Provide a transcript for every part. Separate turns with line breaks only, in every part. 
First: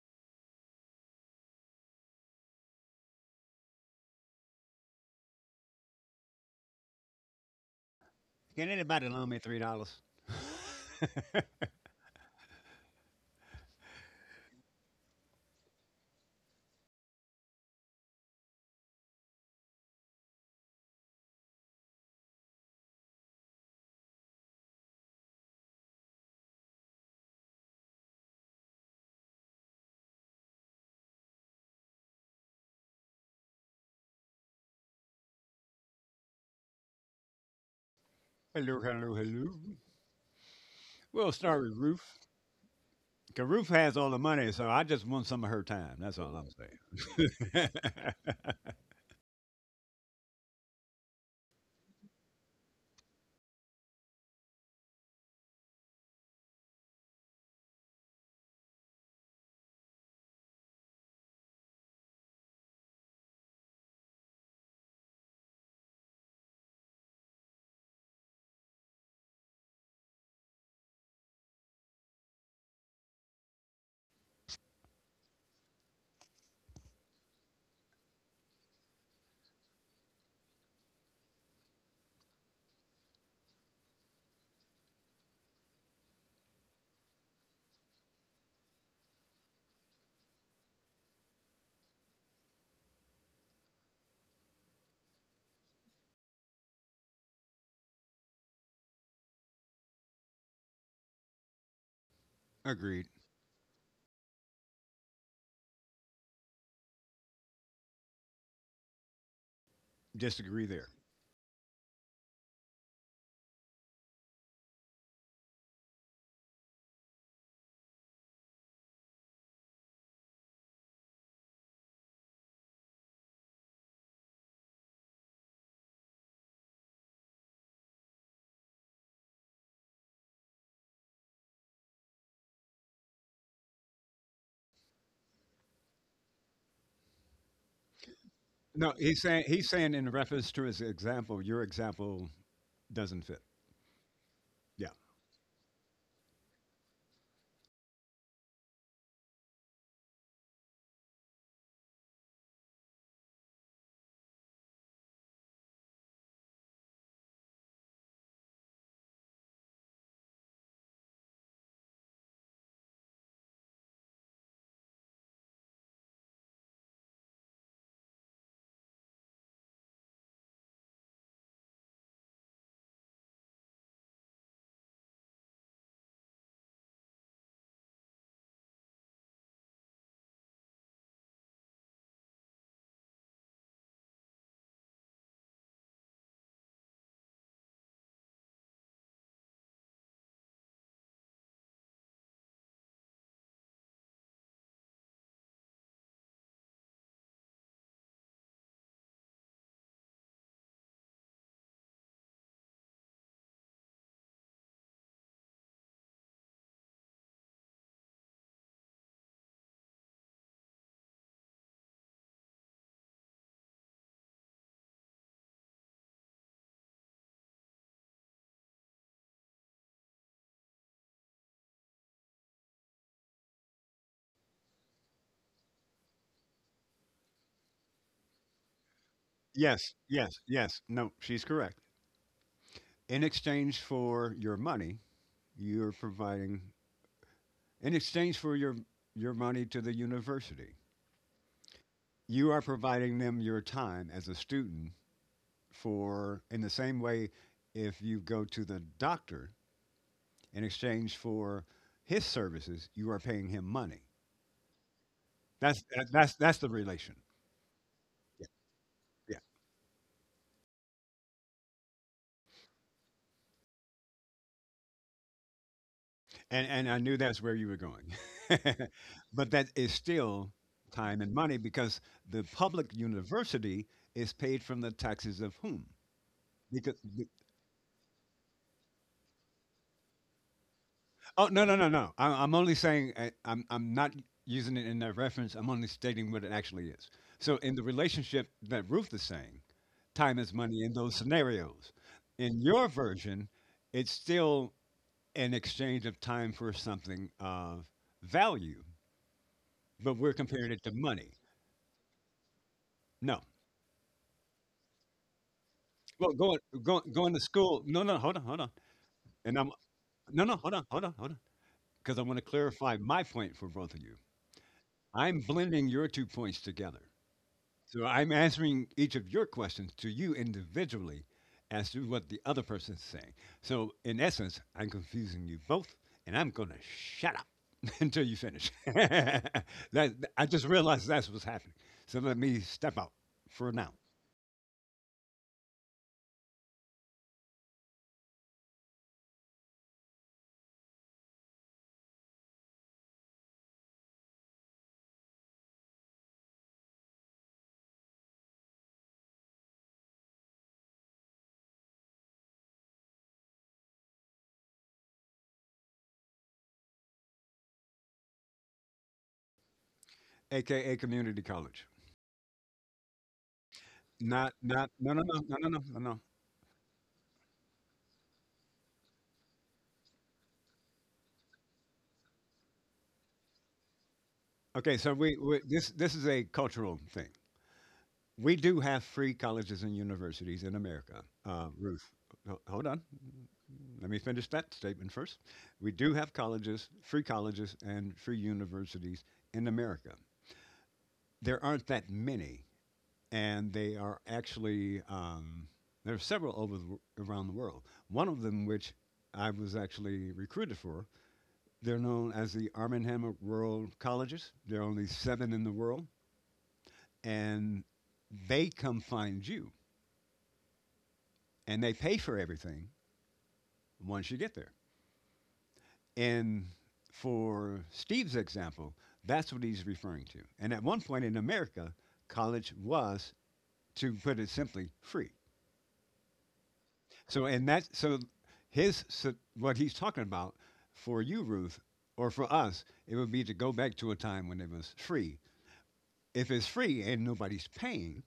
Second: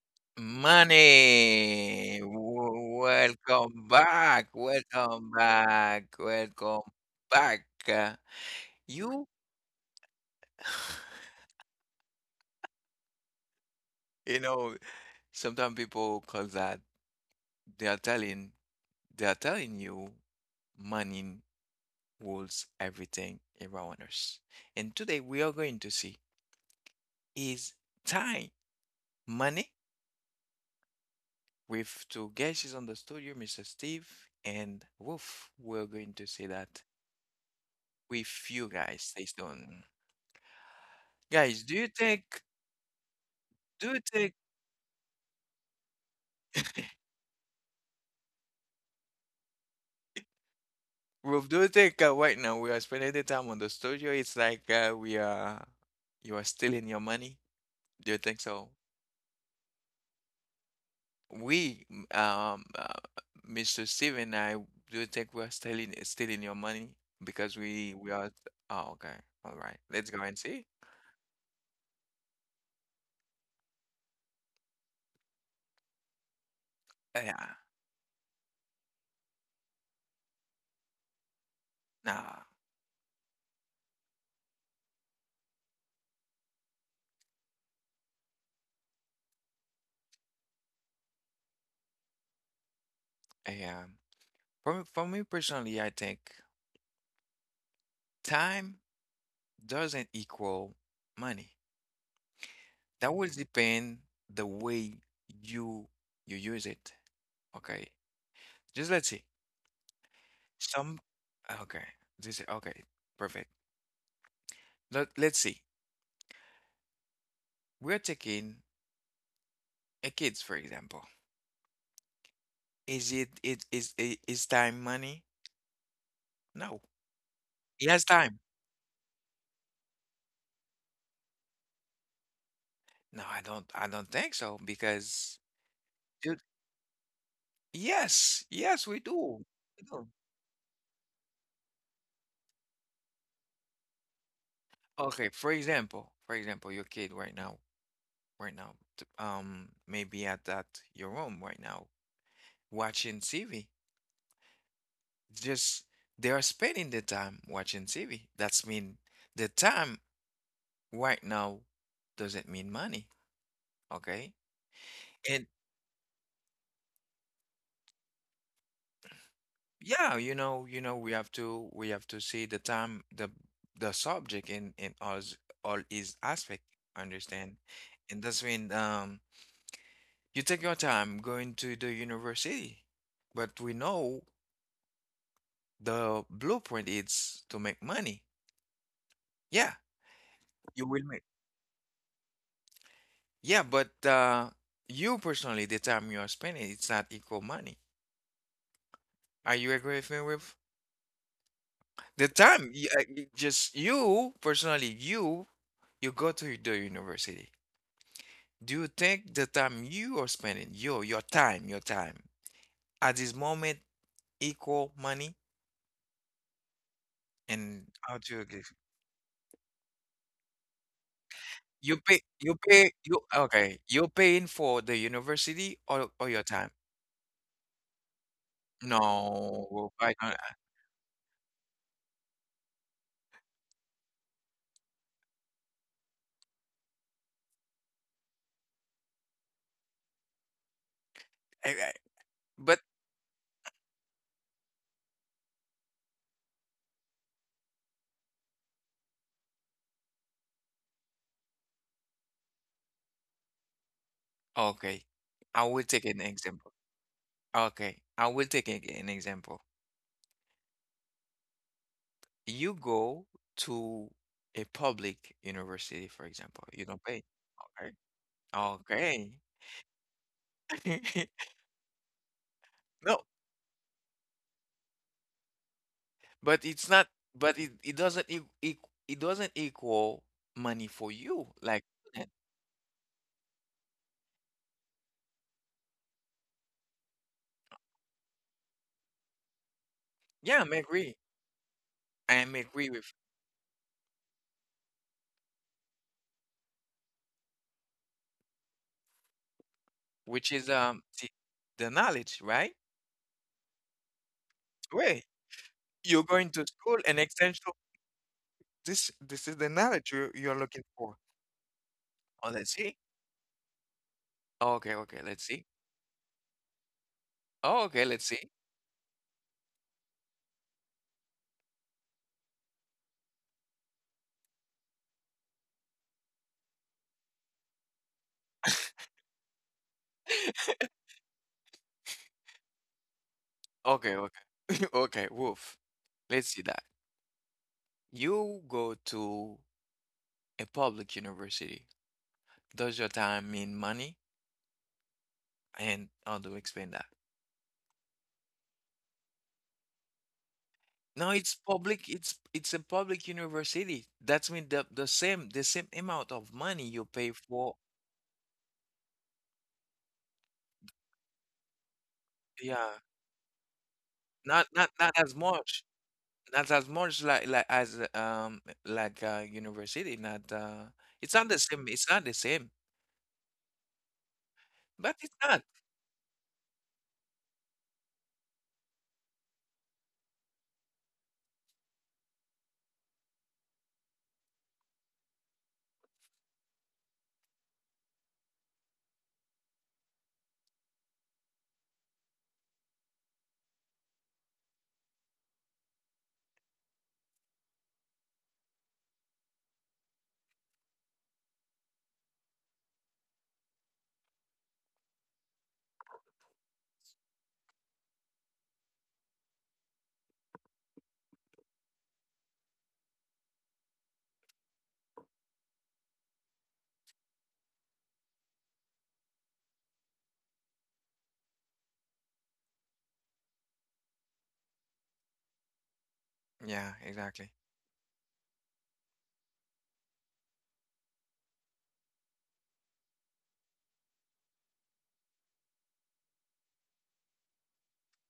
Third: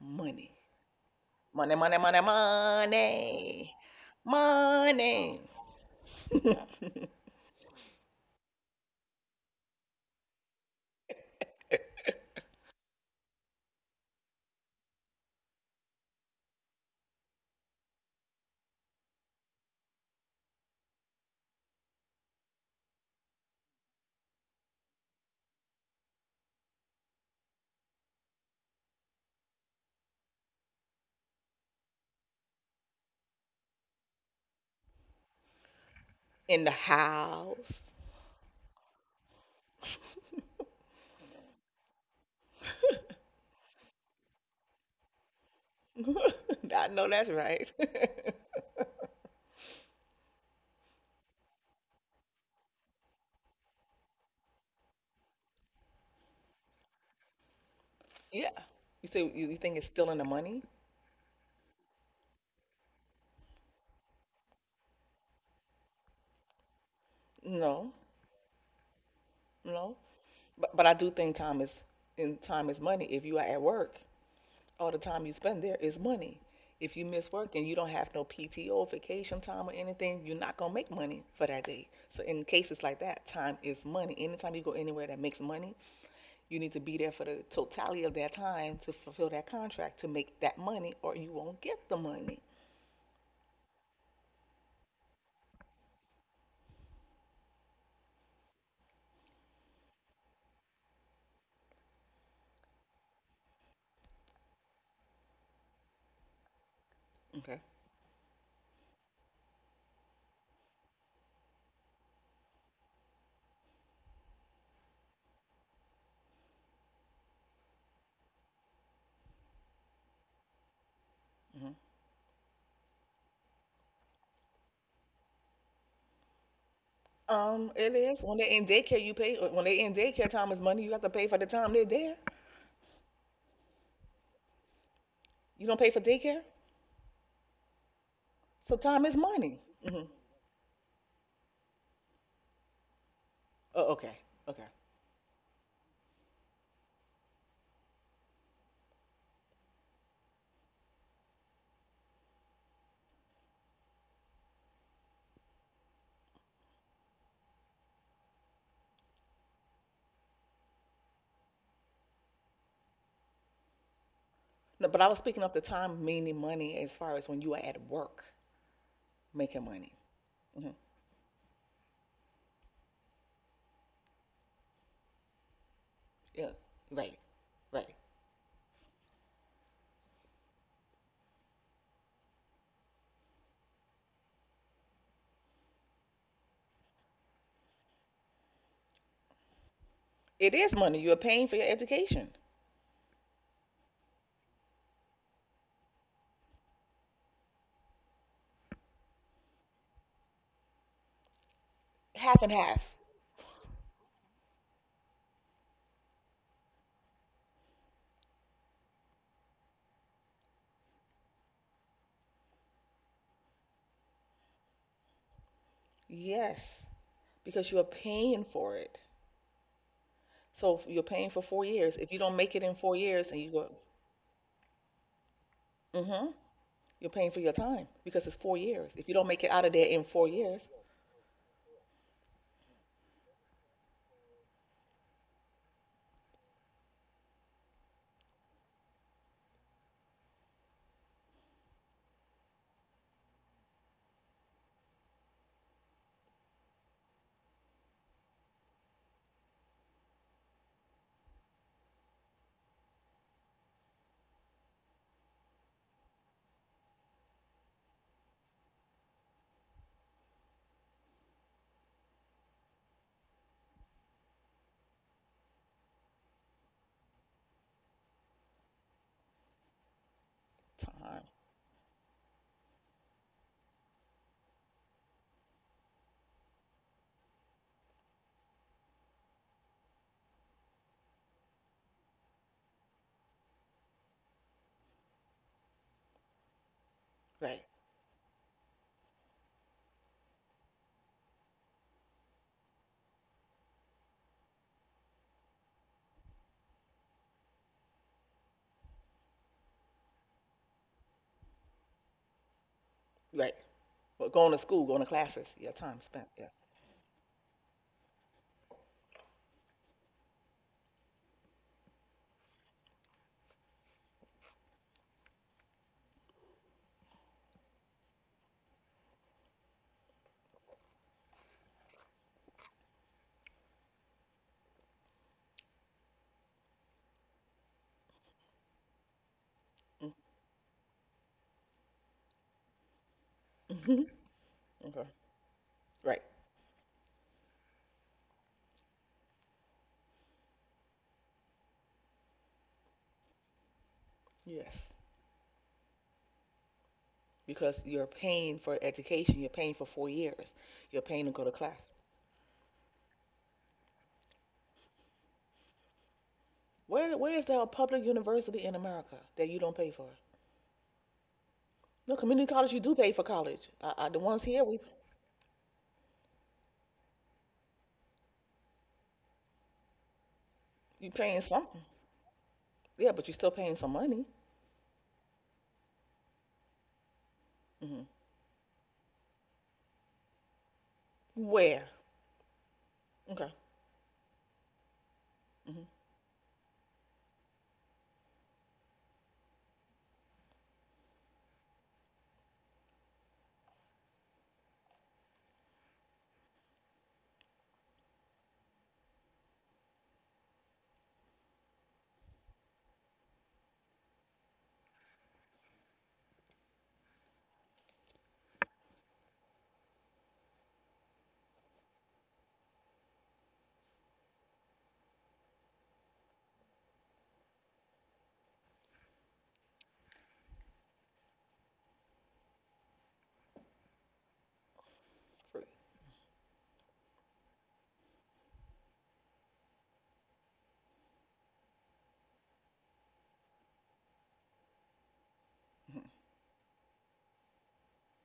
money. Money, money,
Money,
money,
welcome
money.
back, welcome
Money
back, welcome back.
Can anybody
You,
loan me $3?
you know, sometimes people call that they are telling they are telling you money rules everything around us. And today we are going to see is time money with two guests on the studio, Mr. Steve and Wolf. We're going to see
in the
that
house.
with you
Hello,
guys.
hello,
Stay
hello.
tuned.
We'll start
Guys,
with Ruth. Cause Ruth has
do you
all the
think,
money, so I just want some of her time. That's all I'm
I know that's
saying.
right.
Roof, do you think right now we are spending the time on the studio? It's like we are, you are stealing your money. Do you think
Yeah.
so?
You say you think it's still in the money?
We, m- um, uh, Mr. Steven I, do you think we are stealing your money because
No,
we are? Oh, okay, all right.
no.
Let's go and see.
But I do think time is in time is money. If you are at work, all the time you spend there is money. If you miss work
Yeah,
and you don't have no PTO, vacation time, or anything, you're not gonna make money for that day. So in
nah,
cases like that, time is money. Anytime you go anywhere that makes money, you need to be there for the totality of that time to fulfill that contract to make that money, or you won't get the money.
yeah. For me personally, I think time doesn't equal money.
Agreed.
That will depend the way you you use it.
Okay.
Okay. Just let's see.
Disagree there.
Some okay. This okay. Perfect. Let's see. We're taking a kids for example.
Hmm.
Is it it is I- is time money? No. He
It
has
is
time.
when they are in daycare, you pay. When they are in daycare, time is money. You have to pay for the time they're there.
No, I don't think so because
You don't pay for
you
daycare,
yes,
so
yes
No,
we
time is
he's saying
do.
money.
he's
We
saying
Hmm.
do.
in reference to his example, your example doesn't fit.
Oh, okay. Okay.
Yeah.
For example, your kid right now, right now, maybe at that your room right now, watching TV. Just they are spending the time watching TV. That's mean the time right now doesn't mean money, okay?
No, but I was
And
speaking of the time, meaning money, as far as when you are at work making money.
yeah,
Hmm.
we have to see the time, the subject in all s- all is
Yeah,
aspect,
right,
understand?
right.
And that's when you take your time going to the university, but we know the blueprint is to make money. Yeah,
It is
you will
money. You are
make.
paying for your education.
Yeah, but you personally, the time you are spending, it's not equal money. Are you agree with me with the
Half and
time?
half.
Just you personally, you go to the university. Do you think the time you are spending, your time at this moment equal money?
Yes, because you
And
are
how do you
paying
agree?
for it. So if you're paying for four years. If you don't make it in four
You
years and you
okay?
go,
You're paying for the university or
hmm,
your time?
you're paying for your time because it's 4 years. If you don't make it out of there
No,
Yes.
in
I
four
don't.
Yes.
years,
Yes. No, she's correct. In exchange for your money, you're providing in exchange for your money to the university.
I,
You are
but
providing them your time as a student for, in the same way, if you go to the doctor in exchange for his services, you are paying him money.
okay, I will
That's
take an
that's the
example.
relation.
Okay, I will
Yeah,
take an
yeah.
example. You go to a public university, for example.
And
You
and I
don't
knew
pay.
that's where you were
Okay.
going,
Okay.
but that is still time
time.
and money because the public
No,
university is paid from the taxes of whom?
but it's
Because
not, but it doesn't e e- it doesn't equal money for you.
Oh, no, no,
Like,
no, no!
student.
I'm only saying, I'm not using it in that reference. I'm only stating what it actually is. So
Right,
in the relationship that Ruth is saying, time is
Yeah, I'm
money in those
agree.
scenarios.
I am
In your
agree with,
version, it's still an exchange of time for something of value, but we're
which is
comparing it to money.
the knowledge, right?
No,
right. Well, going to school, going to
Wait,
classes, yeah, time
you're
spent.
well
Yeah.
going
going
to school
going
and
going to
essential.
school. No, hold on, hold on.
This is
And
the
I'm
knowledge you
no
you're
no hold
looking
on, hold on,
for.
hold on, because I want to
Oh, let's see.
clarify my point for both of you.
Okay, okay,
I'm
let's see.
blending your two points together.
Oh, okay,
So
let's
I'm
see.
answering each of your questions to you individually as to what the other person's saying. So in essence, I'm confusing you both, and I'm gonna shut up until you finish. that I just realized that's what's happening. So let me step out for now.
Mm-hmm.
Okay, okay,
Okay.
okay, Wolf.
Right.
Let's see that. You go to a public university. Does your time mean money?
Yes.
And how do you explain that?
Because you're paying for education. You're paying for 4 years. You're paying
No,
to go to
it's
class.
public. It's a public university. That's mean the same amount of money you
Where
pay
where is there a
for.
public university in America that you don't pay for?
AKA community college.
No community college. You
Yeah,
do pay for college. The ones
Not
here, we
not no
not
no
as
no no no no
much.
no. no.
Not as much like as like university. Not
you
it's
paying
not the same.
something.
It's not the same,
Yeah, but you're still paying some money.
Okay, so
but it's
we, we
not.
this this is a cultural thing.
Hmm.
We do have free colleges and universities in America.
Where?
Ruth, hold on.
Okay.
Let me finish that statement first. We
Hmm.
do have colleges, free colleges, and free universities in America. There aren't that many, and they are actually, there are several over around the world. One of them, which I was actually recruited for, they're known as the Arm and Hammer World Colleges. There are only seven in the world, and they come find you and they pay for everything once you get there. And for Steve's example, that's what he's referring to. And at one point in America, college was, to put it simply, free.
Free.
Yeah, exactly.
So, and that, so his, so what he's talking about for you, Ruth, or for us, it would be to go back to a time when it was free.
Hmm.
If it's free and nobody's paying,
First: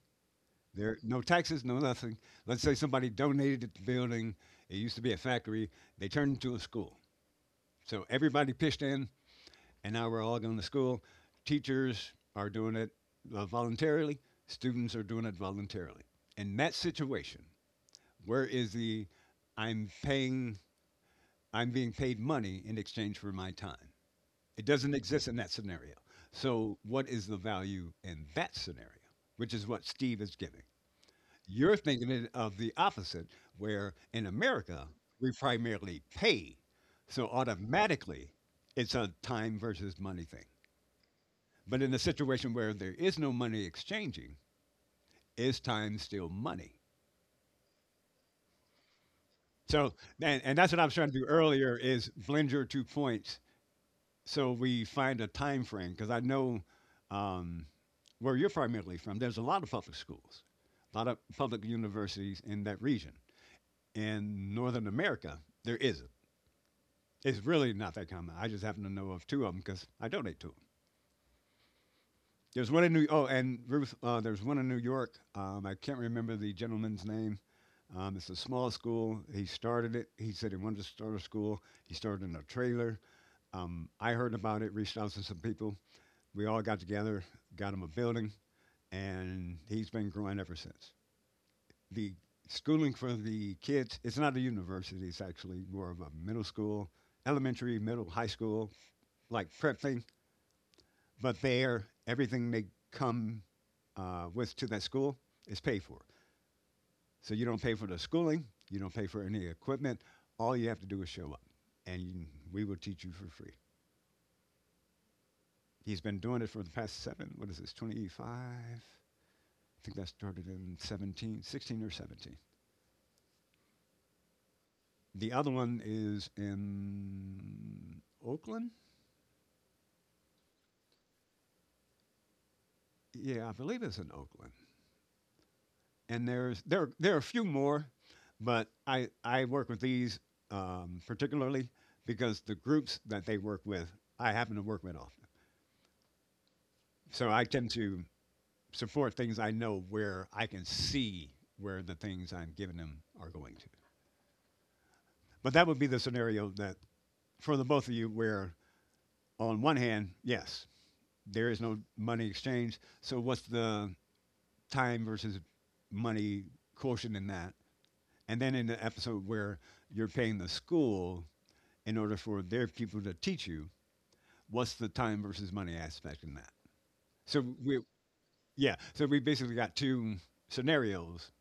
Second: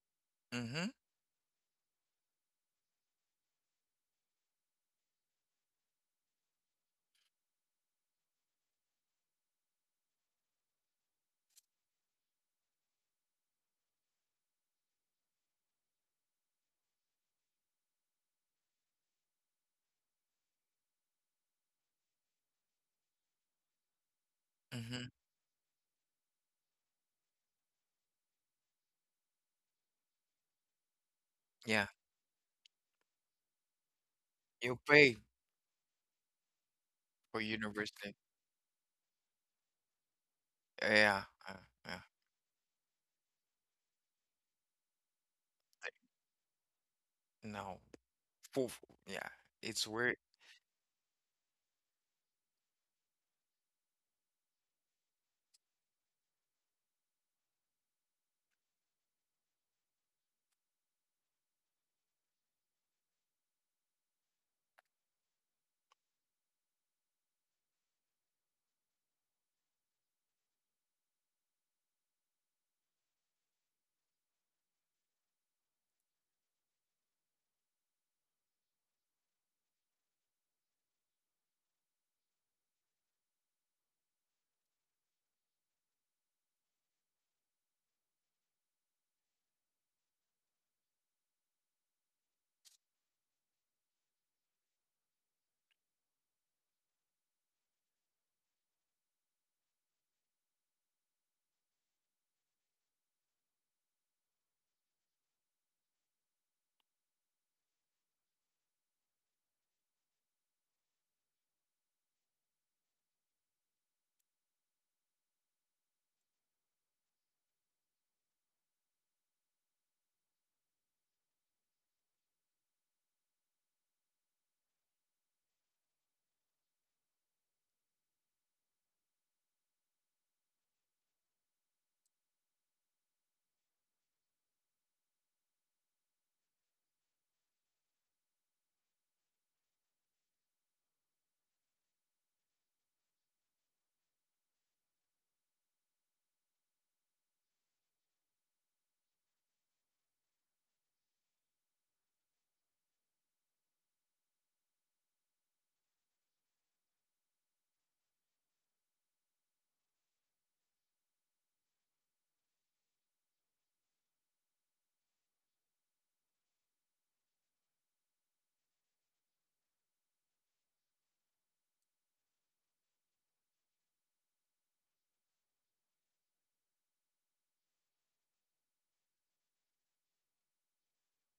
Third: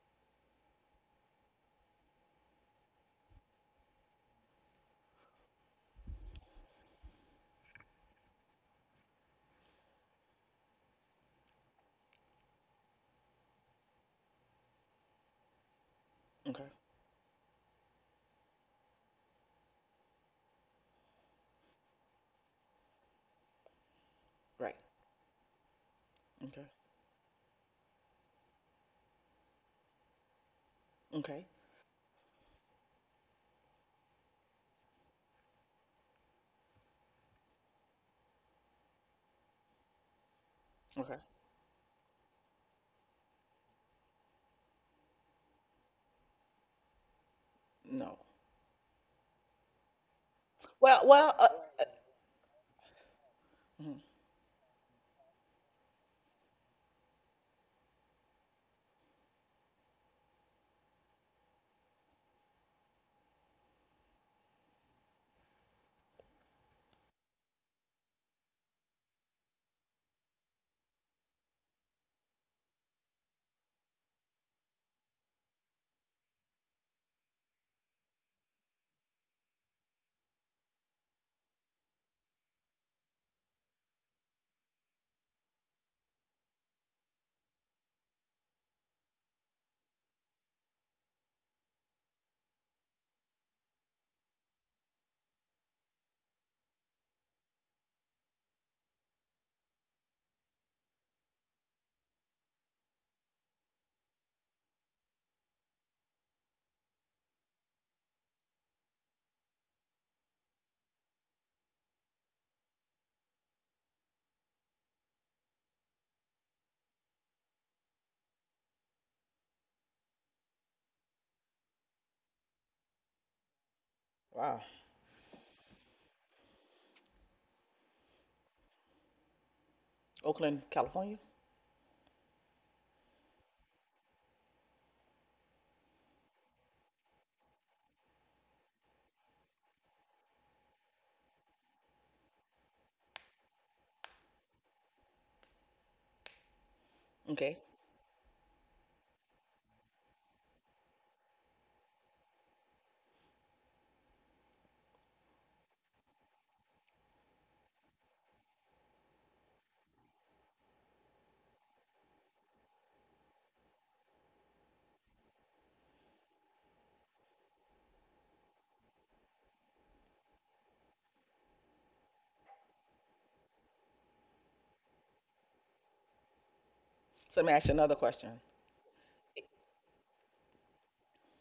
Mm-hmm.
there no taxes, no nothing. Let's say somebody donated the building. It used to be a factory. They turned it into a school. So everybody pitched in, and now we're all going to school. Teachers are doing it voluntarily, students are doing it voluntarily. In
Okay.
that situation, where is the I'm paying, I'm being paid money in exchange for my time? It
Right.
doesn't
Mm-hmm.
exist in that scenario.
Okay.
So, what is the value in that scenario, which is what Steve is giving?
Okay.
You're
Yeah.
thinking it of the opposite, where in
You
America,
pay
we primarily pay. So
for university.
automatically, it's a time versus money thing.
Okay.
Yeah, uh,
But in a
yeah.
situation where there is no money exchanging, is time still money?
No,
No.
for- yeah, it's
So,
weird.
and that's what I was
Well,
trying to do
well.
earlier
Uh,
is blend your two points
mhm.
so we find a time frame. Because I know um, where you're primarily from, there's a lot of public schools, a lot of public universities in that region. In Northern America, there isn't. It's really not that common. I just happen to know of two of them because I donate to them. There's one in New. Oh, and Ruth, there's one in New York. I can't remember the gentleman's name. It's a small school. He started it. He said he wanted to start a school. He started in a trailer. I heard about it. Reached out to some people. We all got together, got him a building, and he's been growing ever since. The schooling for the kids. It's not a university. It's actually more of a middle school, elementary, middle, high school, like prep thing. But there, everything they come with to that school is paid for. So you don't pay for the schooling, you don't pay for any equipment. All you have to do is show up, and we will teach you for free. He's been doing it for the past seven, what is this, 25? I think that started in 17, 16, or 17.
Wow.
The other one is in Oakland?
Oakland, California.
Yeah, I believe it's in Oakland. And there are a few more, but I work with these particularly because the groups that they work with I happen to work with often, so I
Okay.
tend to support things I know where I can see where the things I'm giving them are going to. But that would be the scenario that for the both of you where on one hand yes there is no money exchange, so what's the time versus money quotient in that? And then in the episode where you're paying the school in order for their people to teach you what's the time versus money aspect in that.
So
So
let me ask you
we
another question.
Yeah, so we basically got two scenarios.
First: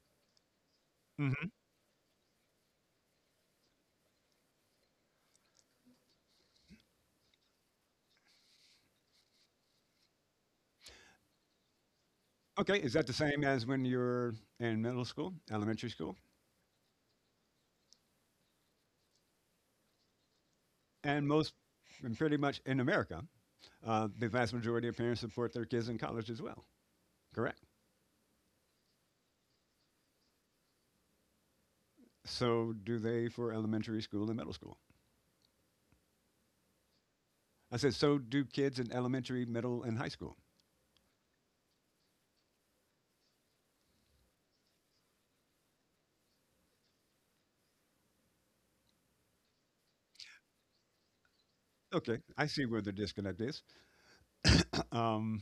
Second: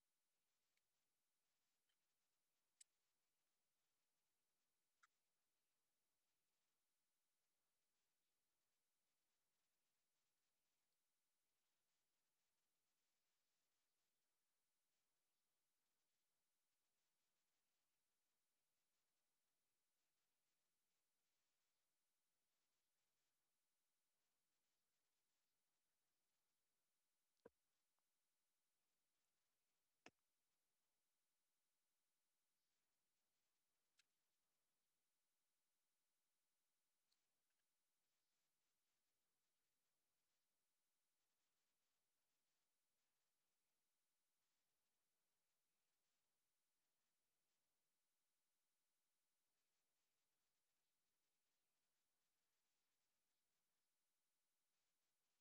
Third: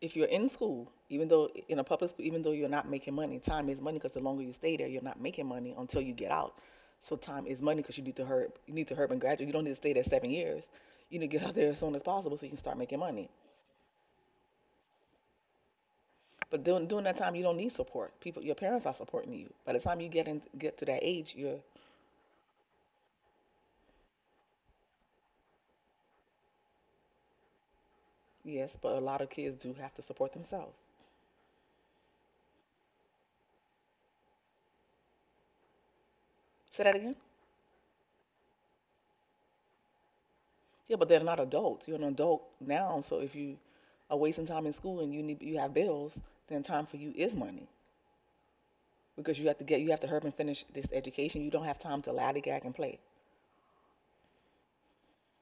If you're in school, even though
hmm
in a public school, even though you're not making money, time is money because the longer you stay there, you're not making money until you get out. So time is money because you need to hurry up and graduate. You don't need to stay there 7 years. You need to get out there as soon as possible so you can start
Okay, is
making
that the
money.
same as when you're in middle school, elementary school?
But during that time, you don't need support. People, your parents are supporting you. By the time you get to that
And
age,
most
you're
and pretty much in America, the vast majority of parents support their kids in college as well, correct?
yes, but a lot of kids do have to support themselves.
So do they for elementary school and middle school.
Say that again.
I said, so do kids in elementary, middle, and high school.
Yeah, but they're not adults. You're an adult now, so if you are wasting time in school and you need you have bills, then time for you is money, because you have to get you have to hurry and finish this education. You don't have time to
Okay, I
lollygag
see
and
where the
play.
disconnect is. Um,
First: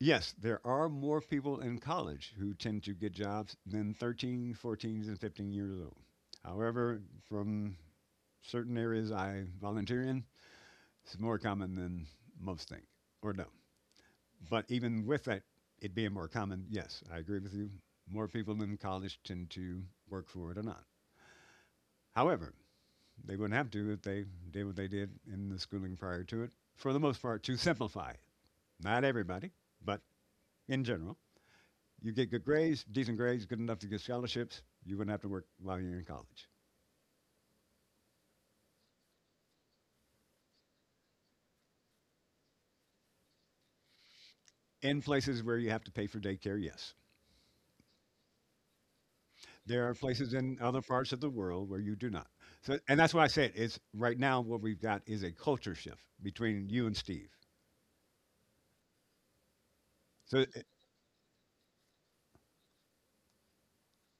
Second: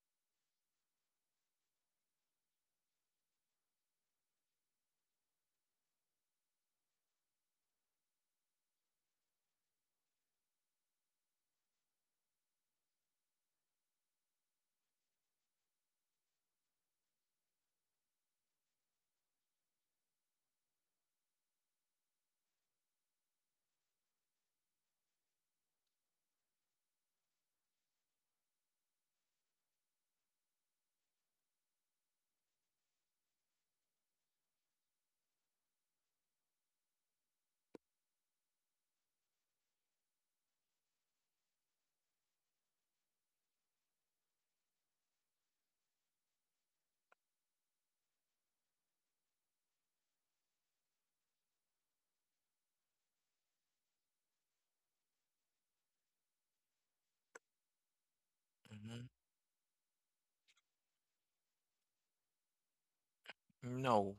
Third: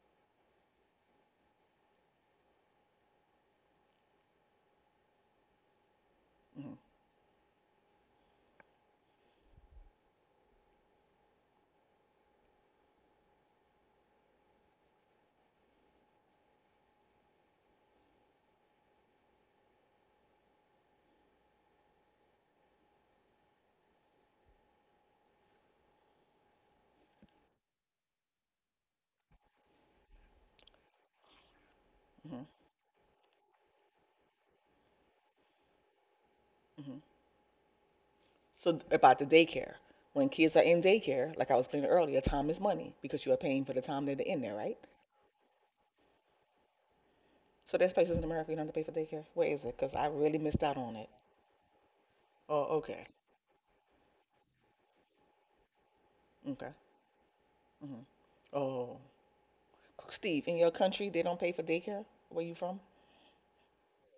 Yes, there are more people in college who tend to get jobs than 13, 14, and 15 years old.
Hmm.
However, from certain areas I volunteer in, it's more common than most think or don't. But even with that, it being more common, yes, I agree with you. More people in college tend to work for it or not. However, they wouldn't have to if they did what they did in the schooling prior to it. For the most part, to simplify it. Not everybody, but in general. You get good
Hmm.
grades, decent grades, good enough to get scholarships. You're going to have to work while you're in college.
Hmm. So about the daycare, when kids are in daycare, like I was explaining earlier, time is money because you are paying for the time that they're in there, right?
In places where you have to pay for daycare, yes.
So there's places in America you don't have to pay for daycare. Where is it?
There are
Because I
places
really
in
missed out
other
on
parts
it.
of the world where you do not. So,
Oh,
and
okay,
that's why I said it's right now what we've got is a culture shift between
okay.
you and Steve.
Hmm. Oh,
Mhm.
So,
Steve, in
it-
your country they don't pay for daycare. Where you from?
No,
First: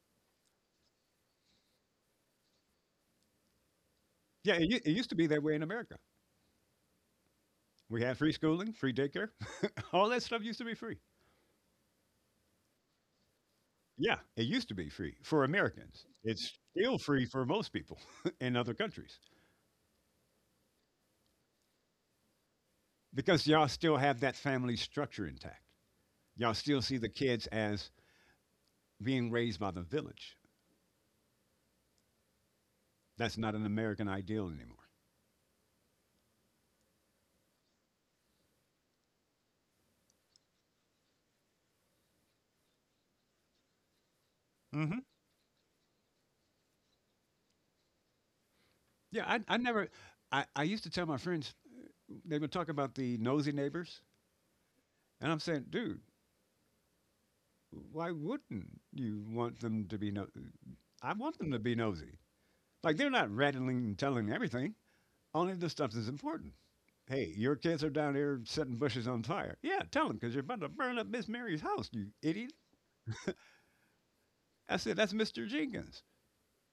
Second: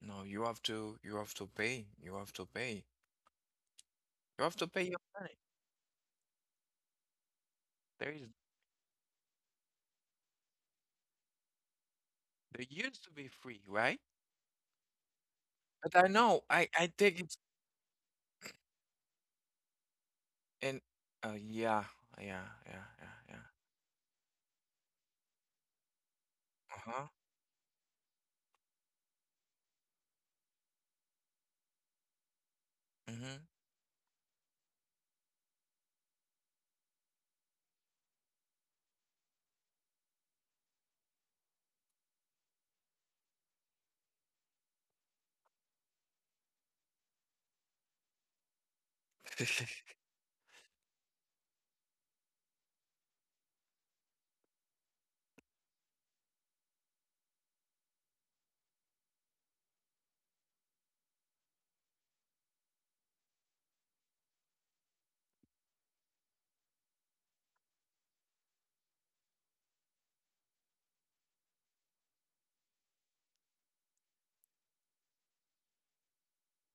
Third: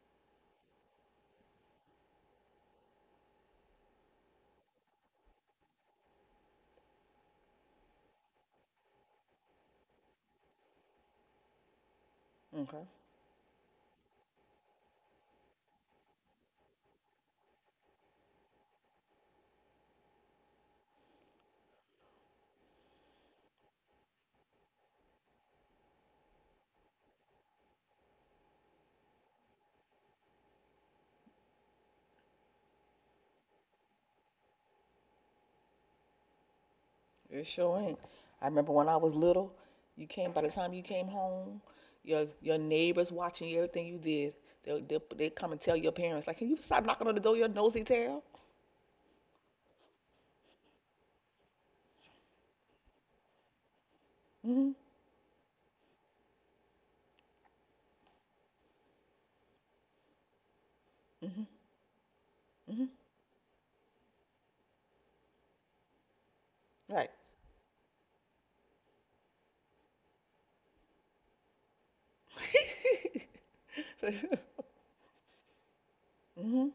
no, you have to pay. You have to pay. You
yeah,
have to pay
it
your
used to be
money.
that way in America. We
There
had free
is,
schooling, free daycare. All that stuff used to be free.
there
Okay.
used to be free, right?
Yeah, it used to be free for
But
Americans.
I know,
It's
I
still
think
free
it's,
for most people in other countries
and, yeah, yeah, yeah, yeah, yeah.
because y'all still have that family structure intact. Y'all still see
Uh-huh.
the kids as being raised by the village.
Mm-hmm.
That's not an American ideal anymore.
It sure ain't. I remember when I was little, you came by the time you came home, your neighbors watching everything you did. They'll they
hmm
they come and tell your parents like, "Can you stop knocking on the door, your nosy tail?"
Yeah, I never, I used to tell my friends, they would talk about the nosy neighbors.
Mhm.
And I'm saying, dude, why wouldn't you want them to be no? I want
Mhm.
them to be nosy.
Mhm.
Like they're not rattling and telling everything, only the stuff that's important.
Right.
Hey, your kids are down there setting bushes on fire. Yeah, tell them because you're about to burn up Miss Mary's house, you idiot. I said, that's Mr. Jenkins.
Mhm.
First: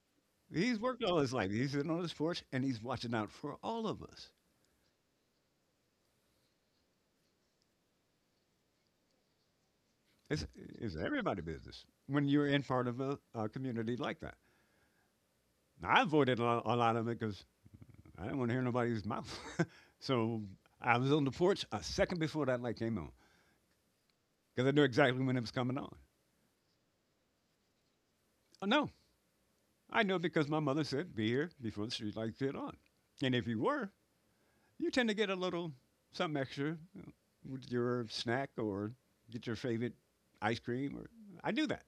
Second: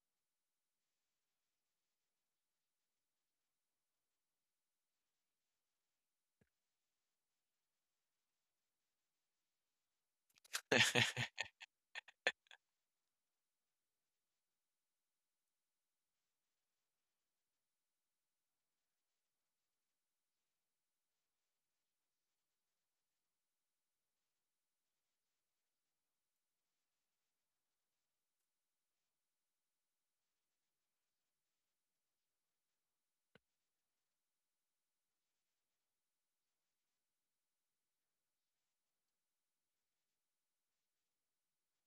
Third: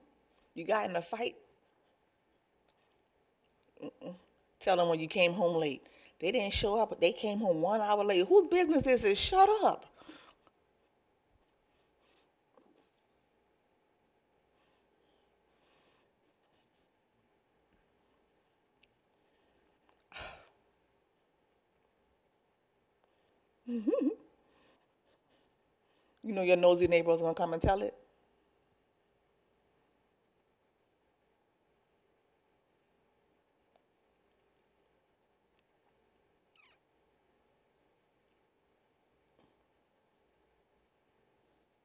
You
He's
got in
worked
a
all his
fight.
life. He's in on the sports, and he's watching out for all of
Mm-mm.
us.
Tell them when you came home late. They didn't show up, but they came home 1 hour late. Whose business is it? Shut up.
It's, it's everybody business when you're in part of a community like that. Now, I avoided a lot of it because I didn't want to hear nobody's mouth. So I was on the porch a second before that light came on
Mhm.
because I knew exactly when it was coming on.
You know your nosy neighbor's gonna come and tell it.
Oh, no, I knew because my mother said, be here before the street lights get on. And if you were, you tend to get a little something extra you know, with your snack or get your favorite ice cream. Or I do that.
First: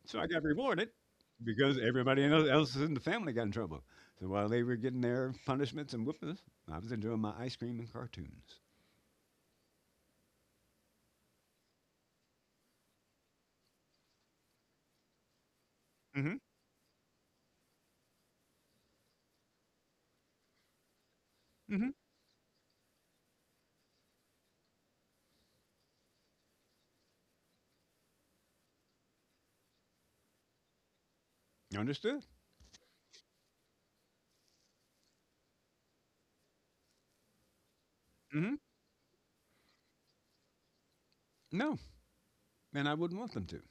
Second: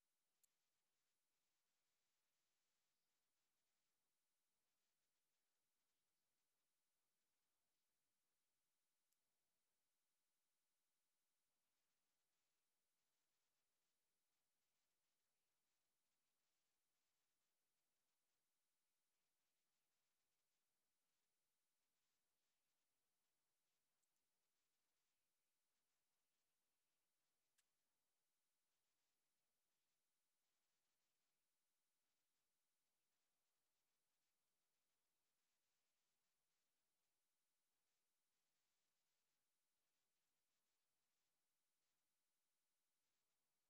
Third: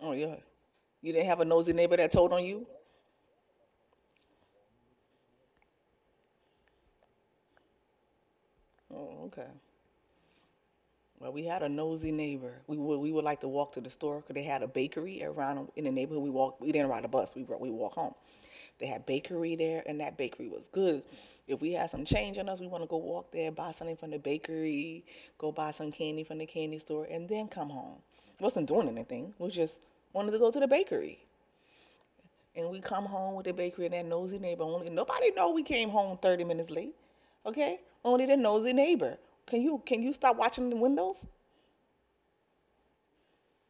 Oh
So I
yeah.
got rewarded
You didn't have a nosy
because
neighbor that
everybody
told on
else
you.
else in the family got in trouble. So while they were getting their punishments and whoopings, I was enjoying my ice cream and cartoons.
Oh, okay. Well, we had a nosy neighbor. We would like to walk to the store because they had a bakery around in the neighborhood. We
Mm-hmm.
walked. We didn't ride a bus. We walked home. They had bakery there, and that bakery was good. If we
Mm-hmm.
had some change on us, we want to go walk there, buy something from the bakery, go buy some candy from the candy store, and then come home. Wasn't doing anything. We just wanted to go to the bakery,
Understood.
and we come home with the bakery and that nosy neighbor. Only nobody know we came home 30 minutes late. Okay, only the
Mm-hmm.
nosy neighbor. Can you stop watching the windows?
No, and I wouldn't want them to.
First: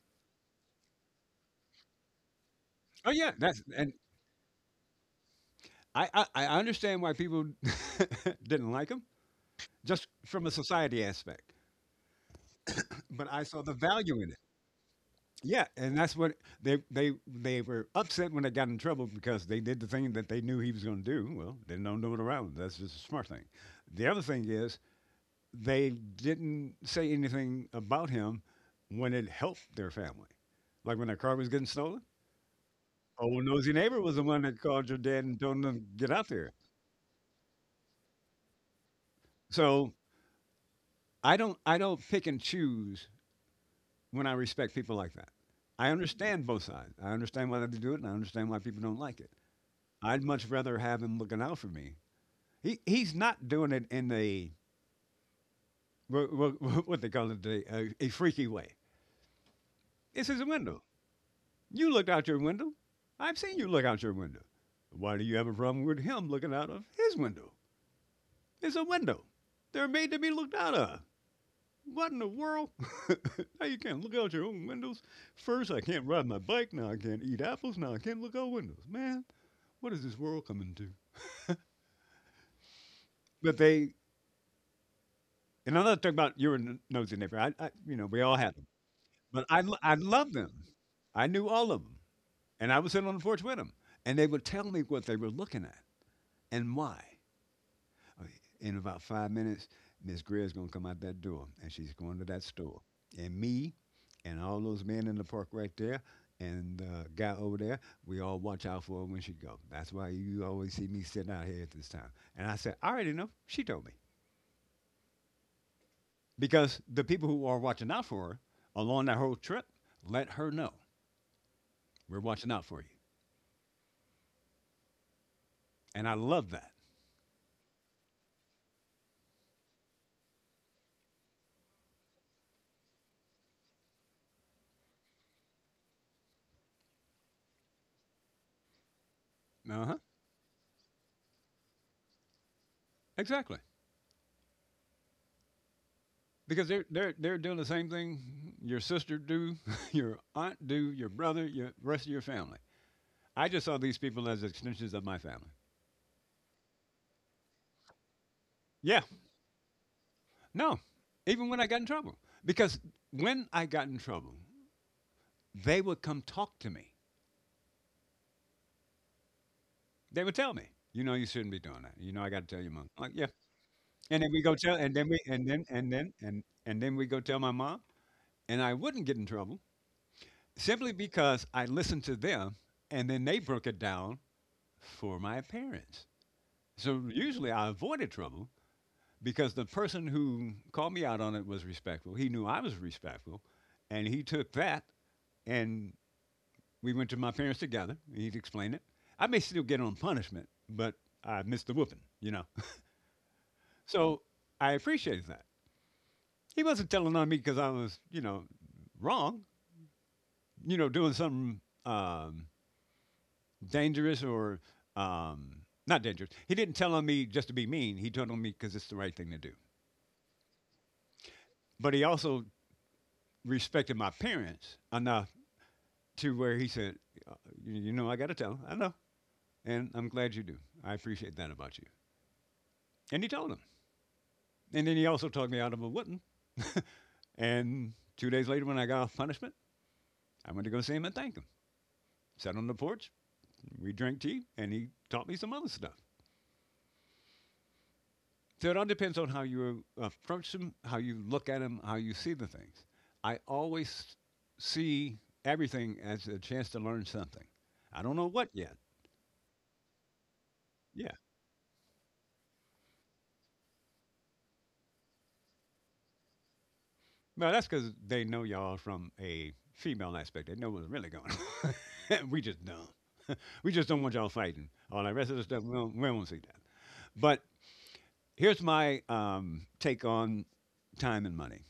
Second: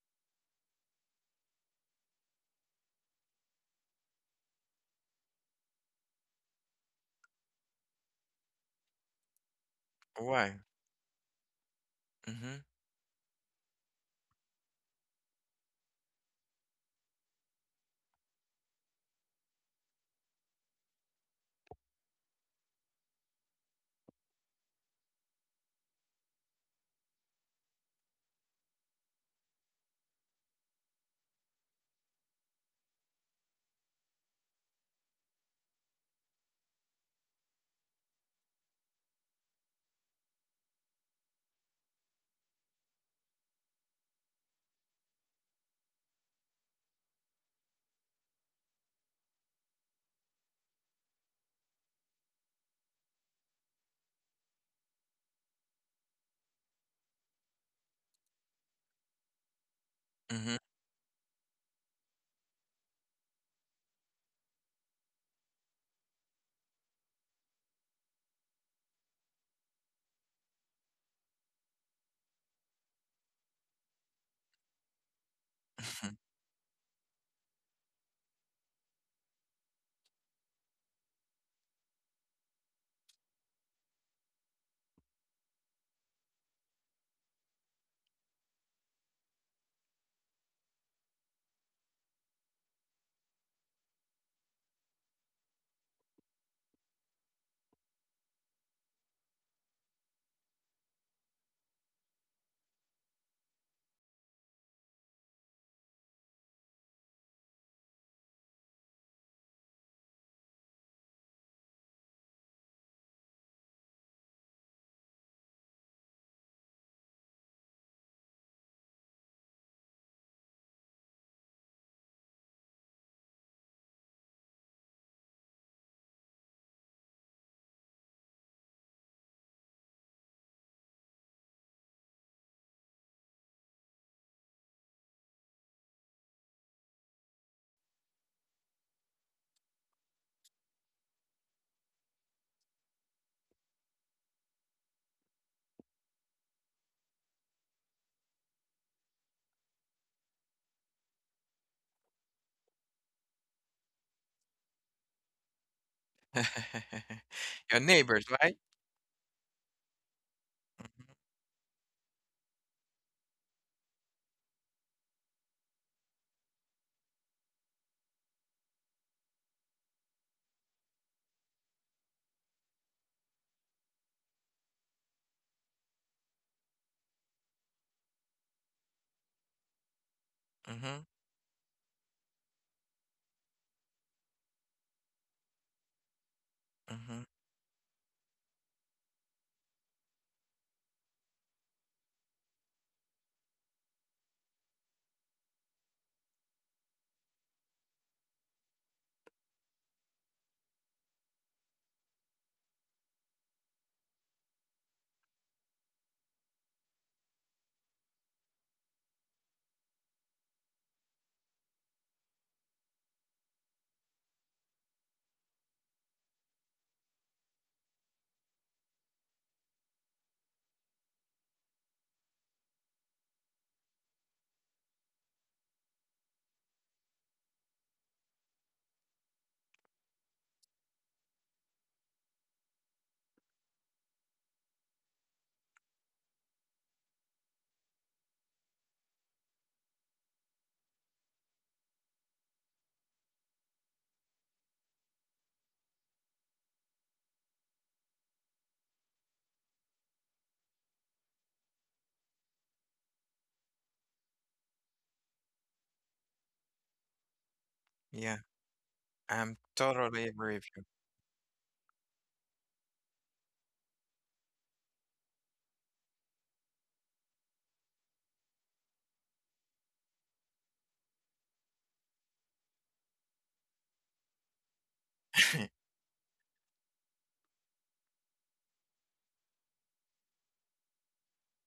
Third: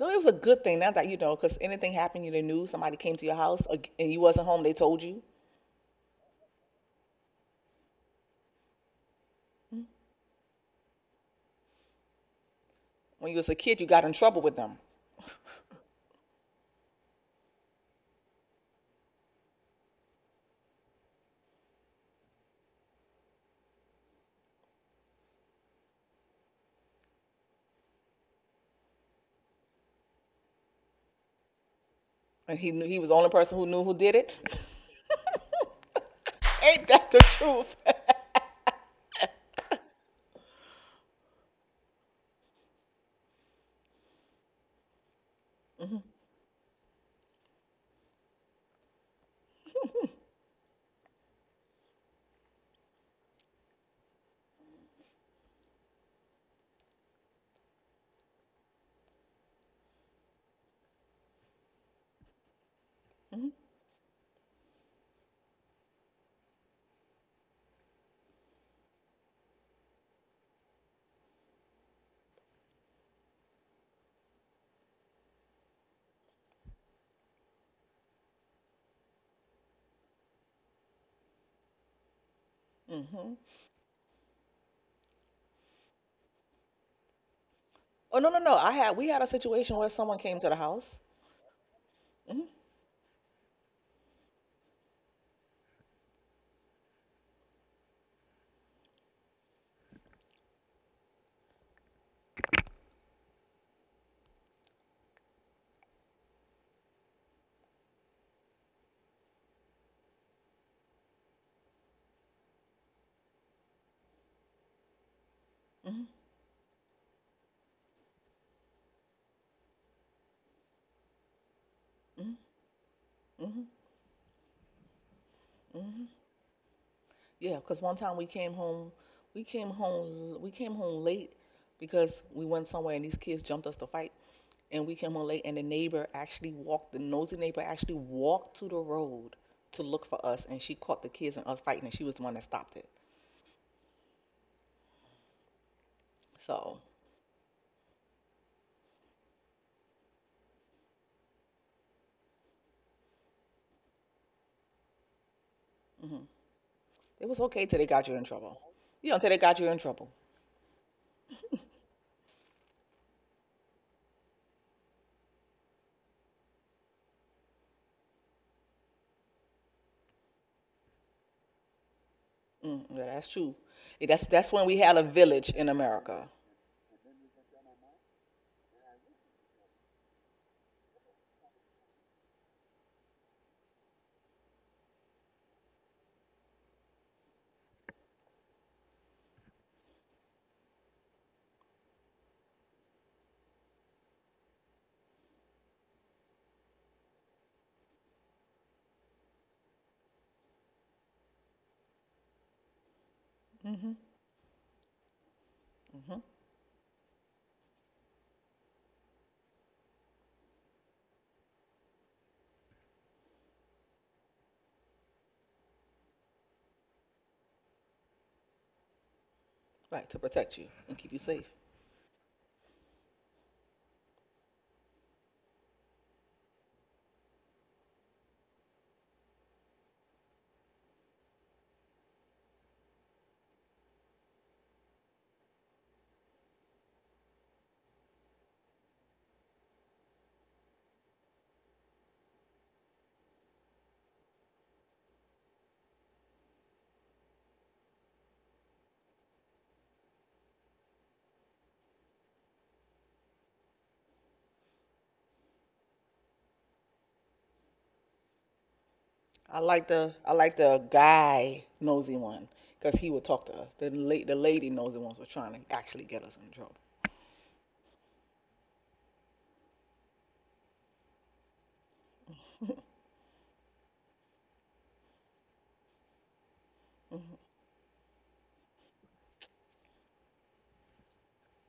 No, it was a good thing. Not that you know, because anything happened, you the news. Somebody
Oh
came to
yeah,
your house
that's and
and you wasn't home. They told you.
I understand why people didn't like them
Mhm.
just from a
Why?
society aspect, but
When you
I
was a
saw the
kid, you got in
value in it.
trouble with them,
Yeah, and that's what they were upset when they got in trouble because they did the thing that they knew he was going to do. Well, they don't do it around. That's just a smart thing. The other thing is they didn't say anything about him when it helped their family, like when their car was getting stolen.
and he knew he was the only
Old
person who
nosy
knew who
neighbor
did
was the
it.
one that called your dad and told him to get out there.
Ain't that the truth?
So I don't pick and choose when I respect people like that. I
Hmm.
understand both sides. I understand why they do it, and I understand why people don't like it. I'd much rather have him looking out for me. He's not doing it in a what they call it a freaky way. It's his
Mm-hmm.
window. You looked out your window. I've
Hmm.
seen you look out your window. Why do you have a problem with him looking out of his window? It's a window. They're made to be looked out of. What in the world? Now you can't look out your own windows. First, I can't
Mm-hmm.
ride my bike. Now I can't eat apples. Now I can't look out windows. Man, what is this world coming to?
Hmm.
But they. And I'm not talking about your nosy neighbor. We
Oh, no,
all
no,
have
no.
them.
I had we had a
But
situation where
I
someone
loved
came to the
them.
house.
I knew all of them,
Hmm.
and I would sit on the porch with them, and they would tell me what they were looking at and why. Okay, in about 5 minutes, Miss Greer's gonna come out that door, and she's going to that store, and me, and all those men in the park right there, and the guy over there. We all watch out for her when she go. That's why you always see me sitting out here at this time. And I said, I already know. She told me.
Hmm.
Because the people who are watching out for her along that whole trip let her know we're
Hmm.
watching out for you,
Hmm. Hmm.
and I love that.
Yeah, 'cause one time we came home, we came home, we came home late because we went somewhere and these kids jumped us to fight. And we came on late, and the nosy neighbor actually walked to the road to
Uh huh.
look for us, and she caught the kids and us fighting, and she was the one that stopped it.
Exactly. Because
So,
they're doing the same thing your sister do, your aunt do, your brother, your rest of your family. I just saw these people as extensions of my family.
hmm, it was okay till
Your
they got you in
neighbors, right?
trouble.
Yeah.
you know till they got you in trouble
No. Even when I got in trouble, because when I got in trouble, they would come talk to me. They would tell me, you know, you shouldn't be doing that. You know, I got to tell your
mm,
mom.
yeah,
Like, yeah.
that's true. Yeah,
And
that's
then we
that's
go
when
tell,
we
and
had a
then we, and
village
then,
in
and then,
America.
and then we go tell my mom, and I wouldn't get in trouble simply
Mm-hmm.
because I listened to them, and then they broke it down for my parents. So
Mm-hmm.
usually I avoided trouble because the person who called me out on it was respectful. He knew I was respectful, and he took that, and we went to my parents together. He'd explain it. I may still get on punishment, but I missed the whooping, you know.
Hmm.
So I appreciate that.
Hmm.
He wasn't telling on me because I was, you know, wrong, you know, doing something um, dangerous or um, not dangerous. He didn't tell on me just to be mean. He told on me because it's the right thing to do.
Right, to protect you and keep you safe.
But he also respected my parents enough to where he said, "Uh, you know, I got to tell. I know. And I'm glad you do. I appreciate that about you." And he told him. And then he also talked me out of a wooden. And 2 days later, when I got off punishment, I went to go see him and thank him. Sat on the porch, we drank tea, and he taught me some other stuff. So it all depends on how you approach them, how you look at them, how you see the things. I always see everything as a chance to learn something. I don't know
Yeah,
what yet.
I'm
i like the
totally
i
agree
like
with
the
you.
Yeah.
guy nosy one because he would talk to us. The lady nosy ones were trying to actually get us in trouble.
No, that's because they know y'all from a female aspect. They know what's really going on. We just don't. We just don't want y'all fighting. All that rest of the stuff, we don't want to see that.
Hmm.
But here's my take on time and money.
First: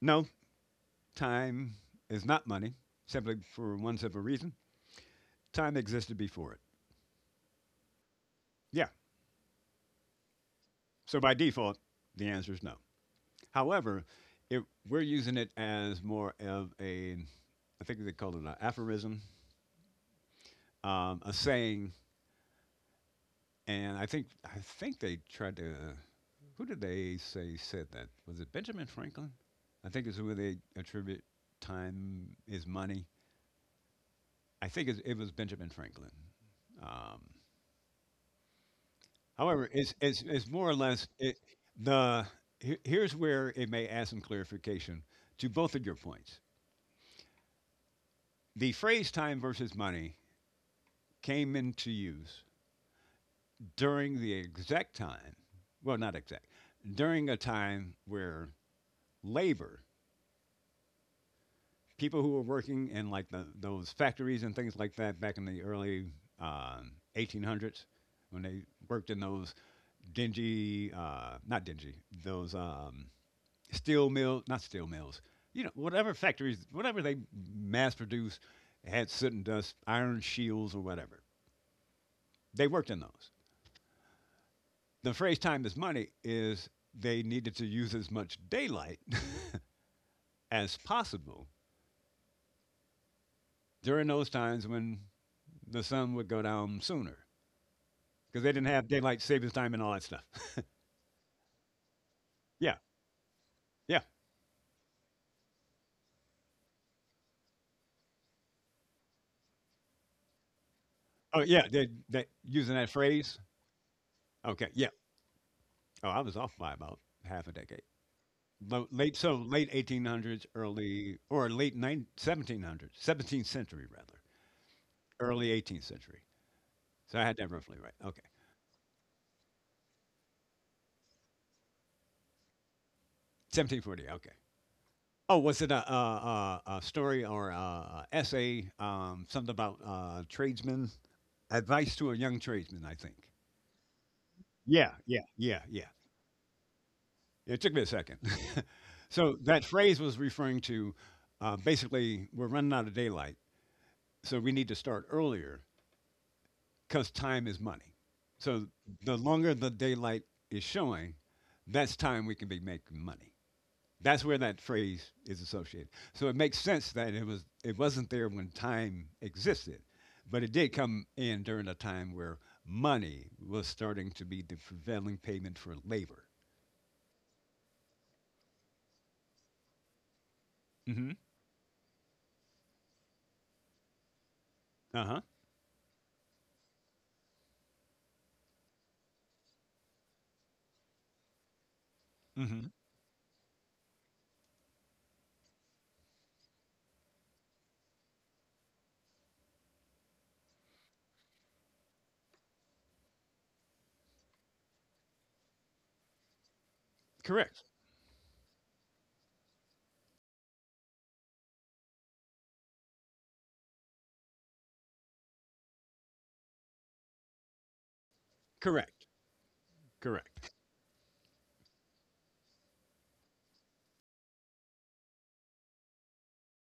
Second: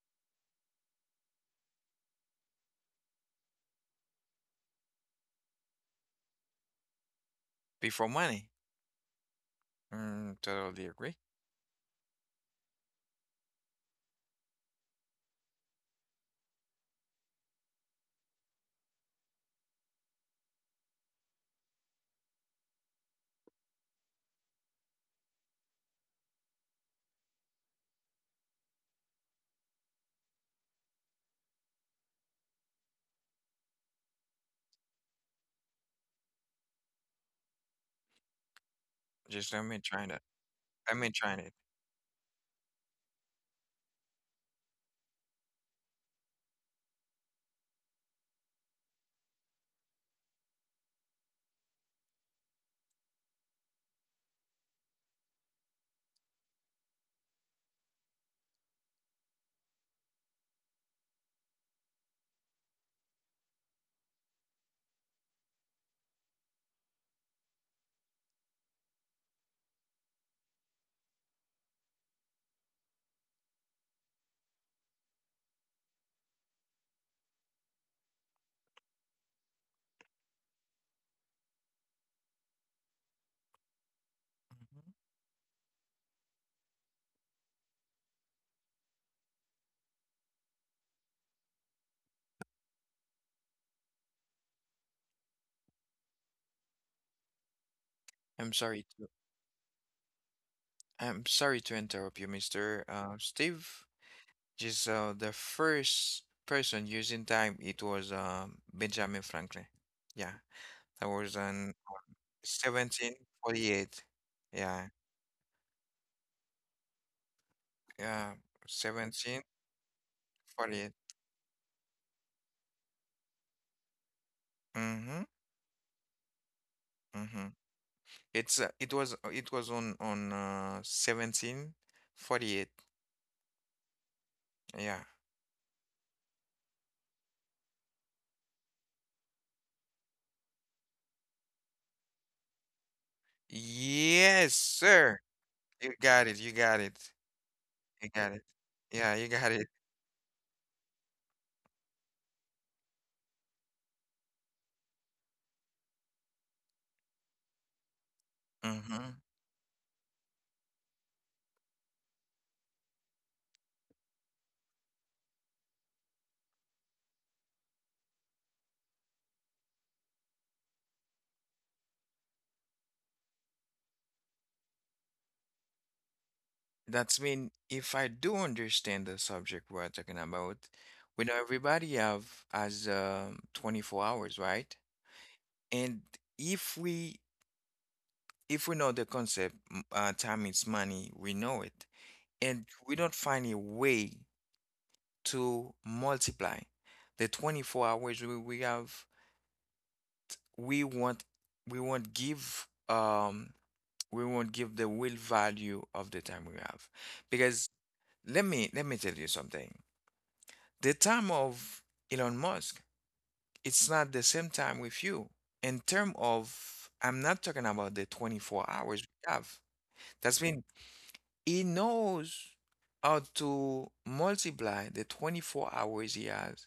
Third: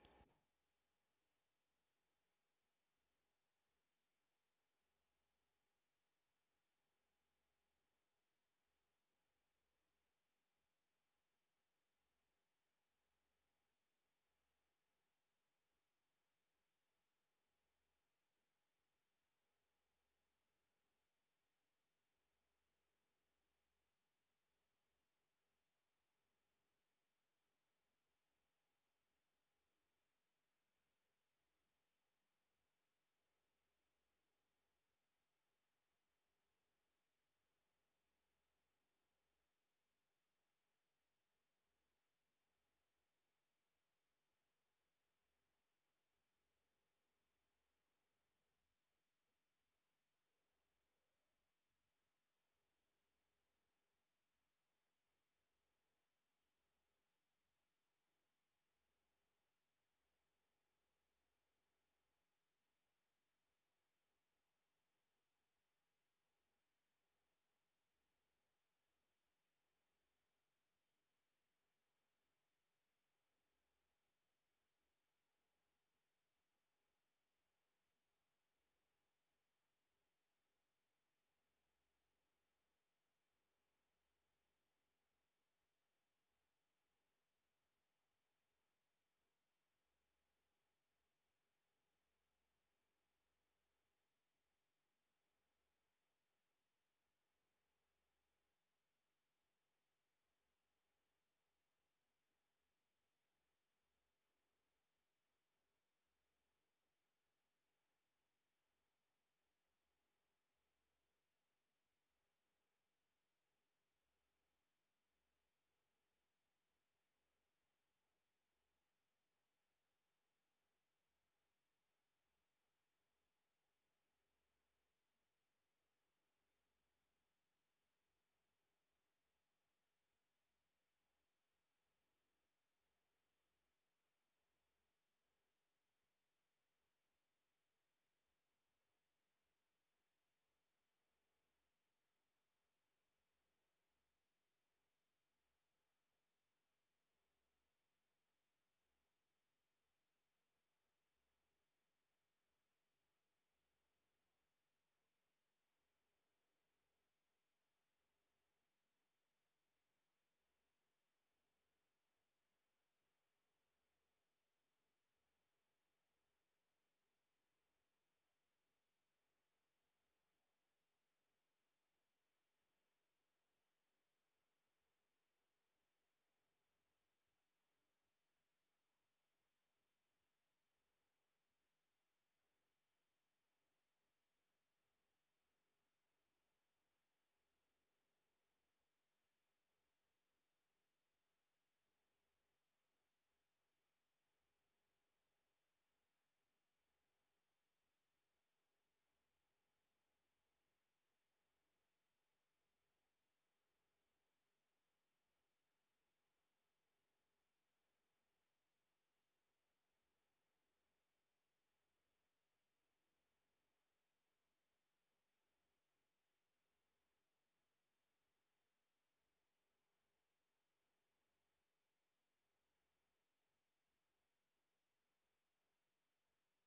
No, time is not money, simply for one simple reason: time existed before it.
Before money.
Yeah.
Mm, totally agree.
So by default, the answer is no. However, if we're using it as more of a, I think they call it an aphorism, a saying, and I think they tried to, who did they say said that? Was it Benjamin Franklin? I think it's where they attribute time is money. It was Benjamin Franklin. Um,
Just let
however,
me try that.
it's more or
Let
less
me try
it,
it.
the here's where it may add some clarification to both of your points. The phrase time versus money came into use during the exact time, well, not exact, during a time where labor, people who were working in like the, those factories and things like that back in the early 1800s, when they worked in those dingy, not dingy, those steel mills, not steel mills, you know, whatever factories, whatever they mass produced had soot and dust, iron shields or whatever. They worked in those.
Mhm.
The phrase time is money is they needed to use as much daylight as possible during those times when the sun would go down sooner because they
I'm
didn't
sorry
have
to
daylight savings time and all that stuff.
I'm sorry to interrupt you,
Yeah,
Mr. Steve.
yeah.
Just the first person using time, it was Benjamin Franklin. Yeah, that was
Oh, yeah.
on
Using that phrase.
1748.
Okay,
Yeah,
yeah. Oh, I was off by about half a decade.
yeah,
Late, so
1748.
late 1800s, early or late nine, 1700s, 17th century rather,
Mm-hmm.
early 18th century. So I had
Mm-hmm.
that roughly right. Okay,
It's it was on 1748.
1740. Okay,
Yeah.
oh, was it a story or a essay? Something about tradesmen, advice to a young tradesman. I think.
Yes, sir.
Yeah.
You got it. You got it.
It took me a
You
second.
got it. Yeah, you
So
got
that
it.
phrase was referring to basically we're running out of daylight, so we need to start earlier because time is money. So the
Mm-hmm.
longer the daylight is showing, that's time we can be making money. That's where that phrase is associated. So it makes sense that it wasn't there when time existed, but it did come in during a time where money was starting to be the prevailing payment for labor.
That's mean if I do understand the subject we're talking about,
Hmm.
we know everybody have as 24 hours, right?
Uh huh.
And if we if we know the concept, time is money, we know it, and
Hmm.
we don't find a way to multiply the 24 hours we have, we want we want give we won't give the real value of the time we have.
Correct.
Because let me tell you something. The time of Elon Musk, it's not the same time with you. In term of, I'm not talking about the 24 hours
Correct.
we have. That's
Correct.
mean he knows how to multiply the 24 hours he has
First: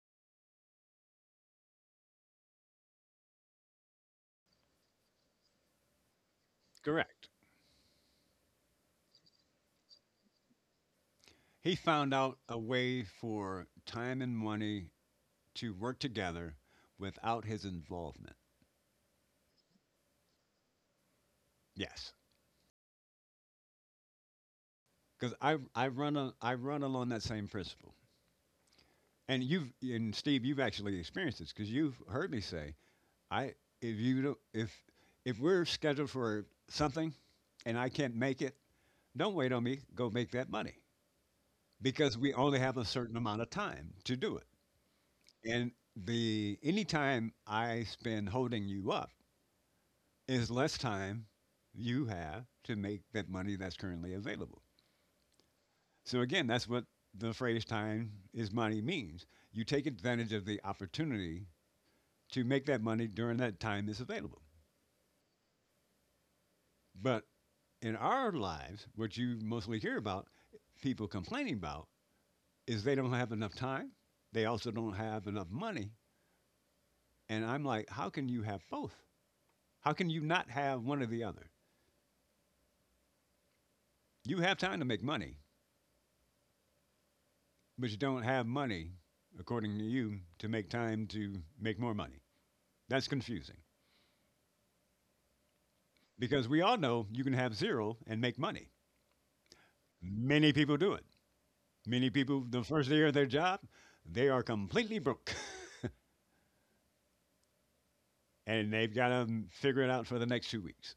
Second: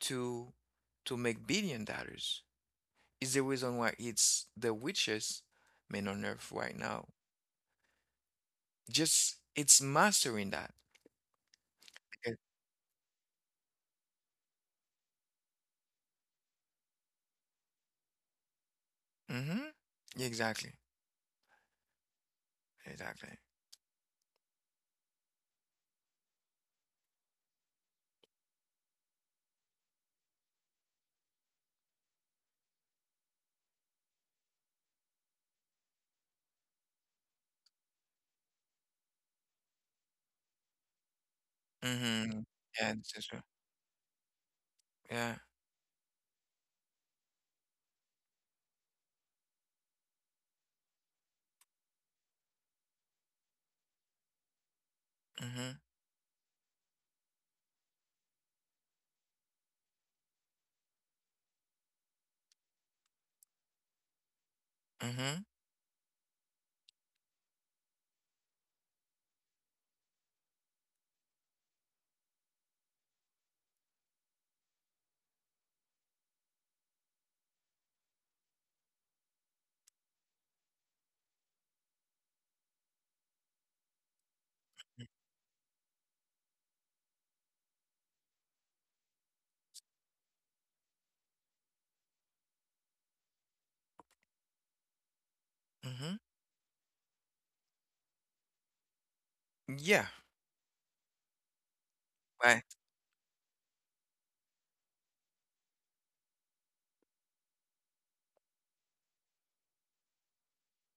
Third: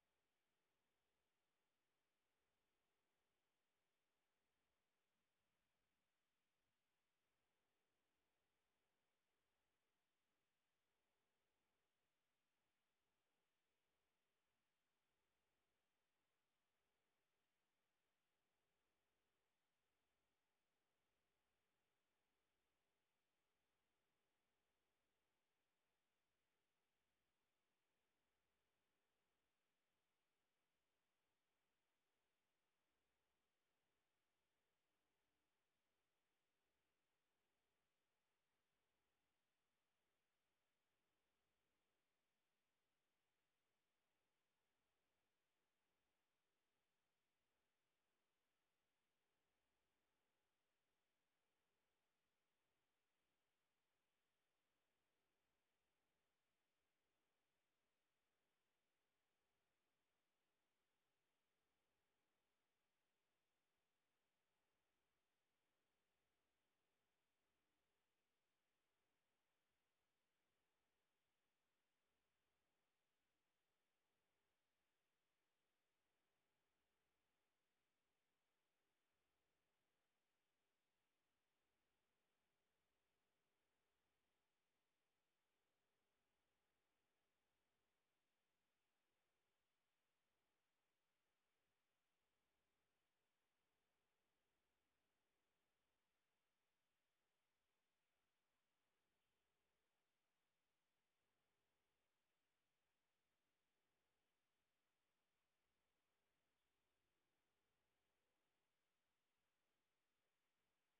to to make billion dollars. Is the reason why it's the richest man on earth right now.
Correct.
Just it's mastering that.
He found out a way for time and money to work together without his involvement.
Mhm. Yeah, exactly.
Yes,
Exactly.
because I run a, I run along that same principle. And you've and Steve, you've actually experienced this because you've heard me say, I if you don't, if we're scheduled for something and I can't make it, don't wait on me. Go make that money because we
Mhm.
only have a
Yeah, this
certain
is
amount
true.
of time to do it.
Yeah.
And the any time I spend holding you up is less time you have to make that money that's currently available.
Mhm.
So again, that's what the phrase time is money means. You take advantage of the opportunity to make that money during that time is available.
Mhm.
But in our lives, what you mostly hear about, people complaining about, is they don't have enough time. They also don't have enough money. And I'm like, how can you have both? How can you not have one or the other? You have time to make money, but you don't have money, according to you, to make time to make more money. That's confusing
Mhm.
because we all know you can have zero and make money.
Yeah.
Many people do it. Many people, the
Right.
first day of their job, they are completely broke. And they've got to figure it out for the next 2 weeks.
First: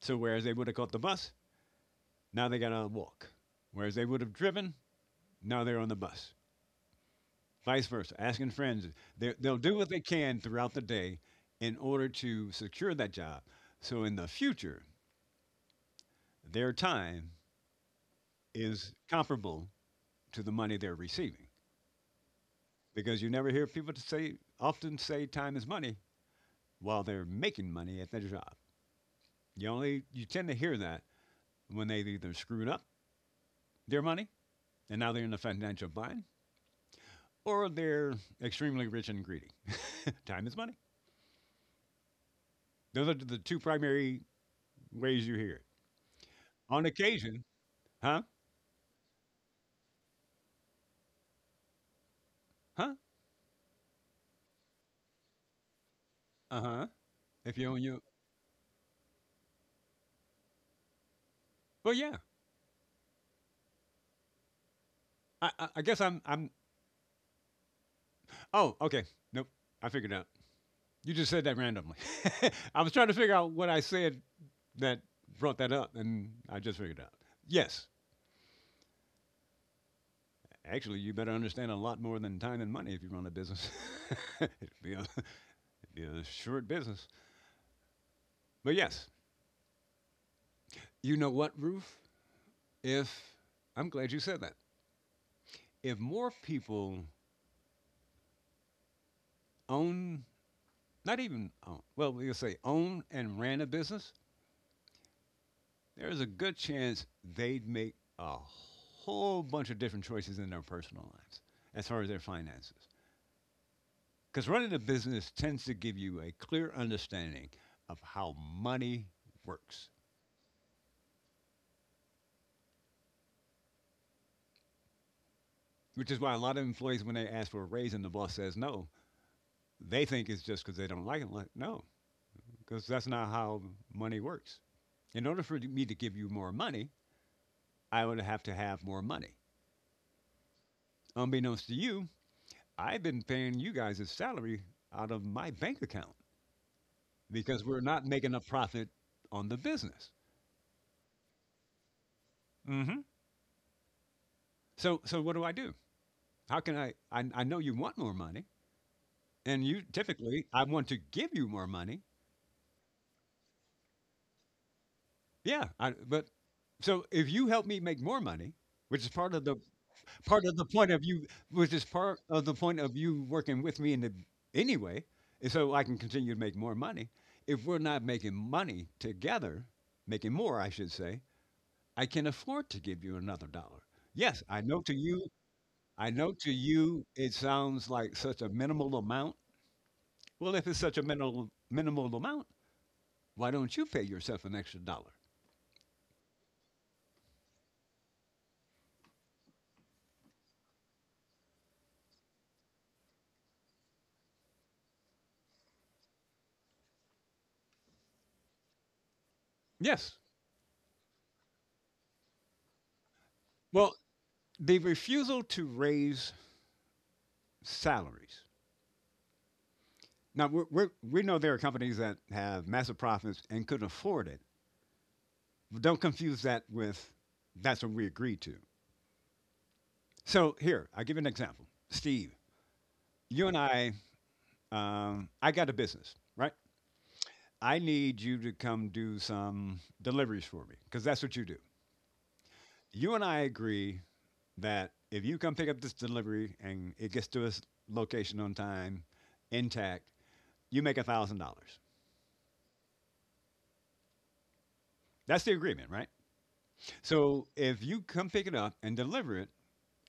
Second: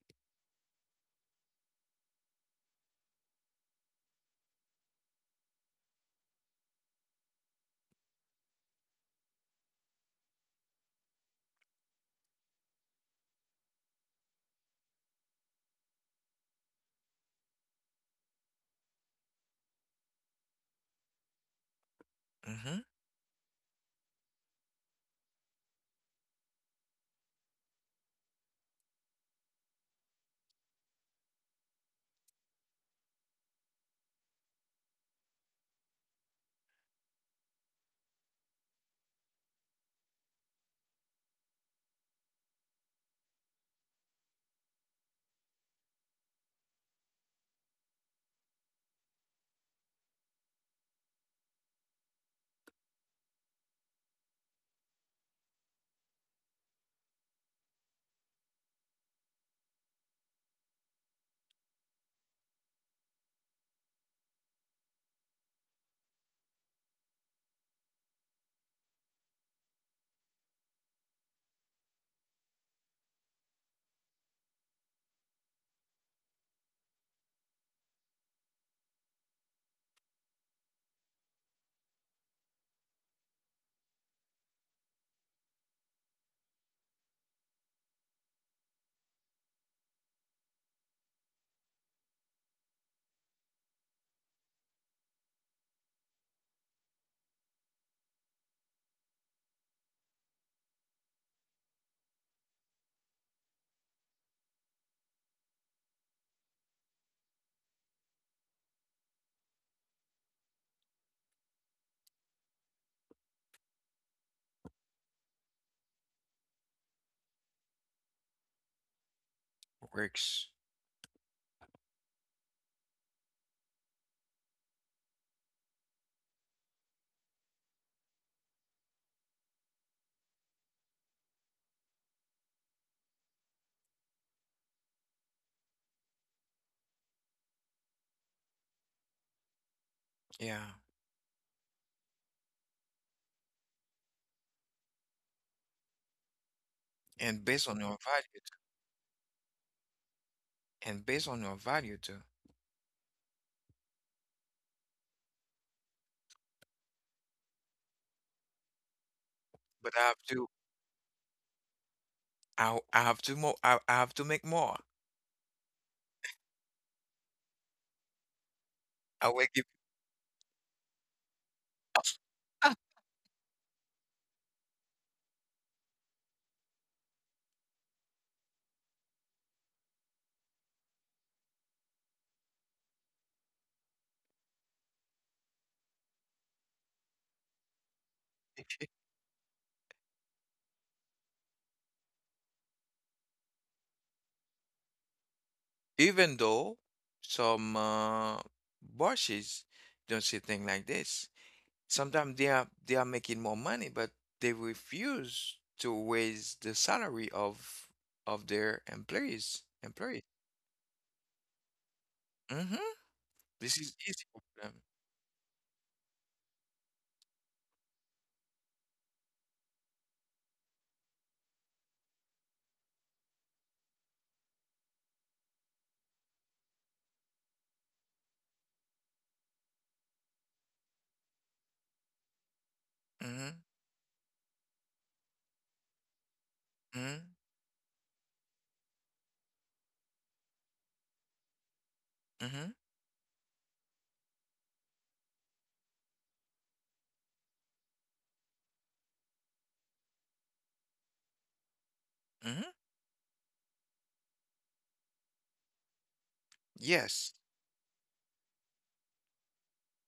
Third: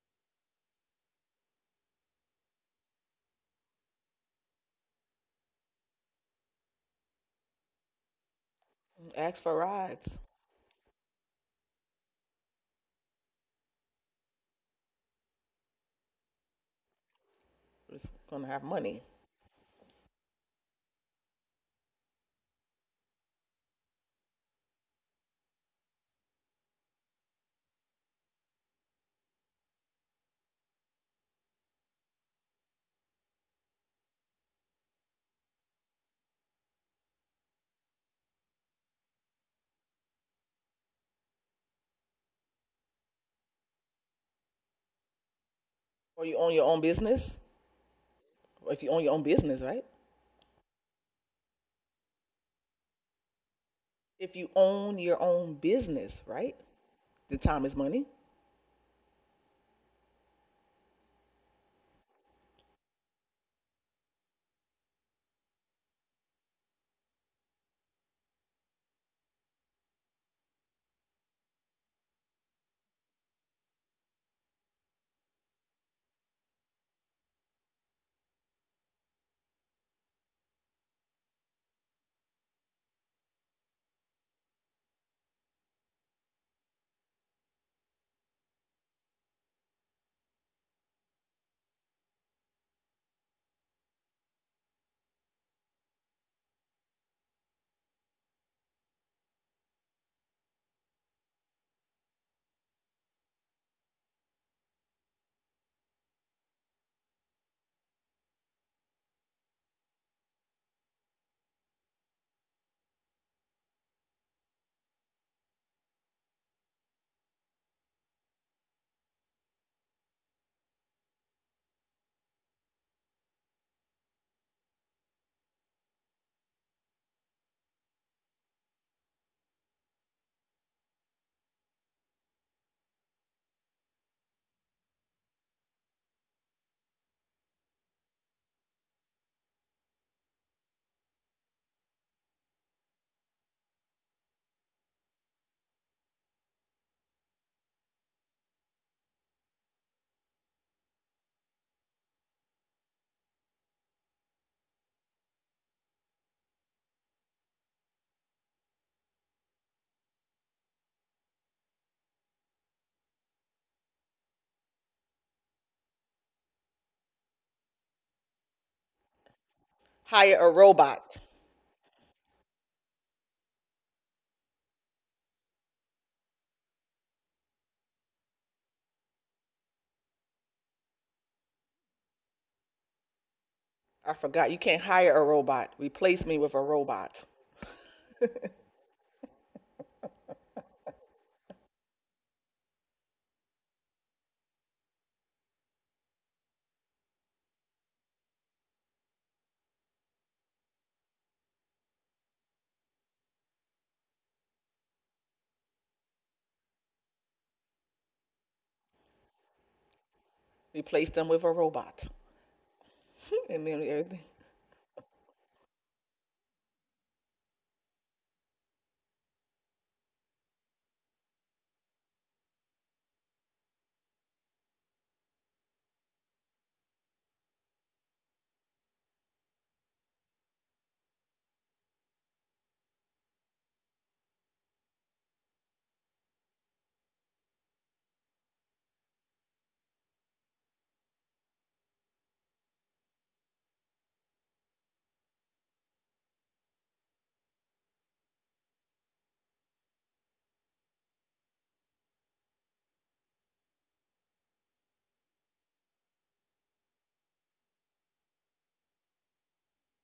So whereas they would have caught the bus, now they got to walk. Whereas they would have driven, now they're on the bus. Vice versa. Asking friends, They-
Ask for
they'll do what they
rides.
can throughout the day in order to secure that job. So in the future, their time
It's gonna have
is
money.
comparable to the money they're receiving
Mhm.
because you never hear people to say often say time is money while they're making money at their job. You tend to hear that when they either screwed up their money and now they're in a financial bind, or they're extremely rich and greedy. Time is money. Those are the two primary ways you hear it.
Or you own your
On
own business.
occasion, huh?
Or if you own your own business, right?
Huh?
If you own your own business,
Uh
right?
huh.
The
If you
time is
own you,
money.
well, yeah. I'm I'm. Oh, okay. Nope. I figured it out. You just said that randomly. I was trying to figure out what I said that brought that up, and I just figured it out. Yes. Actually, you better understand a lot more than time and money if you run a business. It'd it'd be a short business. But yes, you know what, Ruth? If I'm glad you said that. If more people own, not even own, well, we'll say own and ran a business, there's a good chance they'd make a whole bunch of different choices in their personal lives as far as their finances. Because running a business tends to give you a clear understanding of how money works,
Works.
which is why a lot of employees, when they ask for a raise and the boss says no, they think it's just because they don't like it. Like, no, because that's not how money works. In order for me to give you more money, I would have to have more money.
Yeah.
Unbeknownst to you, I've been paying you guys a salary out of my bank account
And
because
based
we're
on your
not
value,
making a
t-
profit on the business.
and based on your value too.
Mm-hmm. So what do I do? How can I? I know you want more money, and you
But I have
typically
to.
I want to give you more money.
I have to more. I have to make more.
Yeah, but so if you help me make more money, which is
I will give,
Hire
part
a
of the point of
robot.
you which is part of the point of you working with me in the anyway is so I can continue to make more money. If we're not making money together, making more I should say, I can afford to give you another dollar.
I
Yes,
forgot you can't hire a robot.
I
Replace
know
me
to
with a
you
robot.
it sounds like such a minimal amount. Well, if it's such a minimal amount, why don't you pay yourself an extra dollar?
even though some bosses don't see things like this. Sometimes they are making more money, but they refuse to raise the salary of their employees.
Yes.
Employees.
Replace them with a robot.
Hmm.
And
This
then
is
Well,
everything.
easy for
the
them.
refusal to raise salaries. Now we know there are companies that have massive profits and couldn't afford it. Don't confuse that with that's what we agreed to. So here, I'll give you an example. Steve, you
Mm-hmm.
and I got a business, right?
Mm-hmm.
I need you to come do some deliveries for me because that's what you do.
Mm-hmm.
You and I agree that if you come pick up this delivery and it gets to its location on time, intact, you make $1,000.
Mm-hmm.
That's the agreement, right?
Yes,
So if you come pick it up and deliver it,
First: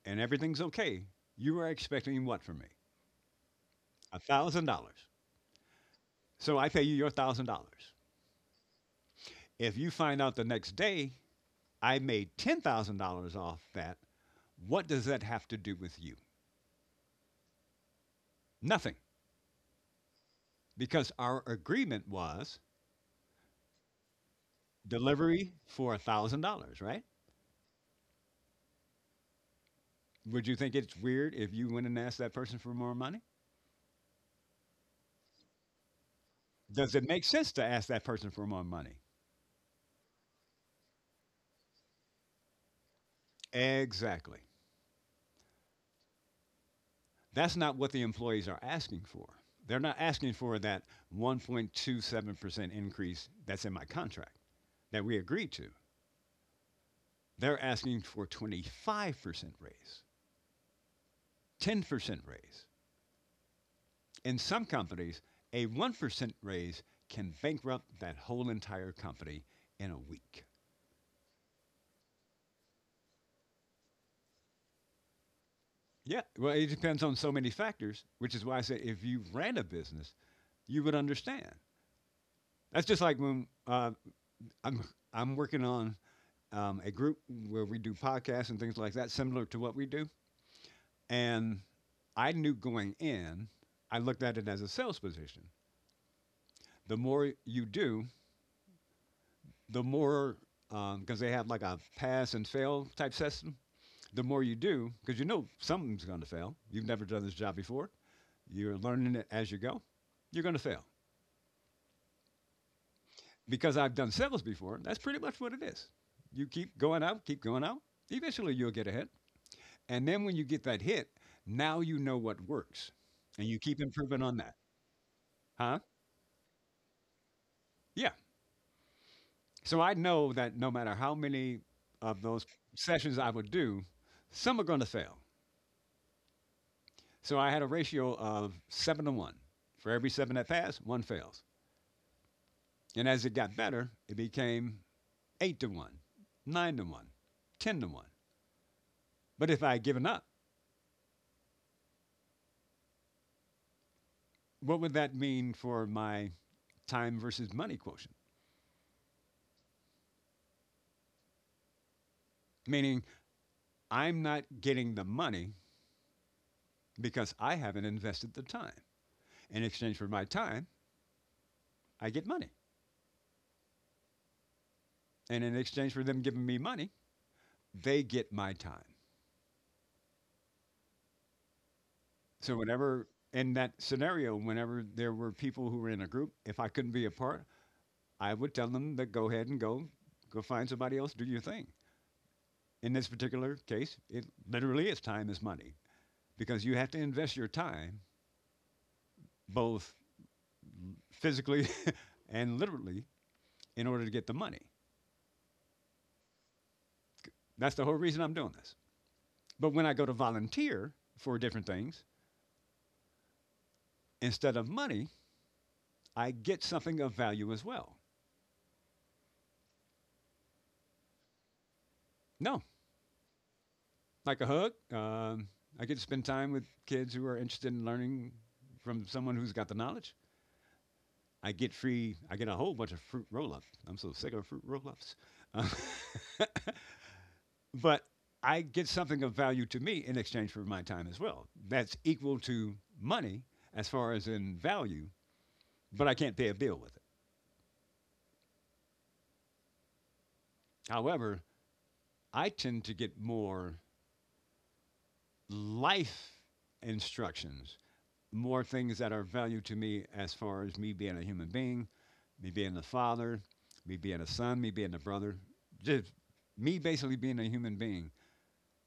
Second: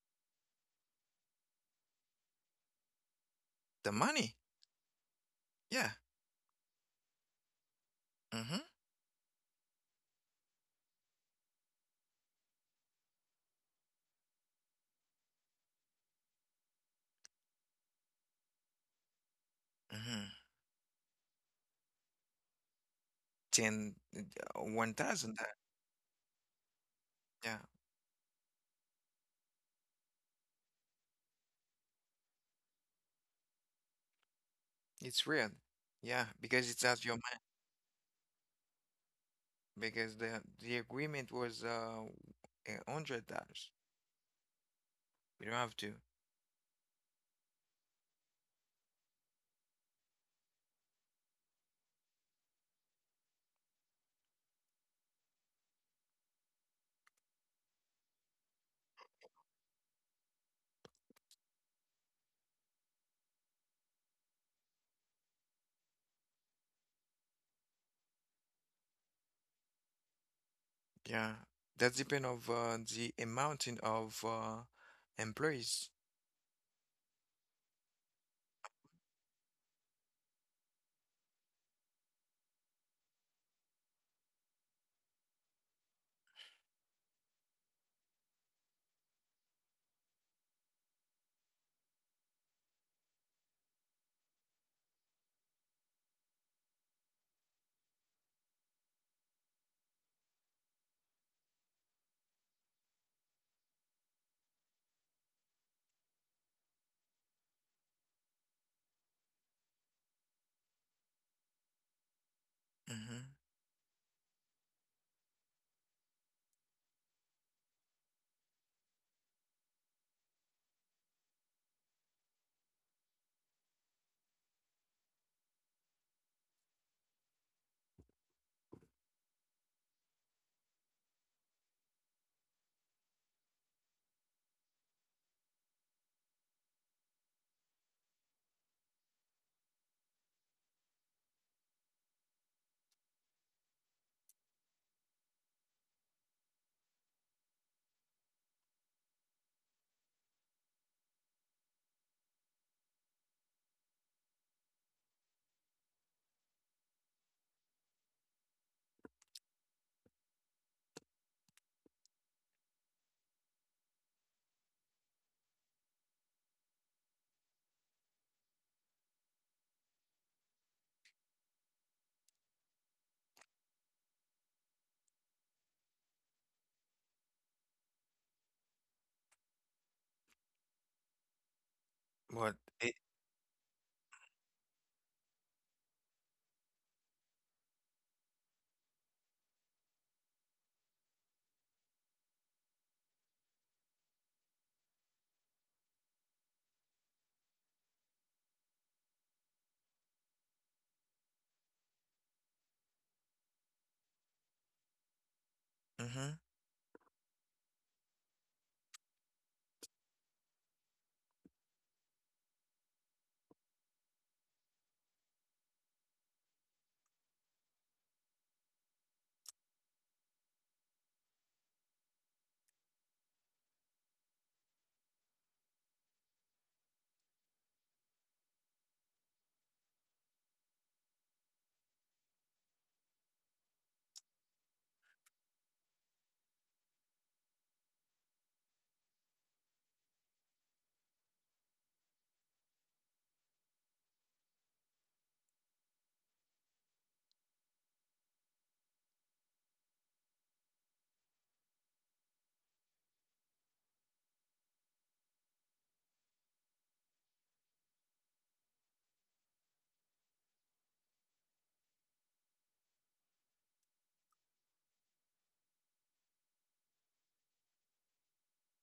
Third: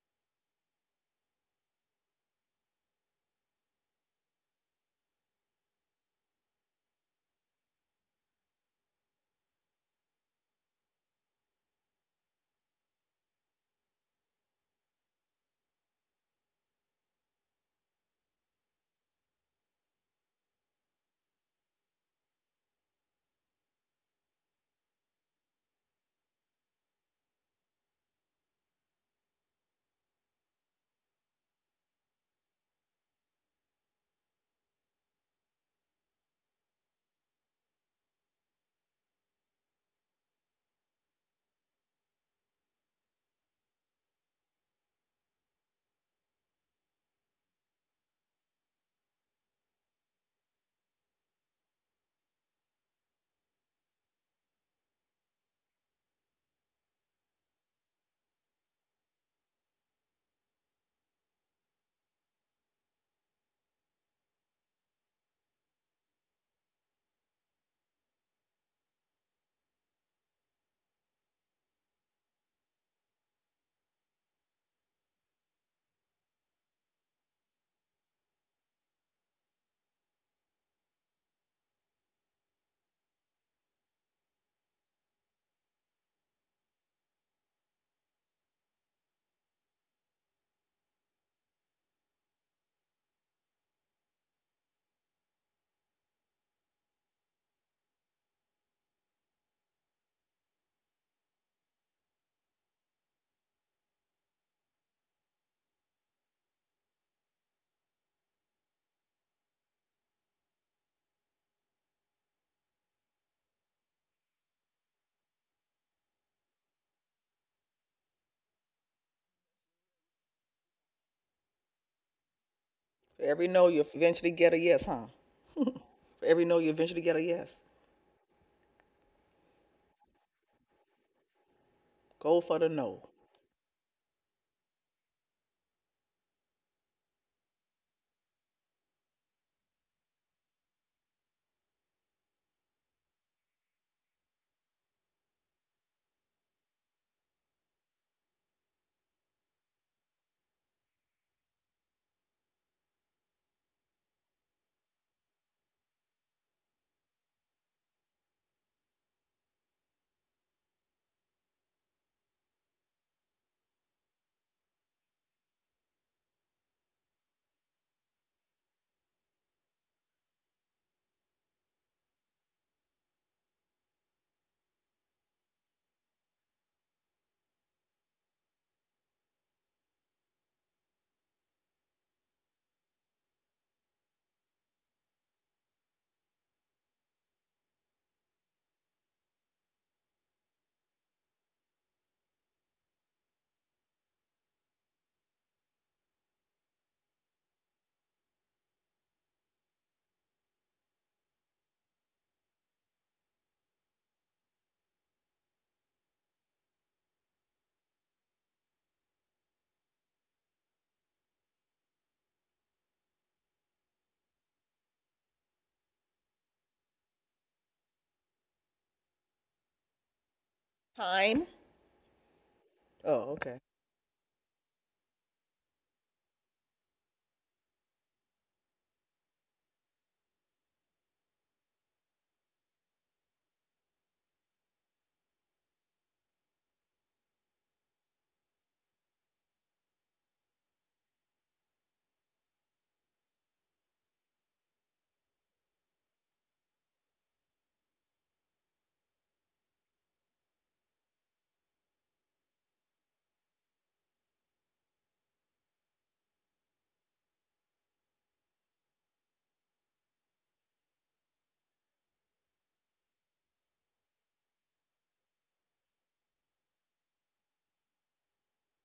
and everything's okay, you are expecting what from me?
the
A
money.
thousand dollars.
Yeah.
So I pay you your $1,000.
Mm-hmm.
If you find out the next day I made $10,000 off that, what does that have to do with you? Nothing.
Mm-hmm.
Because our agreement was
Ten, uh, 1,000. That,
delivery for $1,000, right?
yeah,
Would you think it's weird if you went and asked that person for more money?
it's real. Yeah, because it's
Does
out
it
your
make
mind.
sense to ask that person for more money?
Because the agreement was $100.
Exactly.
We don't have to.
That's not what the employees are asking for. They're not asking for that 1.27% increase that's in my contract that we agreed to. They're asking for 25% raise, 10% raise. In some companies, a 1% raise can bankrupt that whole entire company in a week.
Yeah, that's depend of the amount in- of employees.
Yeah, well, it depends on so many factors, which is why I say if you ran a business, you would understand. That's just like when I'm working on a group where we do podcasts and things like that, similar to what we do. And I knew going in, I looked at it as a sales position. The more you do, the more, because they have like a pass and fail type system, the more you do, because you know something's going to fail. You've never done this job before, you're learning it as you go, you're going to fail.
Mm-hmm.
Because I've done sales before, that's pretty much what it is. You keep going out, eventually you'll get ahead. And then when you get that hit, now you know what works,
For every
and you
no,
keep
you
improving
eventually
on
get
that.
a yes, huh?
Huh?
For every no, you eventually get a yes.
Yeah. So I know that no matter how many of
Go
those
for the no.
sessions I would do, some are going to fail. So I had a ratio of seven to one. For every seven that pass, one fails. And as it got better, it became eight to one, nine to one, 10-1. But if I had given up, what would that mean for my time versus money quotient? Meaning, I'm not getting the money because I haven't invested the time. In exchange for my time, I get money. And in exchange for them giving me money, they get my time. So,
But it.
whenever in that scenario, whenever there were people who were in a group, if I couldn't be a part, I would tell them to go ahead and go, go find somebody else, do your thing. In this particular case, it literally is time is money because you have to invest your time both physically and literally in order to get the money.
Mm-hmm.
That's the whole reason I'm doing this. But when I go to volunteer for different things, instead of money, I get something of value as well.
Time.
No,
Oh, okay.
like a hug. I get to spend time with kids who are interested in learning from someone who's got the knowledge. I get free. I get a whole bunch of fruit roll ups. I'm so sick of fruit roll ups. But I get something of value to me in exchange for my time as well. That's equal to money as far as in value, but I can't pay a bill with it. However, I tend to get more life instructions, more things that are of value to me as far as me being a human being, me being a father, me being a son, me being a brother, just me basically being a human being.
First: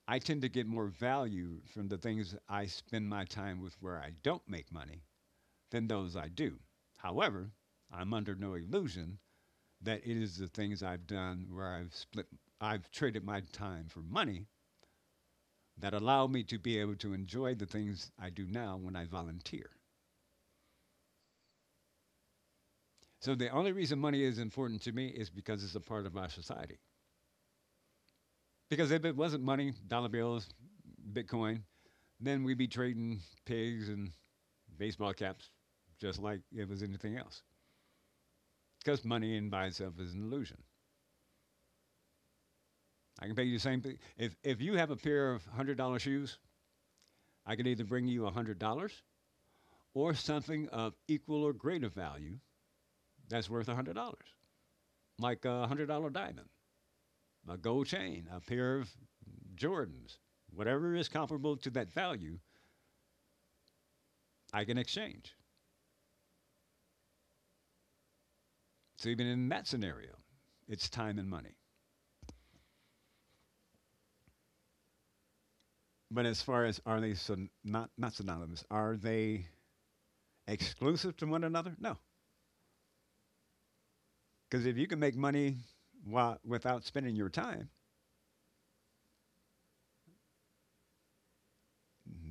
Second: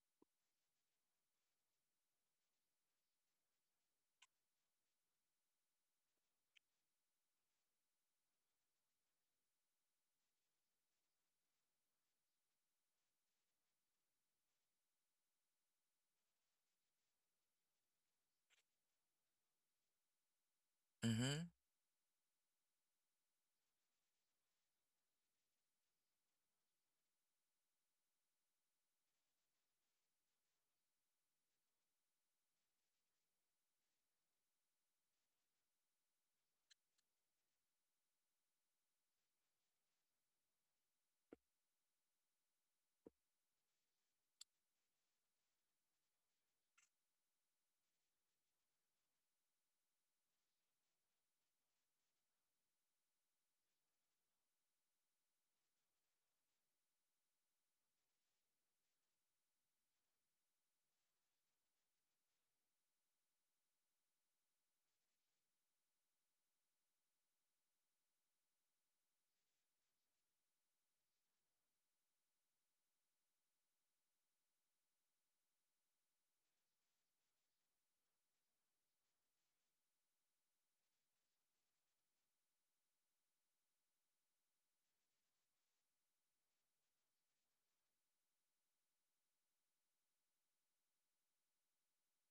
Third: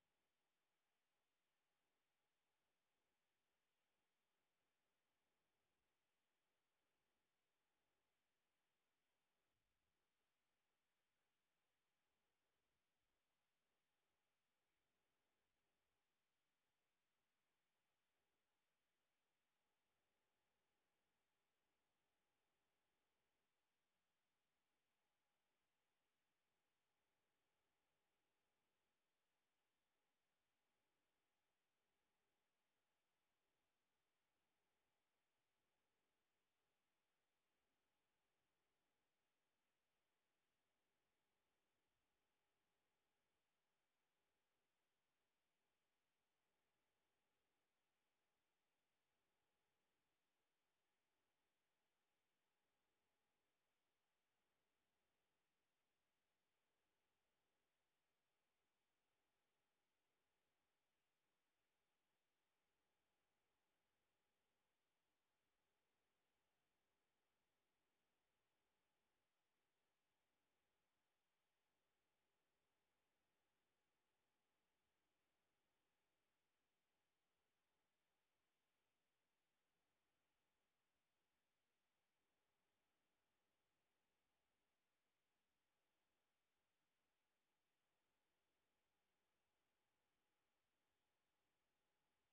I tend to get more value from the things I spend my time with where I don't make money than those I do. However, I'm under no illusion that it is the things I've done where I've split, I've traded my time for money that allow me to be able to enjoy the things I do now when I volunteer.
Mm-hmm.
So the only reason money is important to me is because it's a part of my society. Because if it wasn't money, dollar bills, Bitcoin, then we'd be trading pigs and baseball caps just like it was anything else. Because money in by itself is an illusion. I can pay you the same thing. If you have a pair of $100 shoes, I can either bring you $100 or something of equal or greater value that's worth $100, like a $100 diamond, a gold chain, a pair of Jordans, whatever is comparable to that value, I can exchange. So even in that scenario, it's time and money. But as far as, are they not synonymous? Are they exclusive to one another? No, because if you can make money while, without spending your time,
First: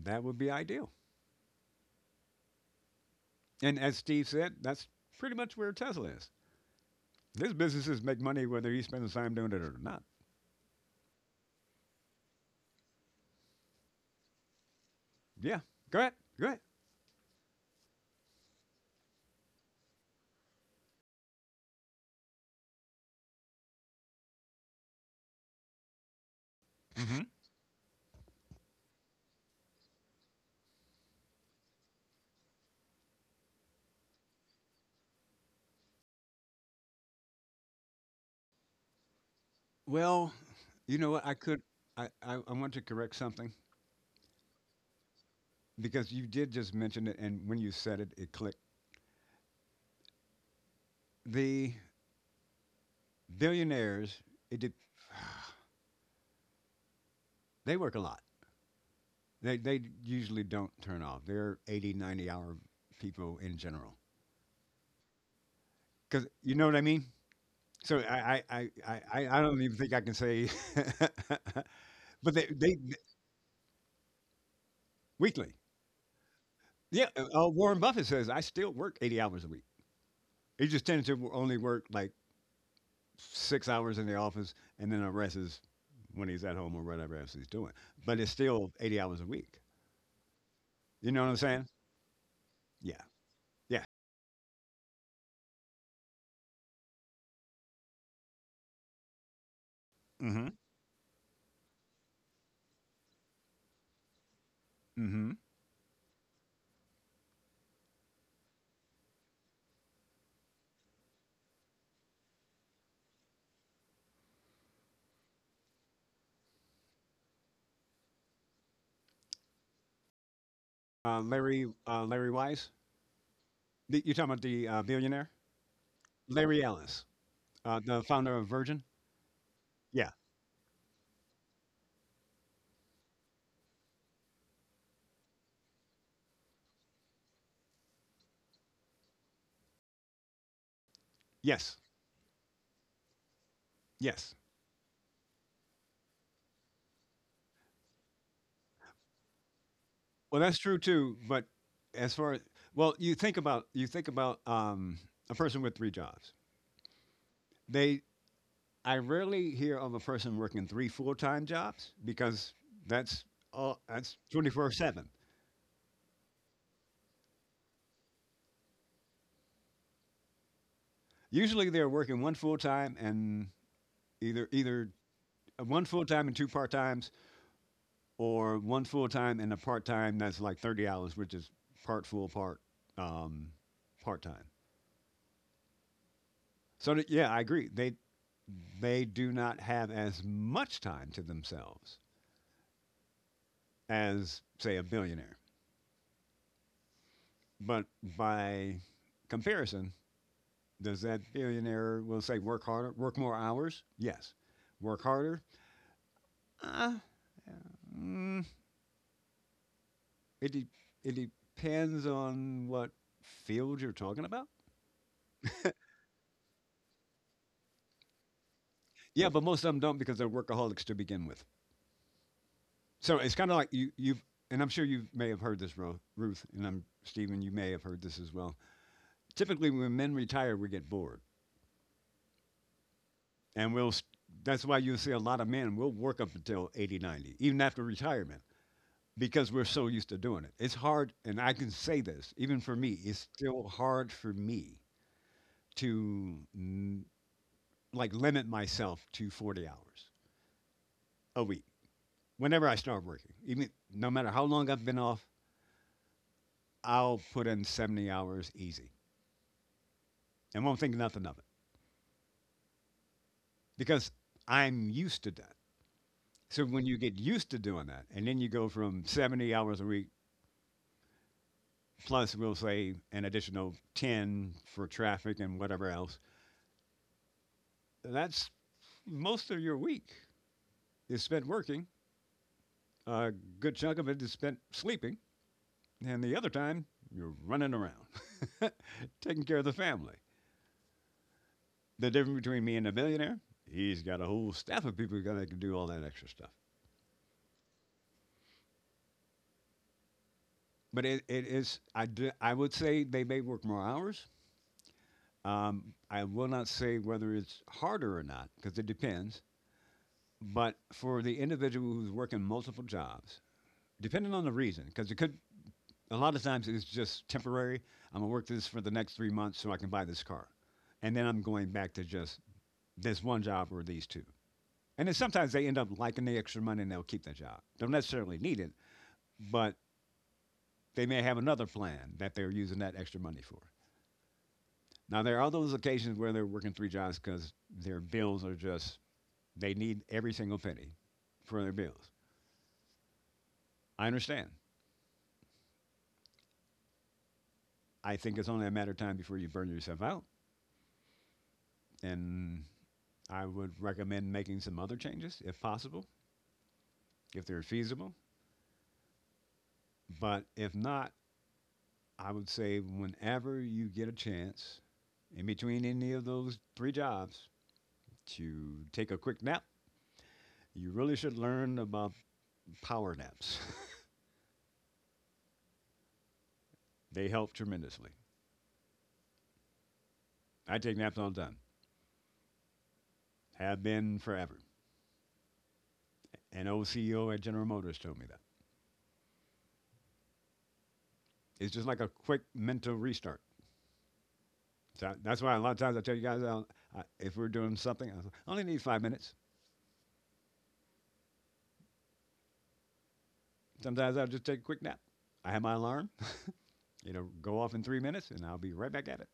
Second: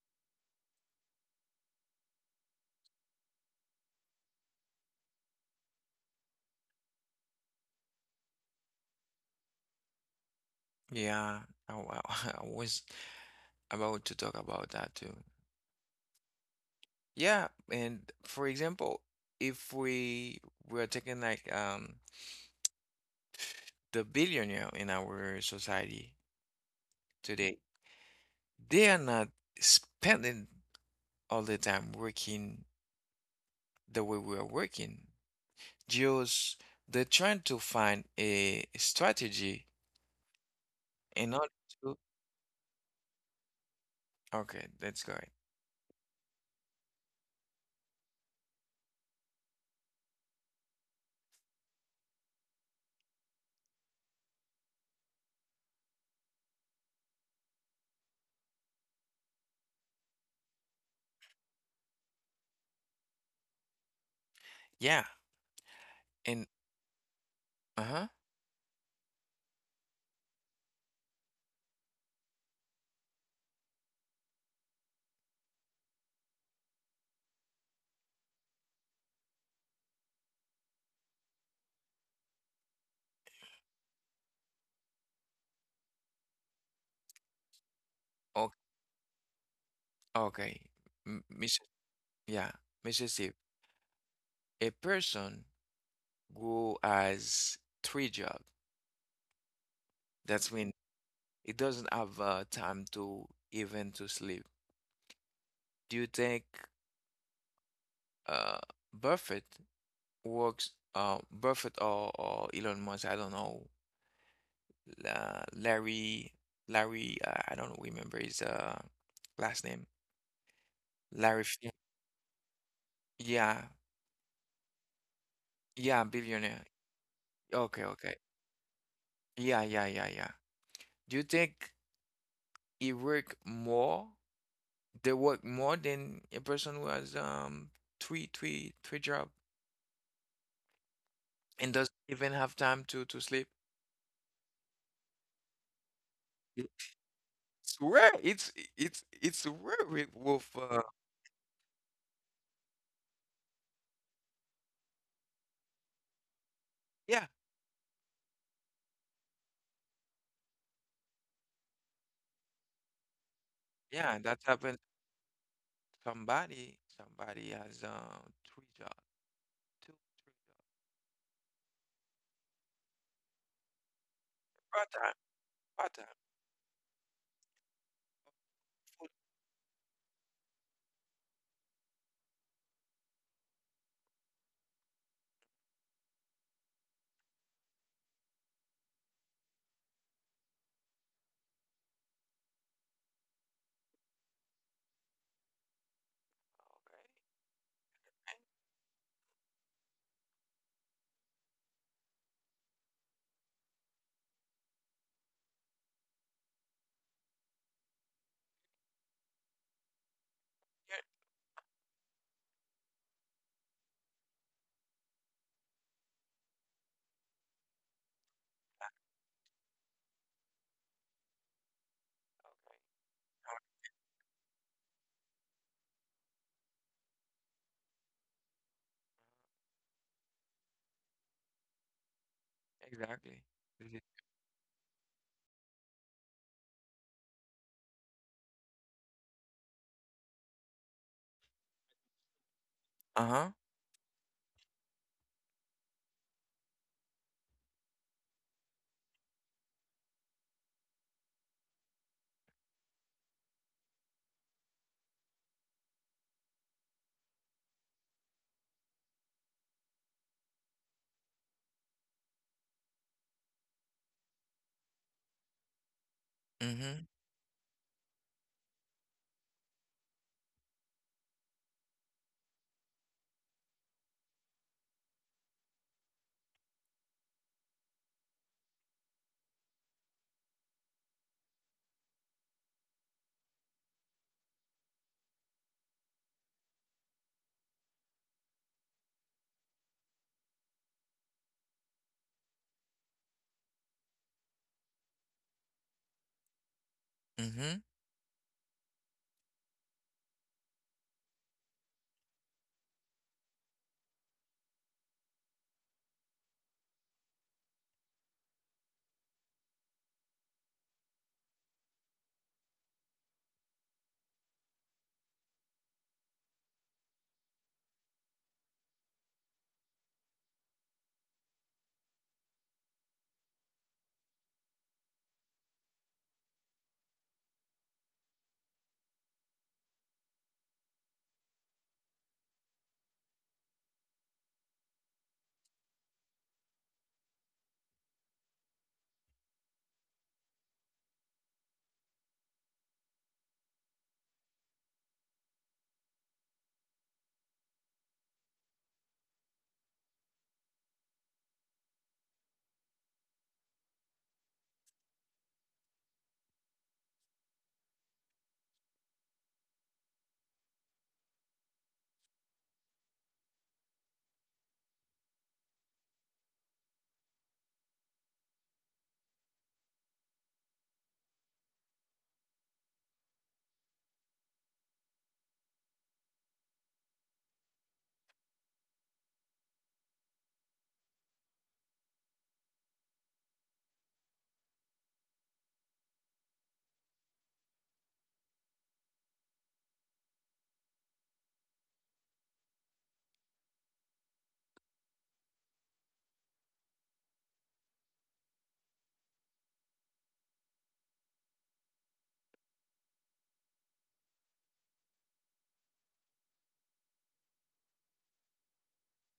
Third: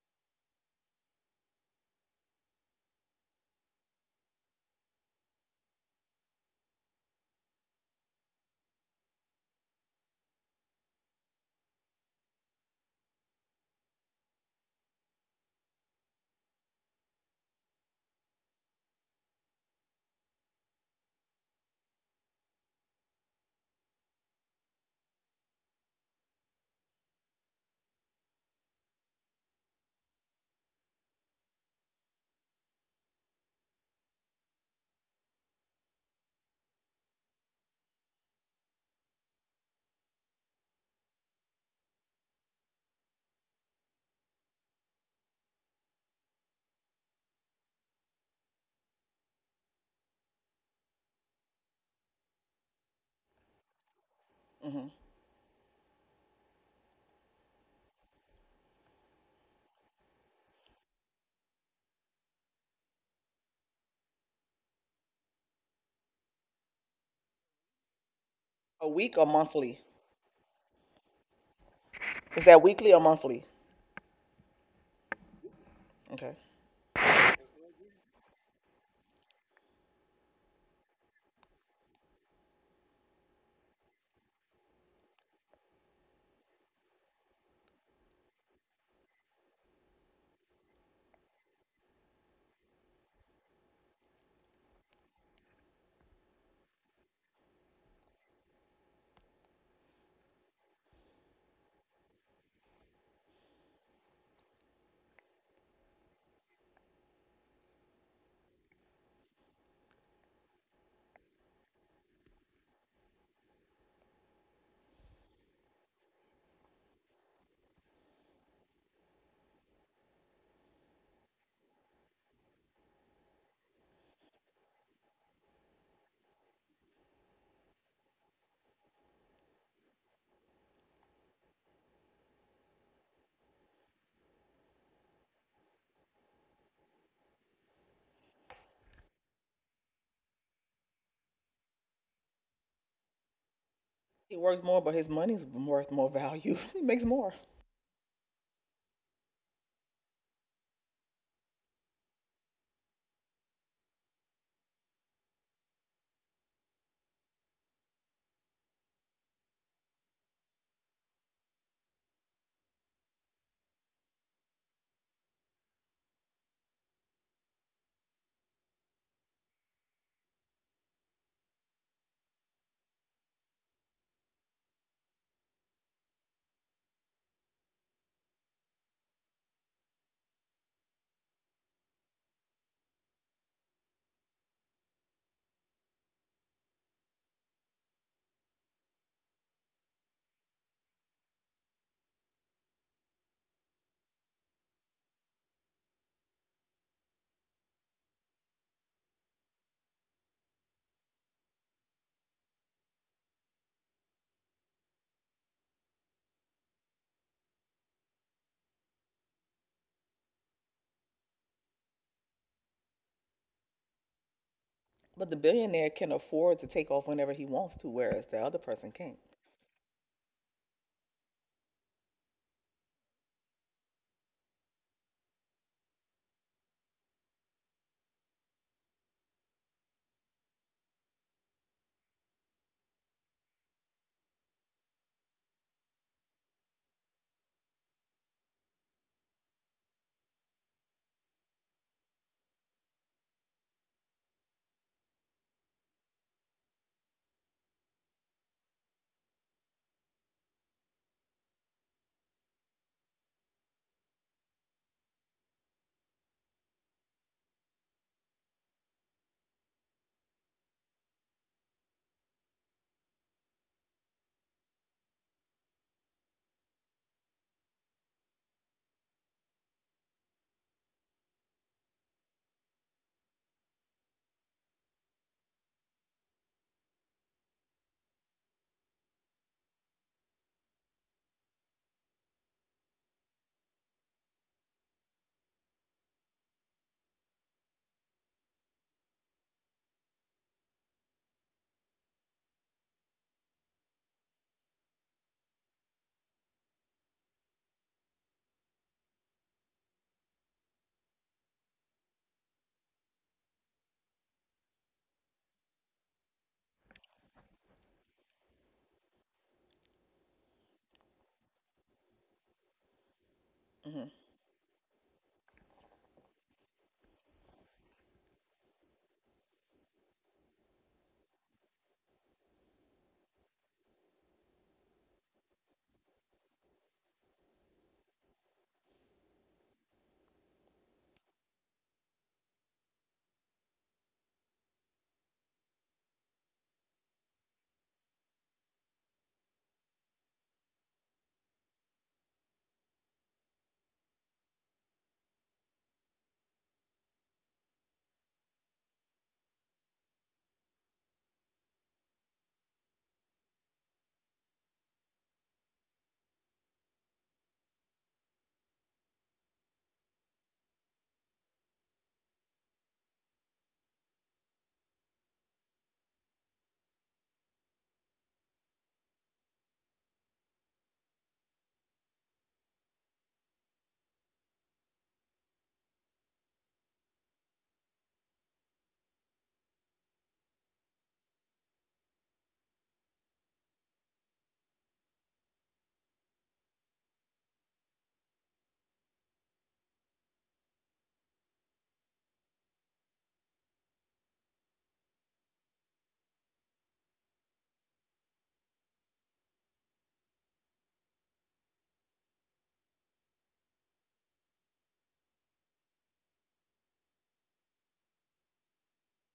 that would be ideal. And as Steve said, that's pretty much where Tesla is. His businesses make money whether he spends time doing it or not.
Yeah, I was about to talk about that too.
Yeah, go ahead, go ahead.
Yeah, and for example, if we were taking like the billionaire in our society
Mhm.
today, they are not spending all the time working the way we are working. Just they're trying to find a strategy
Well, you know what? I
in order
could.
to,
I want to correct something,
okay, that's good.
because you did just mention it, and when you said it, it clicked. The billionaires, it did,
Hmm.
they work a lot. They usually don't turn off. They're 80, hour people in general.
Yeah,
Because
and
you know what I mean? So
uh-huh.
I, I, I,
A
I,
week or
I I don't even
monthly?
think I can say, but
Is that weekly or monthly?
weekly.
Okay.
Yeah. Warren Buffett says, I still work 80 hours a week. He just tends to only work like 6 hours in the office, and then the rest is when he's at home or whatever else he's doing. But it's
Okay,
still 80 hours a week.
okay.
You know
M-
what I'm
Miss,
saying?
yeah,
Yeah.
Mr. Steve,
Yeah.
a person who has three jobs,
Mm-hmm.
that's when it doesn't have time to even to sleep.
Mm-hmm.
Do you think uh Buffett works Buffett or Elon Musk, I don't know, La Larry Larry I don't remember his last name. Larry Fi-
Larry Wise.
yeah.
The, you talking about the billionaire?
Yeah,
Larry
billionaire.
Ellis,
Okay,
the
okay.
founder of Virgin.
Yeah, yeah, yeah,
Yeah.
yeah. Do you think it work more? They work more than a person who has three job and
Yes.
doesn't even have time to sleep.
Yes.
He works more, but his money's worth more value.
It-
He makes more.
It's rare. It's rare
Well,
with
that's true too. But as far as, well, you think about a person with three jobs.
yeah
They, I rarely hear of a person working three full time jobs because that's all
yeah
that's
that
twenty four
happened.
seven.
Somebody has three job, three job,
Usually they're working one full time and either
part
either
time,
one
part
full
time,
time and two-part times, or one
full.
full time and a part time that's like 30 hours, which is part full part um, part time. So that, yeah, I agree. They do not have as much time to themselves as say a billionaire,
Time.
but by comparison, does that billionaire, will say, work harder, work more hours? Yes. Work harder? Uh, mm, it de-
Okay, yeah,
it depends on what field you're talking about.
But the billionaire can afford to take off whenever he wants to, whereas the other person can't.
Yeah, but most of them don't because they're workaholics to begin with.
okay,
So it's kind of
uh,
like you've and I'm sure you may have heard this, Ruth, and I'm Stephen. You may have heard this as well. Typically, when men retire, we get bored,
exactly.
and we'll. That's why you'll see a lot of men will work up until 80, 90, even after retirement. Because we're so used to doing it. It's hard, and I can say this, even for me, it's
Uh huh.
still hard for me to like limit myself to 40 hours a week. Whenever I start working, even no matter how long I've been off, I'll put in 70 hours easy and won't think nothing of it because I'm used to that. So when you
Mm-hmm.
get used to doing that, and then you go from 70 hours a week plus, we'll say, an additional 10 for traffic and whatever else, that's most of your week, is spent working. A good chunk of it is spent sleeping, and the other time you're running around, taking care of the family. The difference between me and a millionaire, he's got a whole staff of people that can do all that extra stuff.
Mm-hmm.
But it is, I, do, I would say they may work more hours. I will not say whether it's harder or not, because it depends. But for the individual who's working multiple jobs,
Hmm.
depending on the reason, because it could a lot of times it's just temporary. I'm gonna work this for the next 3 months so I can buy this car, and then I'm going back to just this one job or these two. And then sometimes they end up liking the extra money and they'll keep the job. Don't necessarily need it, but they may have another plan that they're using that extra money for. Now there are those occasions where they're working three jobs because their bills are just they need every single penny for their bills. I understand. I think it's only a matter of time before you burn yourself out, and I would recommend making some other changes if possible, if they're feasible. But if not, I would say whenever you get a chance in between any of those three jobs to take a quick nap, you really should learn about power naps. They help tremendously. I take naps all the time, have been forever. An old CEO at General Motors told me that. It's just like a quick mental restart. So that's why a lot of times I tell you guys, if we're doing something, I only need 5 minutes. Sometimes I'll just take a quick nap. I have my alarm, you know, go off in 3 minutes and I'll be right back at it.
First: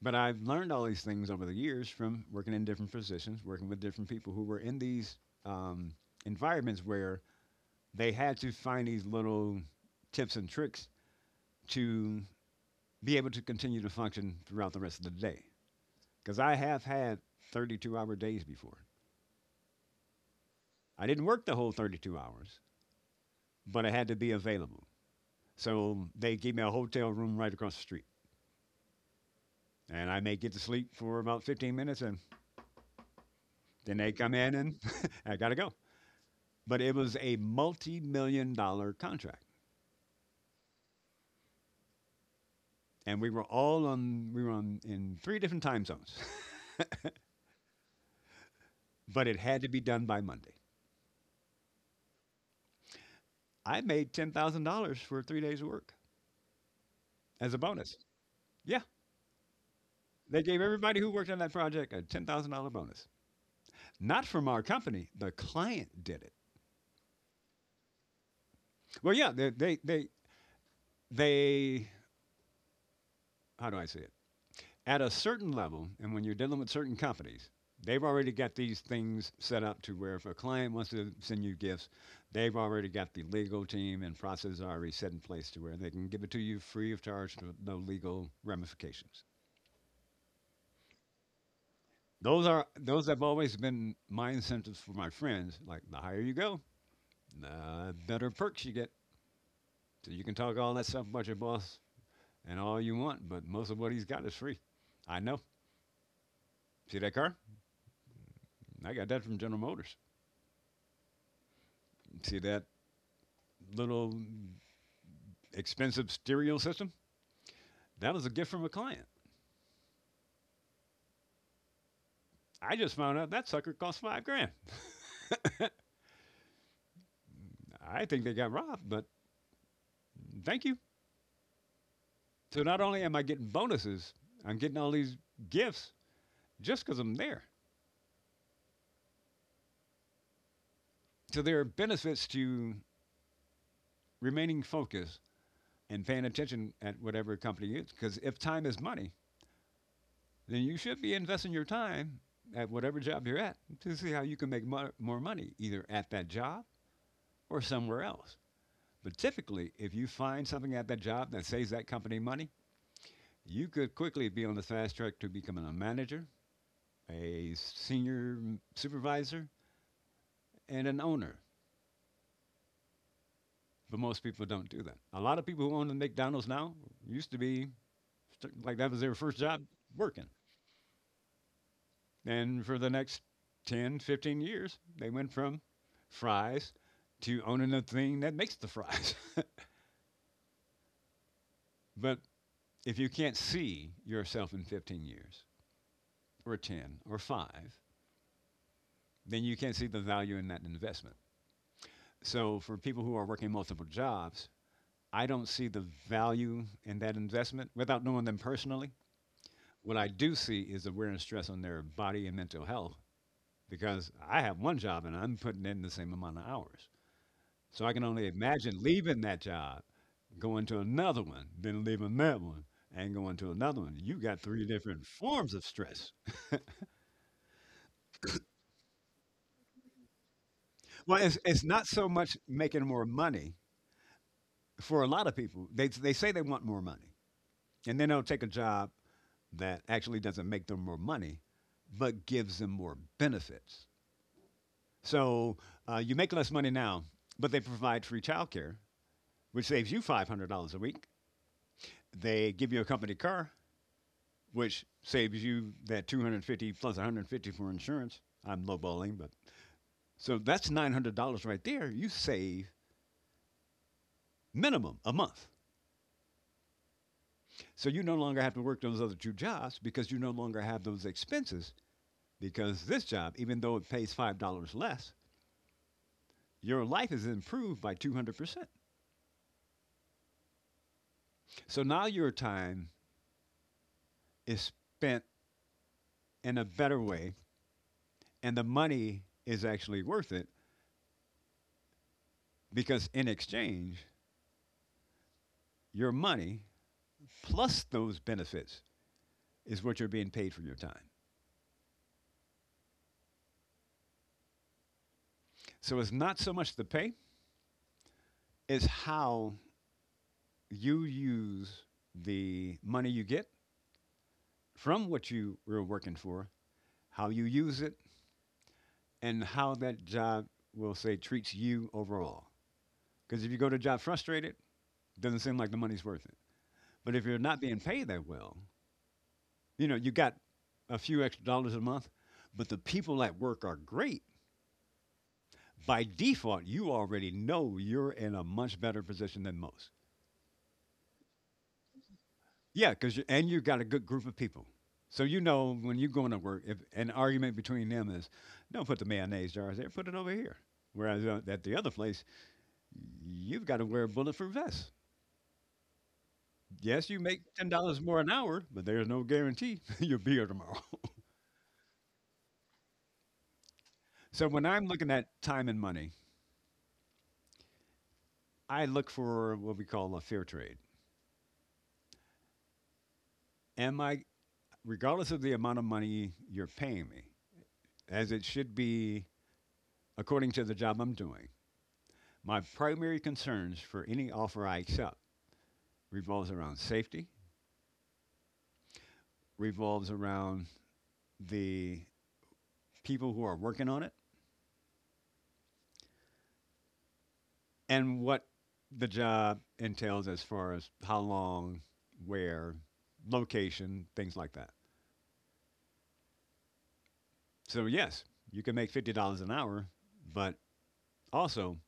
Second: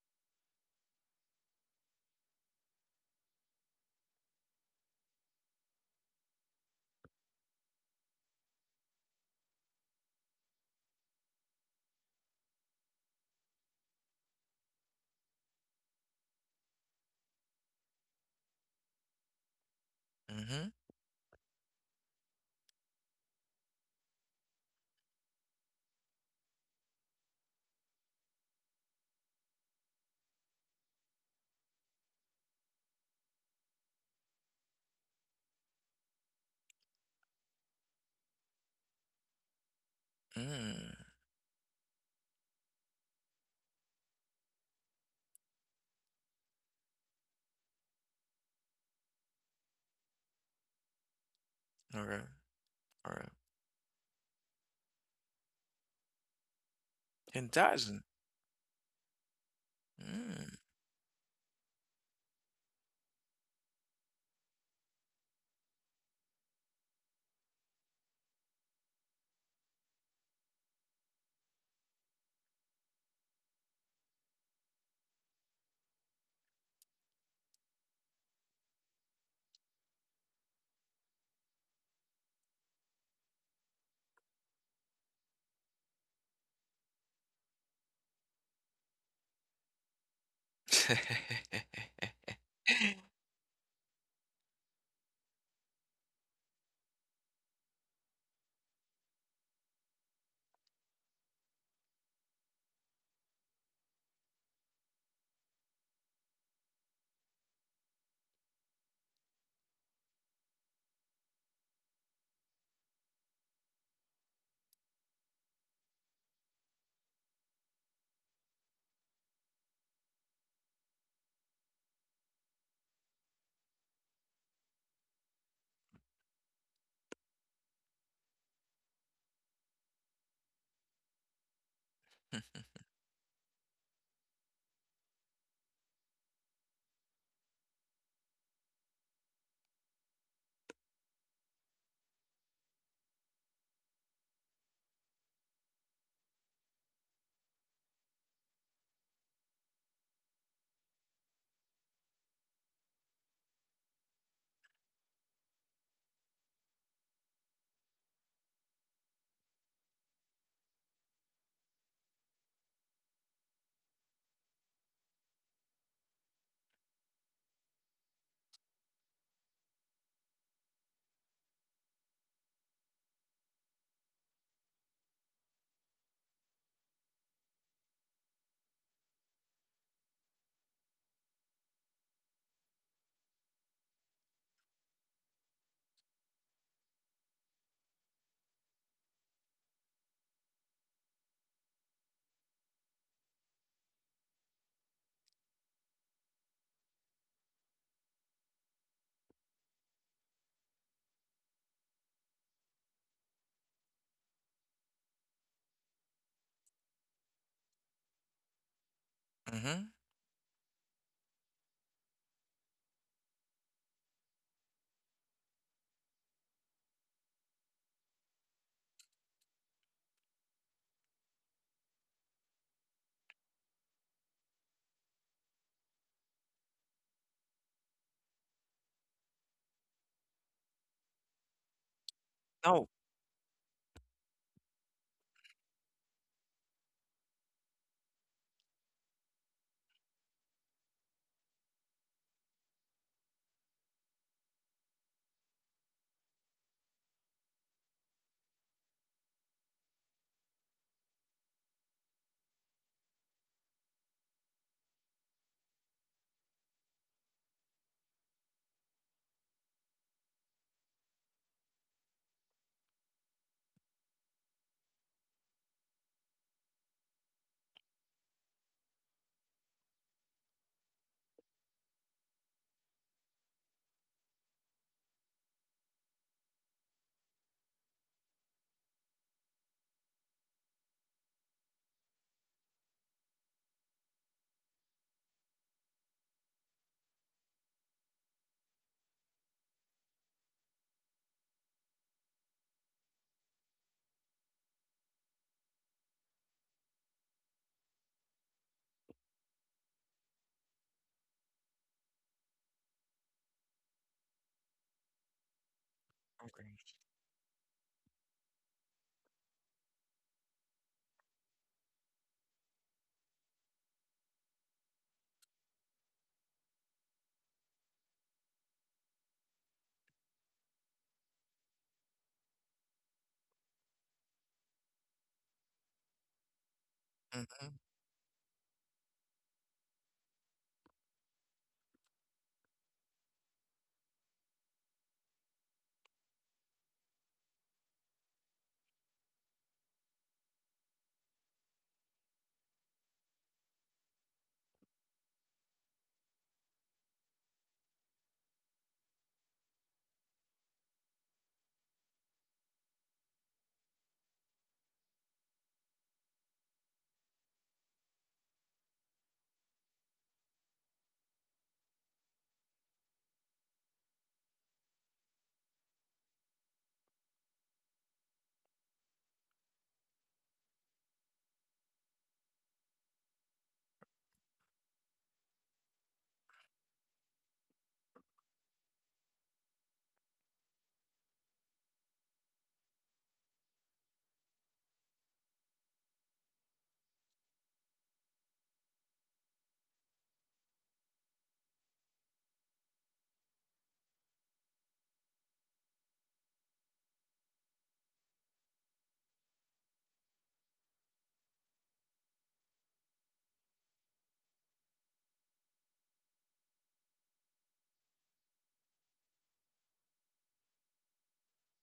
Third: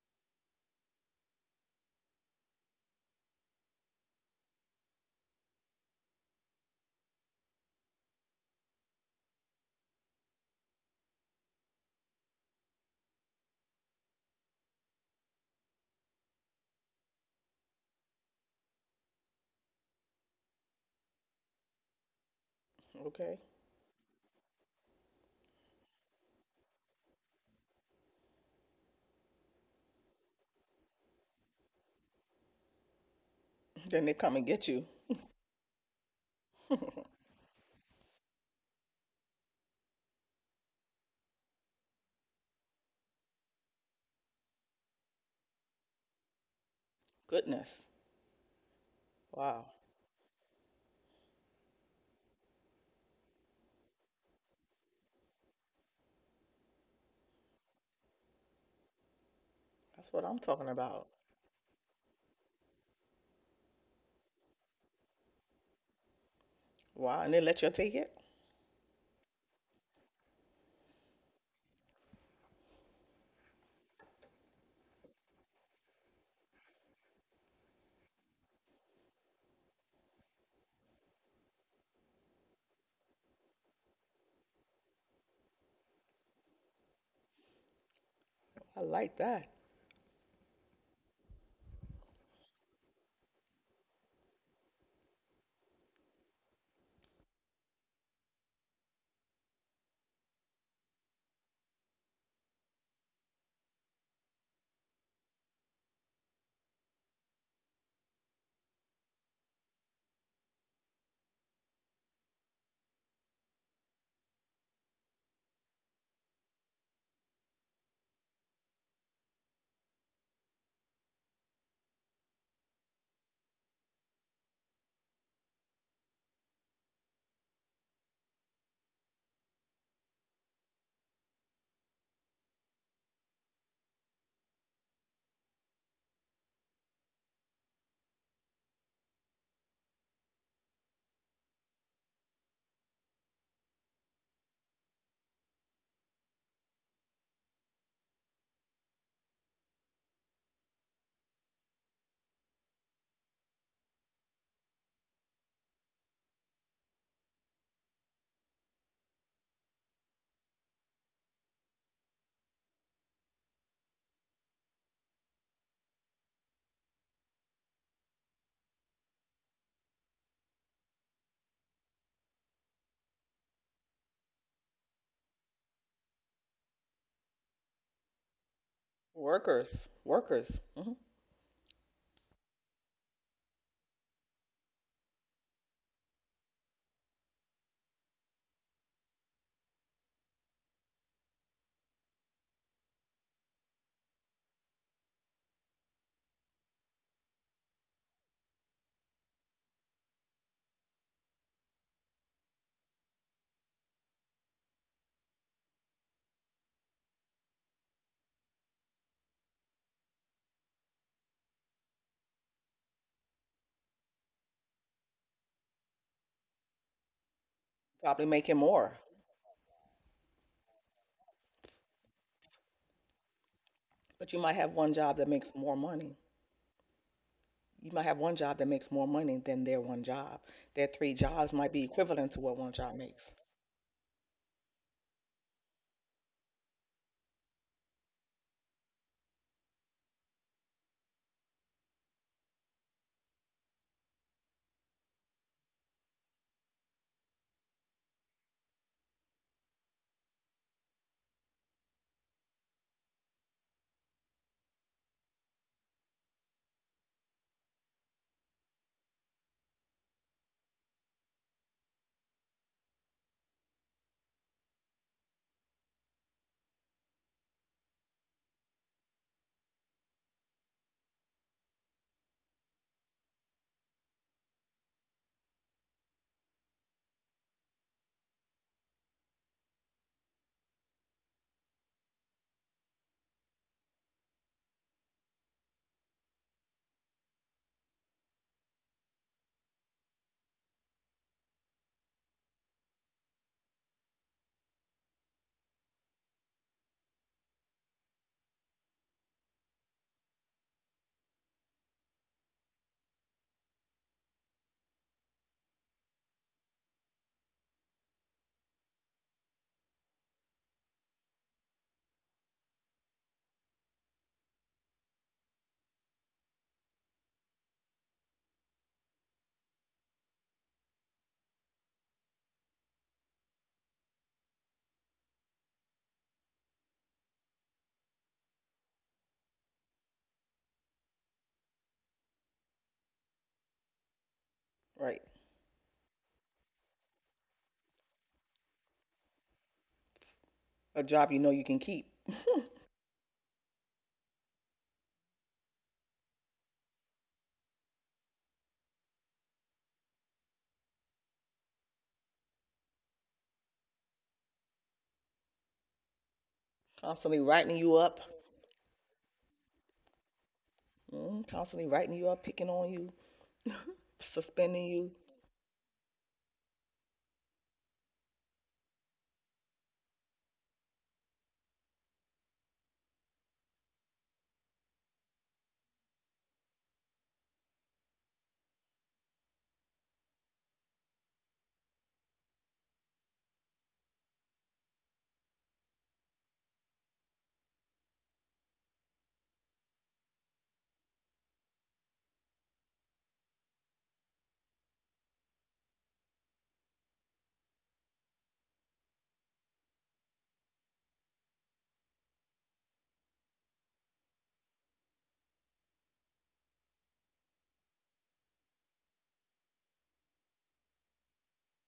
But I've learned all these things over the years from working in different positions, working with different people who were in these um, environments where they had to find these little tips and tricks to be able to continue to function throughout the rest of the day. Because I have had 32-hour days before.
Hmm.
I didn't work the whole 32 hours,
Okay.
but I had to be available. So they gave me a hotel room right across the street, and I may get to sleep for about 15 minutes, and then
Then
they
they
come
come and
in
get
and
you.
I gotta go. But it was a multi-million-dollar contract,
Mm,
and we were on in three different time zones,
Goodness.
but it had
Wow.
to be done by Monday.
okay, alright.
I made $10,000 for 3 days of work
It
as a bonus.
doesn't.
Yeah,
That's what I'm
they
Mm.
gave
talking
everybody
about.
who worked on that project a $10,000 bonus, not from our company. The client did it.
Wow. And they let you take it?
Well, yeah, they how do I say it? At a certain level, and when you're dealing with certain companies, they've already got these things set up to where if a client wants to send you gifts, they've already got the legal team and process already set in place to where they can give it to you free of charge with no legal
I like
ramifications.
that.
Those have always been my incentives for my friends. Like the higher you go, the better perks you get. So you can talk all that stuff about your boss and all you want, but most of what he's got is free. I know. See that car? I got that from General Motors. See that little expensive stereo system. That was a gift from a client. I just found out that sucker cost 5 grand. I think they got robbed, but thank you. So not only am I getting bonuses, I'm getting all these gifts just because I'm there. So there are benefits to remaining focused and paying attention at whatever company you. Because if time is money, then you should be investing your time at whatever job you're at to see how you can make more money, either at that job or somewhere else. But typically, if you find something at that job that saves that company money, you could quickly be on the fast track to becoming a manager, a senior supervisor, and an owner. But most people don't do that. A lot of people who own the McDonald's now used to be that was their first job
Workers.
working.
Workers. Hmm.
And for the next 10, 15 years, they went from fries to owning the thing that makes the fries. But if you can't see yourself in 15 years, or 10, or 5, then you can't see the value in that investment. So for people who are working multiple jobs, I don't see the value in that investment without knowing them personally.
Mm-hmm.
What I do see is the wear and stress on their body and mental health because I have one job and I'm putting in the same amount of hours. So I can only
Probably making
imagine
more.
leaving that job, going to another one, then leaving that one, and going to another one. You
But
got
you might
three
have one
different
job that
forms
makes
of
more
stress.
money. You might have one job that makes more money than their one job. Their three
Well, it's,
jobs
it's
might be
not so
equivalent
much
to what one
making
No.
job
more
makes.
money for a lot of people. They say they want more money, and then they'll take a job that actually doesn't make them more money, but gives them more benefits. So you make less money now, but they provide free childcare, which saves you $500 a week. They give you a company car, which saves you that $250 plus $150 for insurance. I'm lowballing, but so that's $900 right there. You save minimum a month. So you no longer have to work those other two jobs because you no longer have those expenses. Because this job, even though it pays $5 less, your life is improved by 200%. So now your time is spent in a better way, and the money is actually worth it because in exchange, your money plus those benefits is what you're being paid for your time. So it's not so much the
Okay.
pay, it's how you use the money you get from what you were working for, how you use it, and how that job will say treats you overall. Because if you go to a job frustrated, doesn't seem like the money's worth it. But if you're not
Mm-hmm.
being paid that well, you know, you got a few extra dollars a month, but the people at work are great.
Right.
By default, you already know you're in a much better position than most.
A job you know you can keep.
Yeah, because and you have got a good group of people. So you know when you're going to work, if an argument between them is, don't put the mayonnaise jars there, put it over here. Whereas at the other place, you've got to wear a bulletproof vest. Yes, you make
Constantly writing you
$10 more
up.
an hour, but there's no guarantee you'll be here tomorrow.
Picking on you,
So when I'm
suspending
looking
you.
at time and money, I look for what we call a fair trade. Am I, regardless of the amount of money you're paying me, as it should be according to the job I'm doing, my primary concerns for any offer I accept revolves around safety, revolves around the people who are working on it, and what the job entails as far as how long, where, location, things like that. So, yes, you can make $50 an hour, but also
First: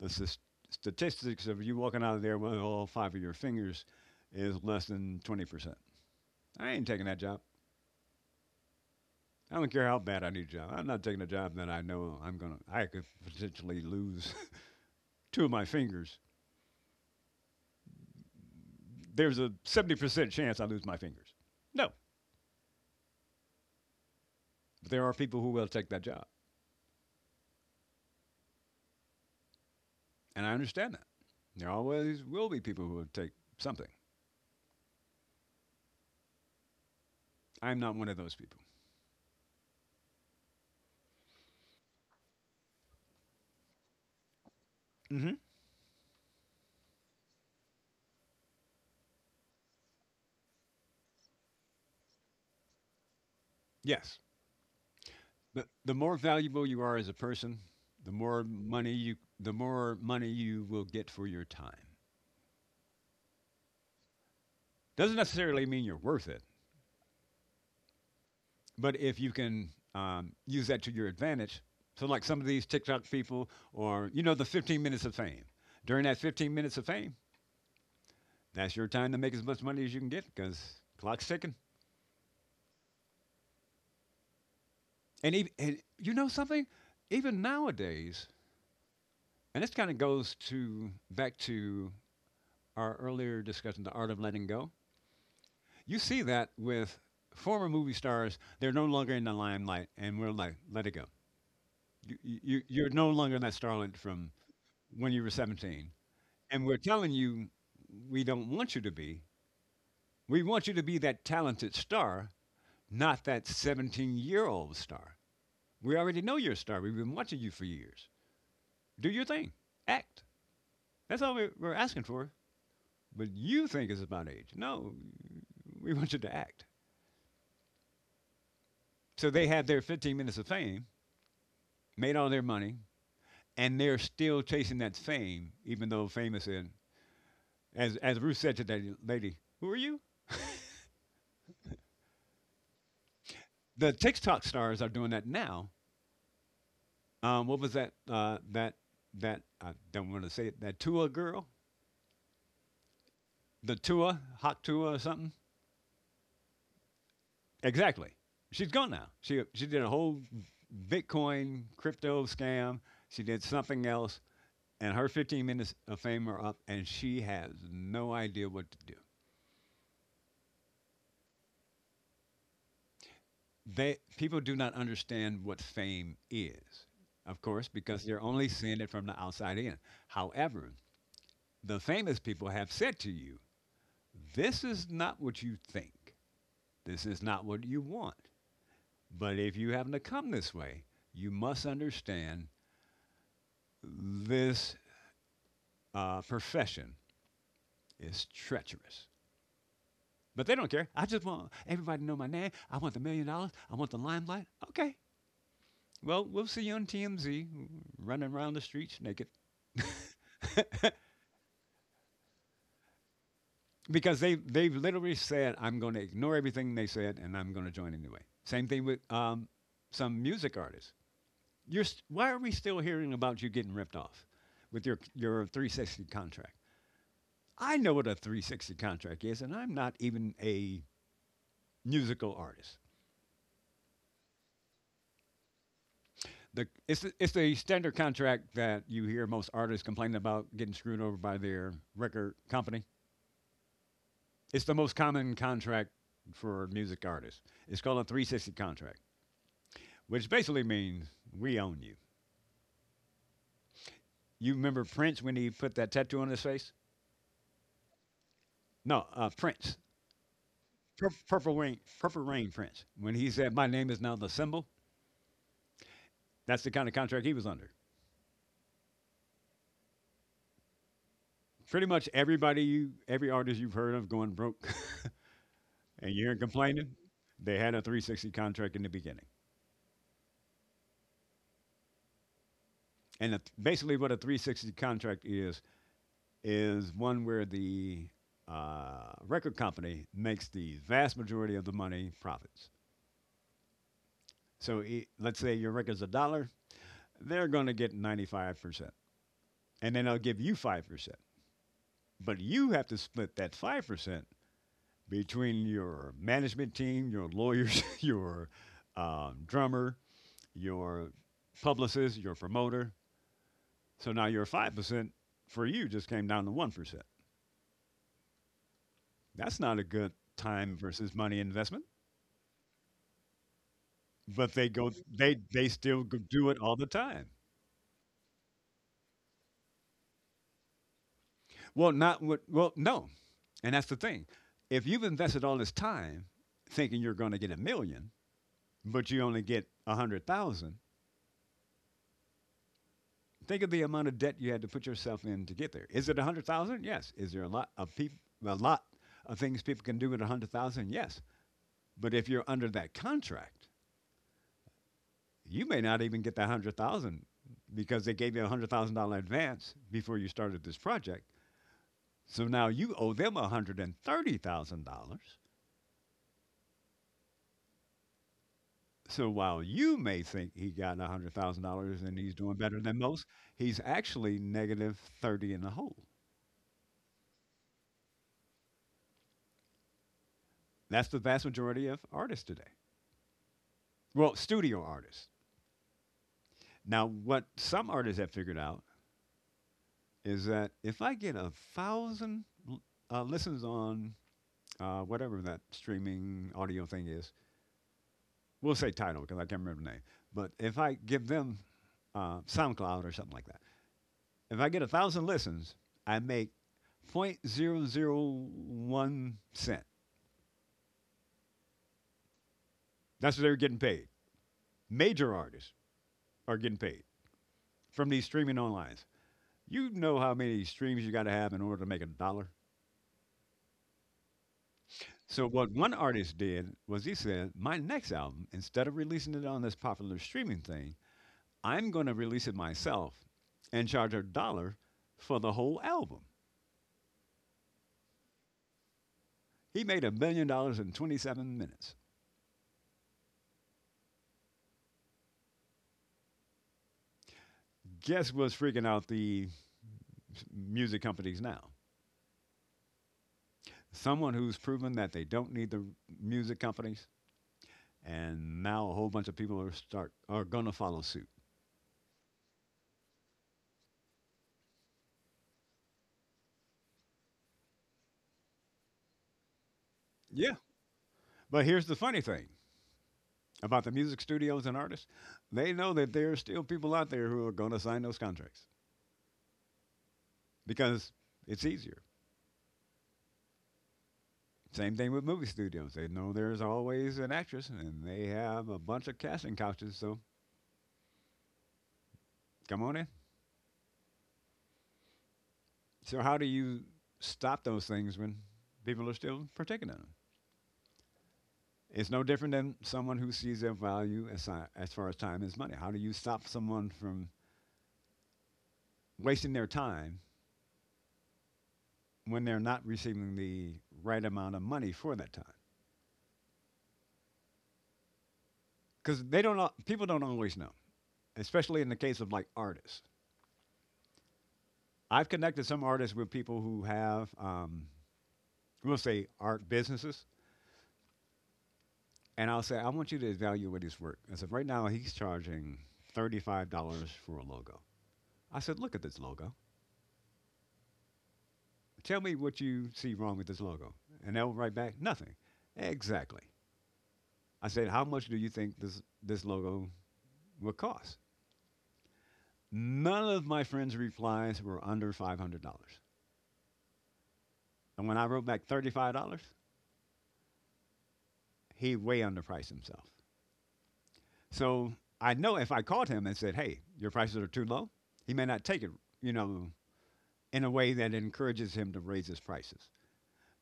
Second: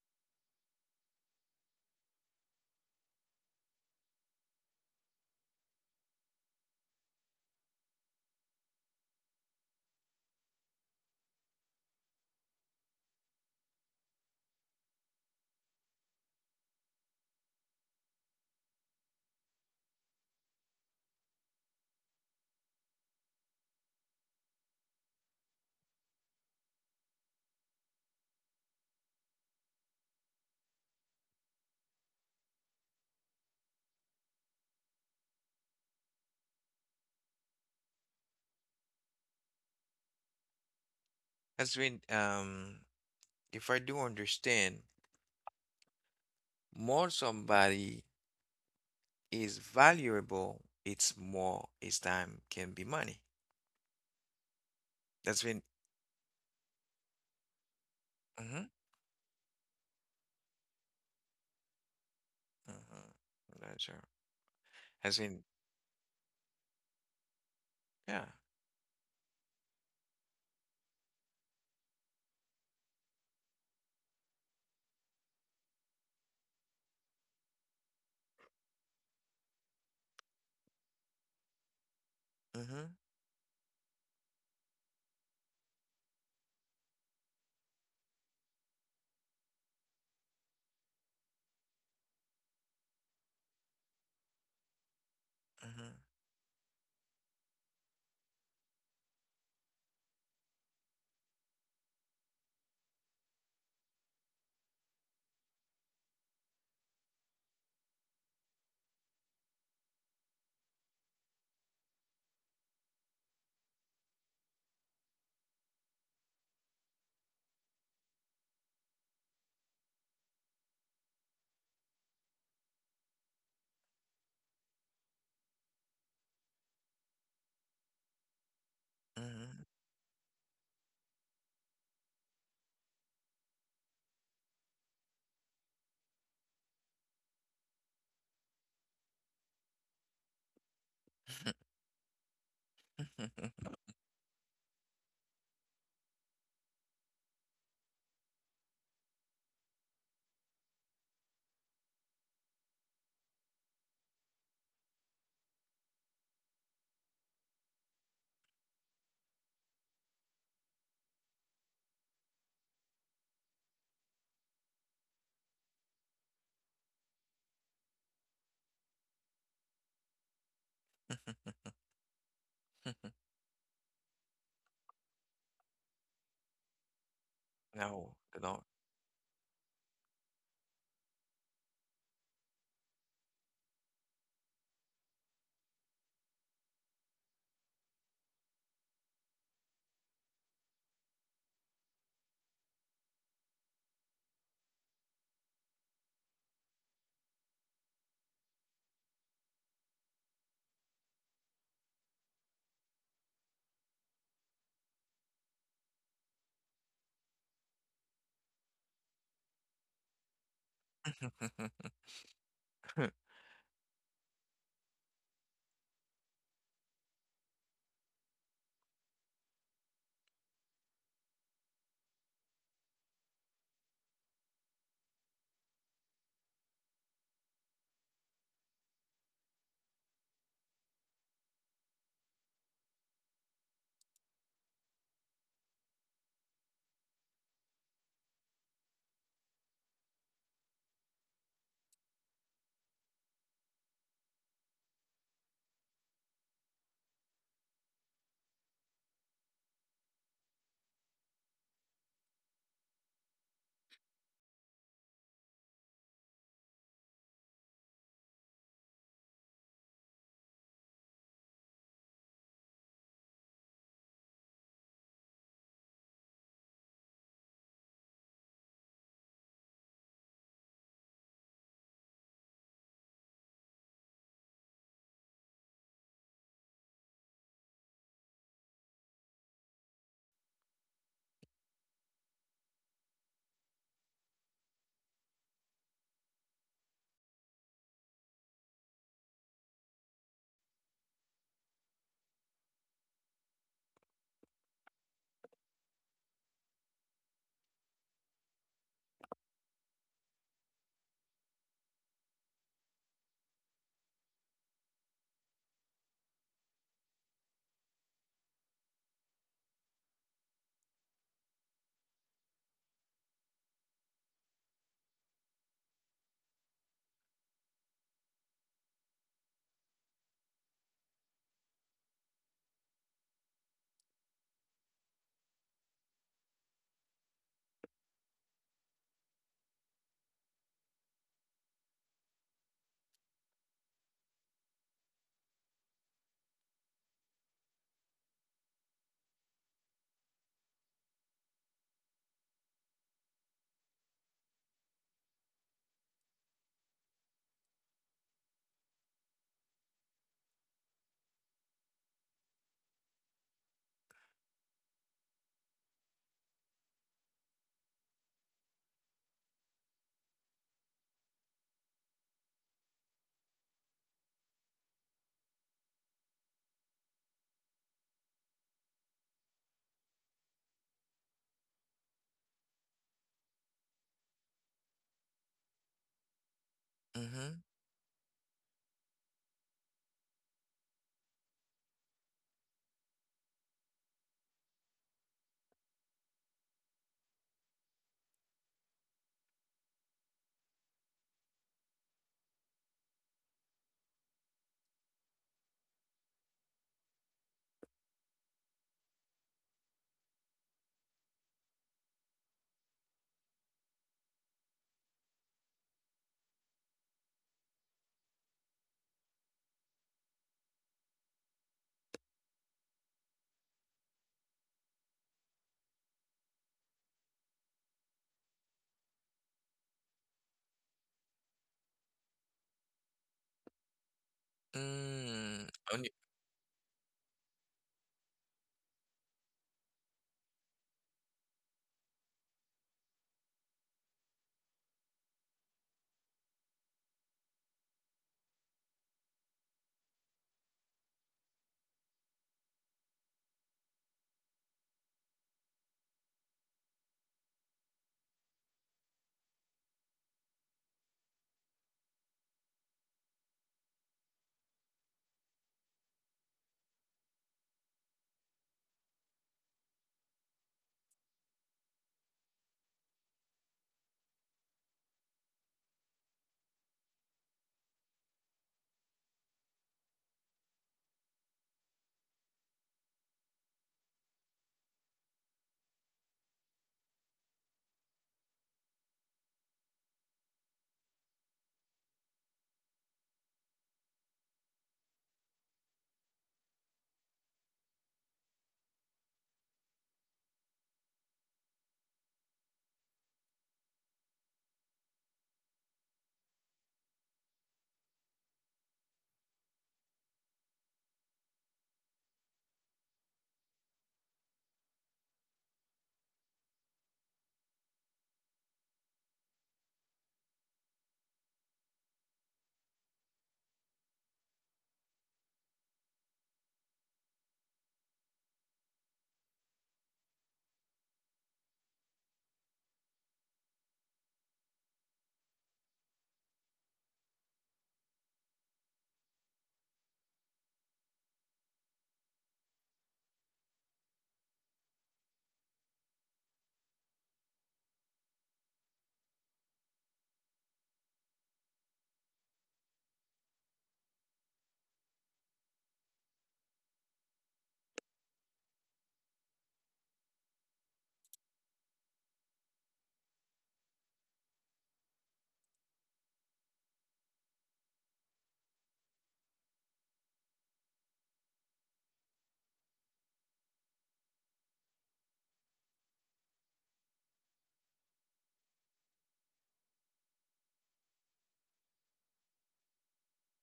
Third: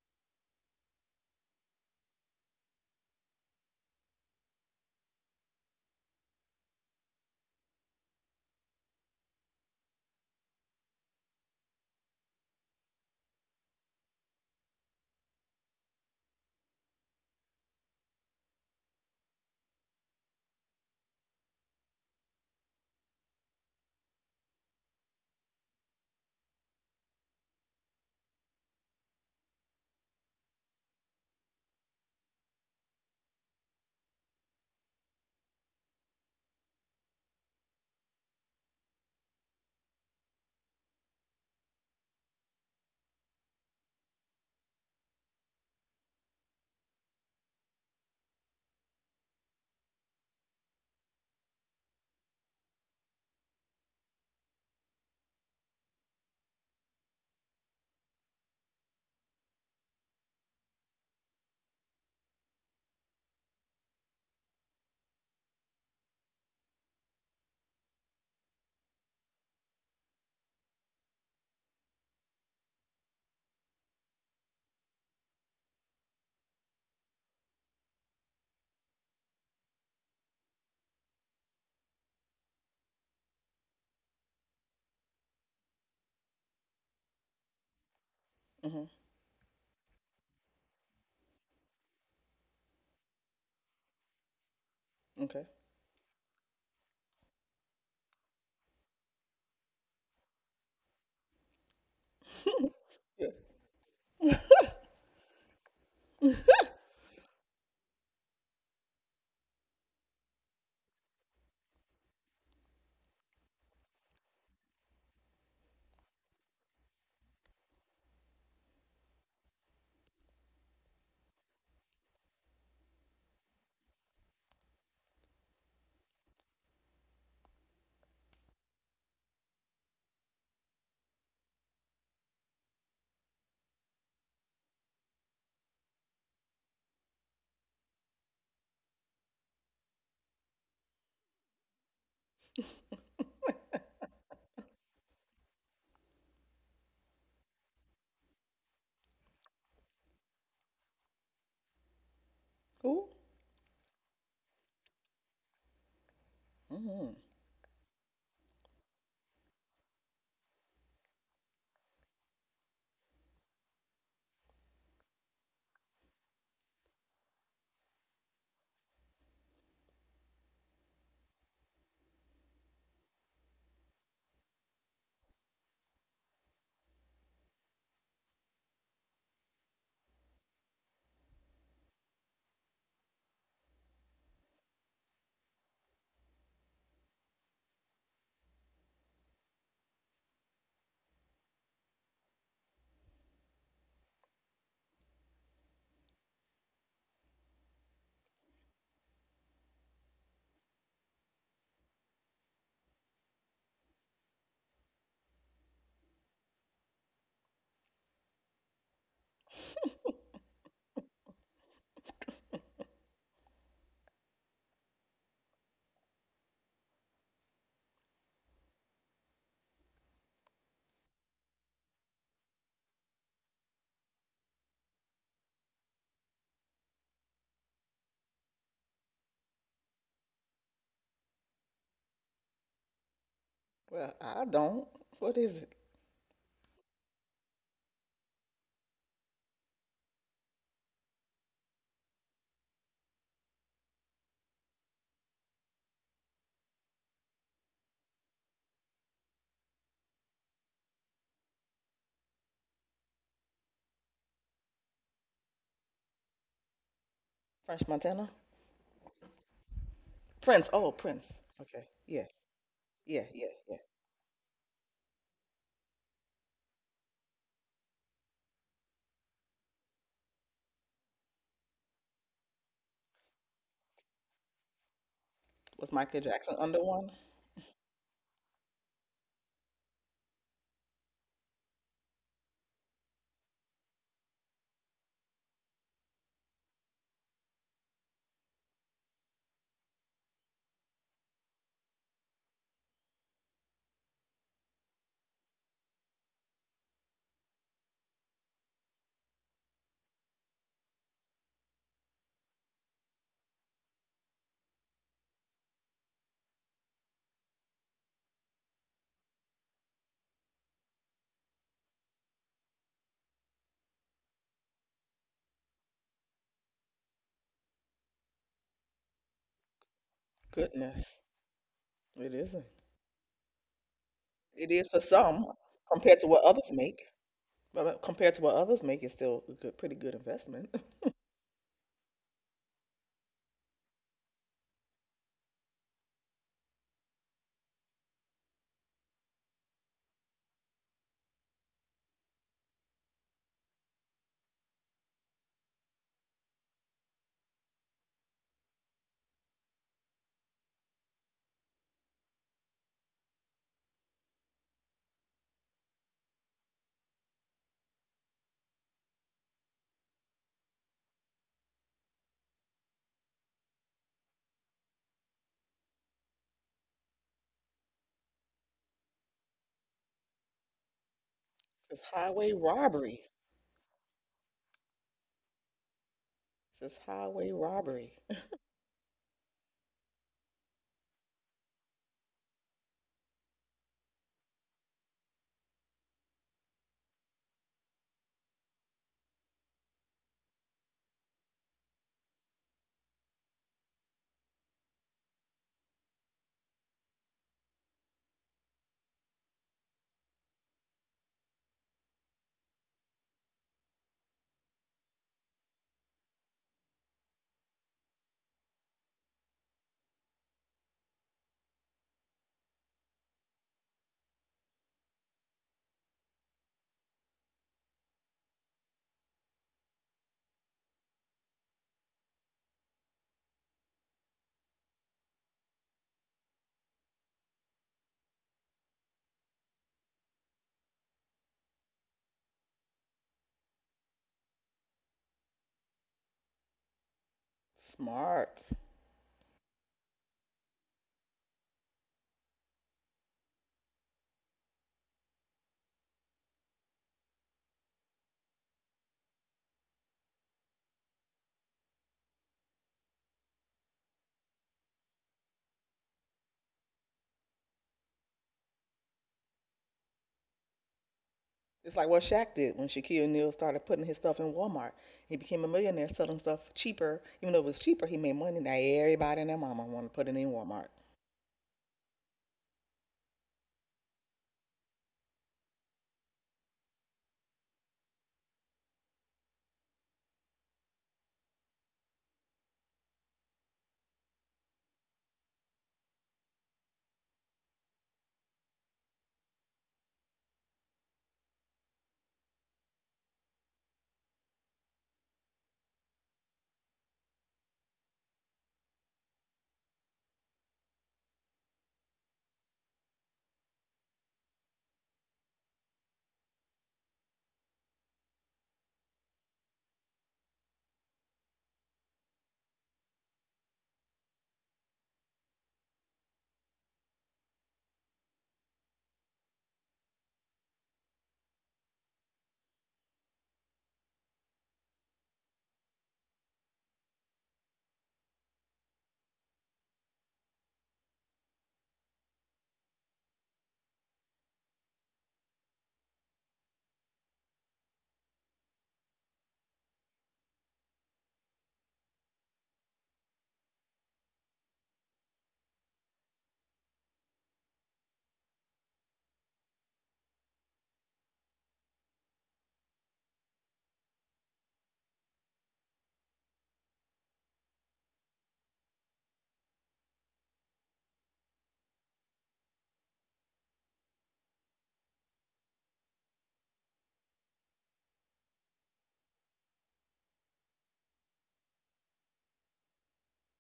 the statistics of you walking out of there with all five of your fingers is less than 20%. I ain't taking that job. I don't care how bad I need a job. I'm not taking a job that I know I'm going to, I could potentially lose two of my fingers. There's a 70% chance I lose my fingers. No, but there are people who will take that job. And I understand that. There always will be people who will take something. I'm not one of those people.
That's when, if I do understand,
Hmm.
more somebody is valuable, it's more his time can be money.
Yes.
That's when,
But the more valuable you are as a person,
mm-hmm.
the more money you will get for your time.
Mm-hmm. That's true.
Doesn't
That's when,
necessarily mean you're worth it,
yeah.
but if you can use that to your advantage, so like some of these TikTok people, or you know the 15 minutes of fame. During that 15 minutes of fame, that's your time to make as much money as you can get because clock's ticking.
Mm-hmm.
And you know something, even nowadays,
Hmm.
and this kind of goes to back to our earlier discussion, the art of letting go.
Okay.
You
Mm-hmm.
see that with former movie stars. They're no longer in the limelight, and we're like, let it go. You're no longer that starlet from
Yeah.
when you were 17. And we're telling you, we don't want you to be. We want you to be that talented star, not that 17-year-old star. We already know you're a star. We've been watching you for years. Do your thing, act. That's all we're asking for. But you think it's about age. No, we want you to act. So they
Mm-hmm.
had their 15 minutes of fame, made all their money, and they're still chasing that fame, even though fame is in. As Ruth said to that lady, who are you? The TikTok stars are doing that now. What was that? That that I don't want to say it. That Tua girl,
Who?
the Tua Hot Tua or something.
Hmm.
Exactly. She's gone now. She did a whole Bitcoin crypto scam. She did something else. And her 15 minutes of fame are up, and she has no idea what to do. They people do not understand what fame is, of course, because
No,
they're only
no.
seeing it from the outside in. However, the famous people have said to you, "This is not what you think. This is not what you want. But if you happen to come this way, you must understand this profession is treacherous." But they don't care. I just want everybody to know my name. I want the $1,000,000. I want the limelight. Okay. Well, we'll see you on TMZ running around the streets naked.
Mm-hmm.
Because they've literally said, I'm going to ignore everything they said and I'm going to join anyway. Same thing with some music artists. Why are we still hearing about you getting ripped off with your 360 contract? I know what a 360 contract is, and I'm not even a musical artist.
Well, I don't. What is it?
The It's the standard contract that you hear most artists complain about getting screwed over by their record company. It's the most common contract for music artists. It's called a 360 contract, which basically means we own you. You remember Prince when he put that tattoo on his face?
French Montana?
No, Prince,
Prince. Oh, Prince.
Purple Rain,
Okay.
Purple
Yeah.
Rain Prince. When
Yeah.
he
Yeah.
said, "My
Yeah.
name is now the symbol," that's the kind of contract he was under. Pretty much every artist you've heard of going broke,
Was
and
Michael
you're
Jackson under
complaining,
one?
they had a 360 contract in the beginning. And it, basically, what a 360 contract is one where the record company makes the vast majority of the money profits. So I let's say your record's a dollar, they're going to get 95%. And then they'll give you 5%. But you have to split that 5% between your management team, your lawyers, your drummer, your publicist, your promoter. So now your 5% for you just came down to 1%. That's not a good time
Goodness.
versus money investment.
It isn't.
But they
It is
go,
for some
they still go
compared to what
do it
others
all the
make.
time.
But compared to what others make, it's still a good, pretty good investment.
Well, not what. Well, no, and that's the thing. If you've invested all this time thinking you're going to get a million, but you only get a hundred thousand, think of the amount of debt you had to put yourself in to get there. Is it a hundred thousand? Yes. Is there a lot of people, a lot of things people can do with a hundred thousand? Yes. But if you're under that contract, you may not even get that $100,000 because they gave you a $100,000 advance before you started this project. So now you owe them $130,000. So while you may think he got $100,000
It's
and he's doing
highway
better than most,
robbery.
he's actually negative 30 in the hole.
It's highway robbery.
That's the vast majority of artists today. Well, studio artists. Now, what some artists have figured out is that if I get a thousand listens on whatever that streaming audio thing is, we'll say title because I can't remember the name. But if I give them SoundCloud or something like that, if I get a thousand listens, I make 0.00 0.001 cent. That's what they're getting paid. Major artists are getting paid from these streaming online. You know how many streams you got to have in order to make a dollar. So
Mm.
what one
On
artist did was he said, "My next album, instead of releasing it on this popular streaming thing, I'm going to release it myself and charge a dollar for the whole album."
Smart.
He made a billion dollars in 27 minutes. Guess what's freaking out the music companies now? Someone who's proven that they don't need the music companies, and now a whole bunch of people are gonna follow suit.
It's like what Shaq did when Shaquille O'Neal started putting his stuff in Walmart. He became a millionaire selling stuff cheaper. Even though it was cheaper, he made money. Now everybody and their mama want to put it in
Yeah,
Walmart.
but here's the funny thing about the music studios and artists: they know that there are still people out there who are gonna sign those contracts because it's easier. Same thing with movie studios; they know there's always an actress, and they have a bunch of casting couches. So come on in. So how do you stop those things when people are still partaking in them? It's no different than someone who sees their value as, as far as time is money. How do you stop someone from wasting their time when they're not receiving the right amount of money for that time? Because they don't. People don't always know, especially in the case of like artists. I've connected some artists with people who have, we'll say, art businesses, and I'll say, I want you to evaluate his work. I said, right now he's charging $35 for a logo. I said, look at this logo. Tell me what you see wrong with this logo. And they'll write back, nothing. Exactly. I said, how much do you think this logo will cost? None of my friend's replies were under $500. And when I wrote back $35, he way underpriced himself. So I know if I called him and said, hey, your prices are too low, he may not take it, you know, in a way that encourages him to raise his prices.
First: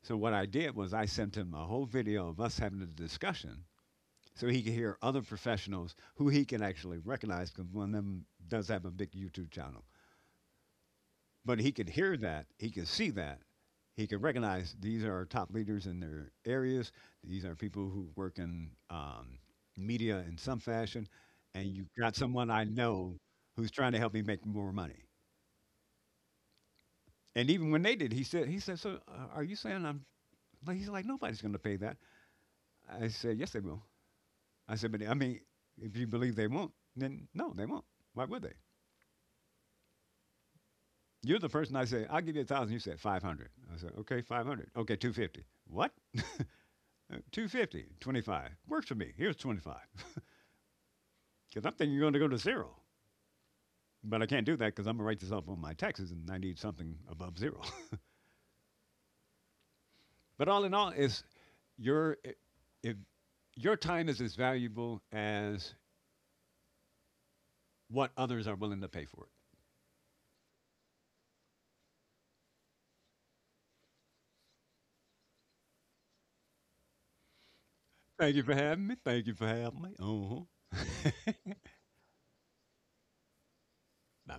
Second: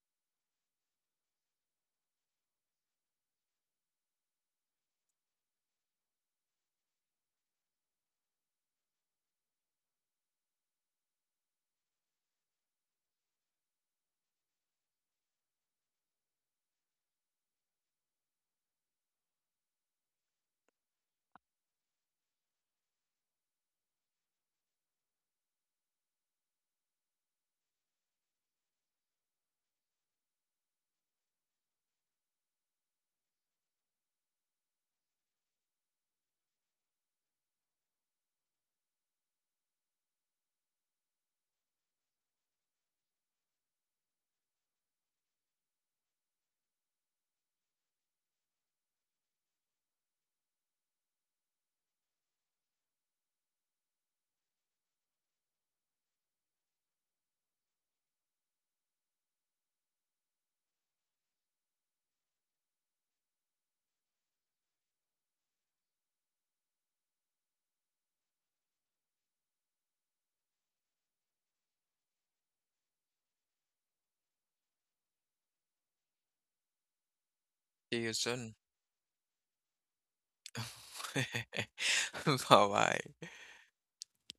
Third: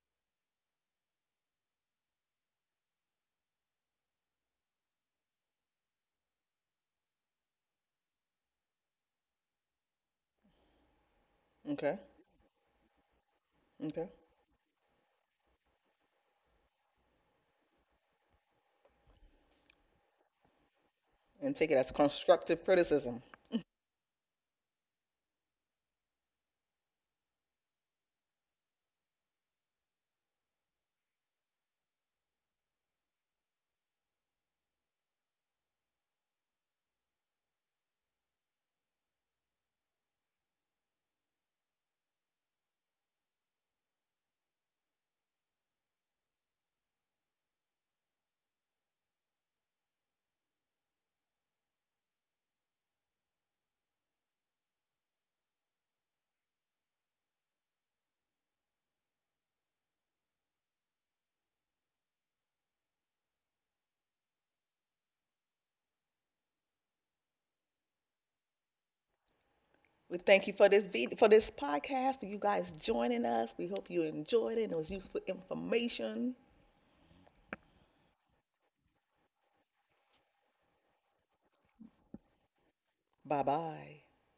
So what I did was I sent him a whole video of us having a discussion so he can hear other professionals who he can actually recognize because one of them does have a big YouTube channel. But he can
Okay,
hear that, he can see that, he
okay,
can recognize these are top leaders in their areas. These are people who work in media in some fashion,
and
and
take it as
you've got someone
constructive
I know
criticism.
who's trying to help me make more money. And even when they did, he said, so are you saying I'm? Like, he's like, nobody's going to pay that. I said, yes, they will. I said, but I mean, if you believe they won't, then no, they won't. Why would they? You're the person I say, I'll give you a thousand. You said 500. I said, okay, 500. Okay, 250. What? 250, 25. Works for me. Here's 25. Because I'm thinking you're going to go to zero. But I can't do that because I'm going to write this off on my taxes and I need something above zero. But all in all, is your, if your time is as valuable as what others are willing to pay for it.
We thank you for this video, for this podcast, for you guys joining us. We hope you enjoyed it and it was useful information.
your
Thank you
son.
for having me. Thank you for having me. Uh huh. Bye
很好玩。
Bye bye.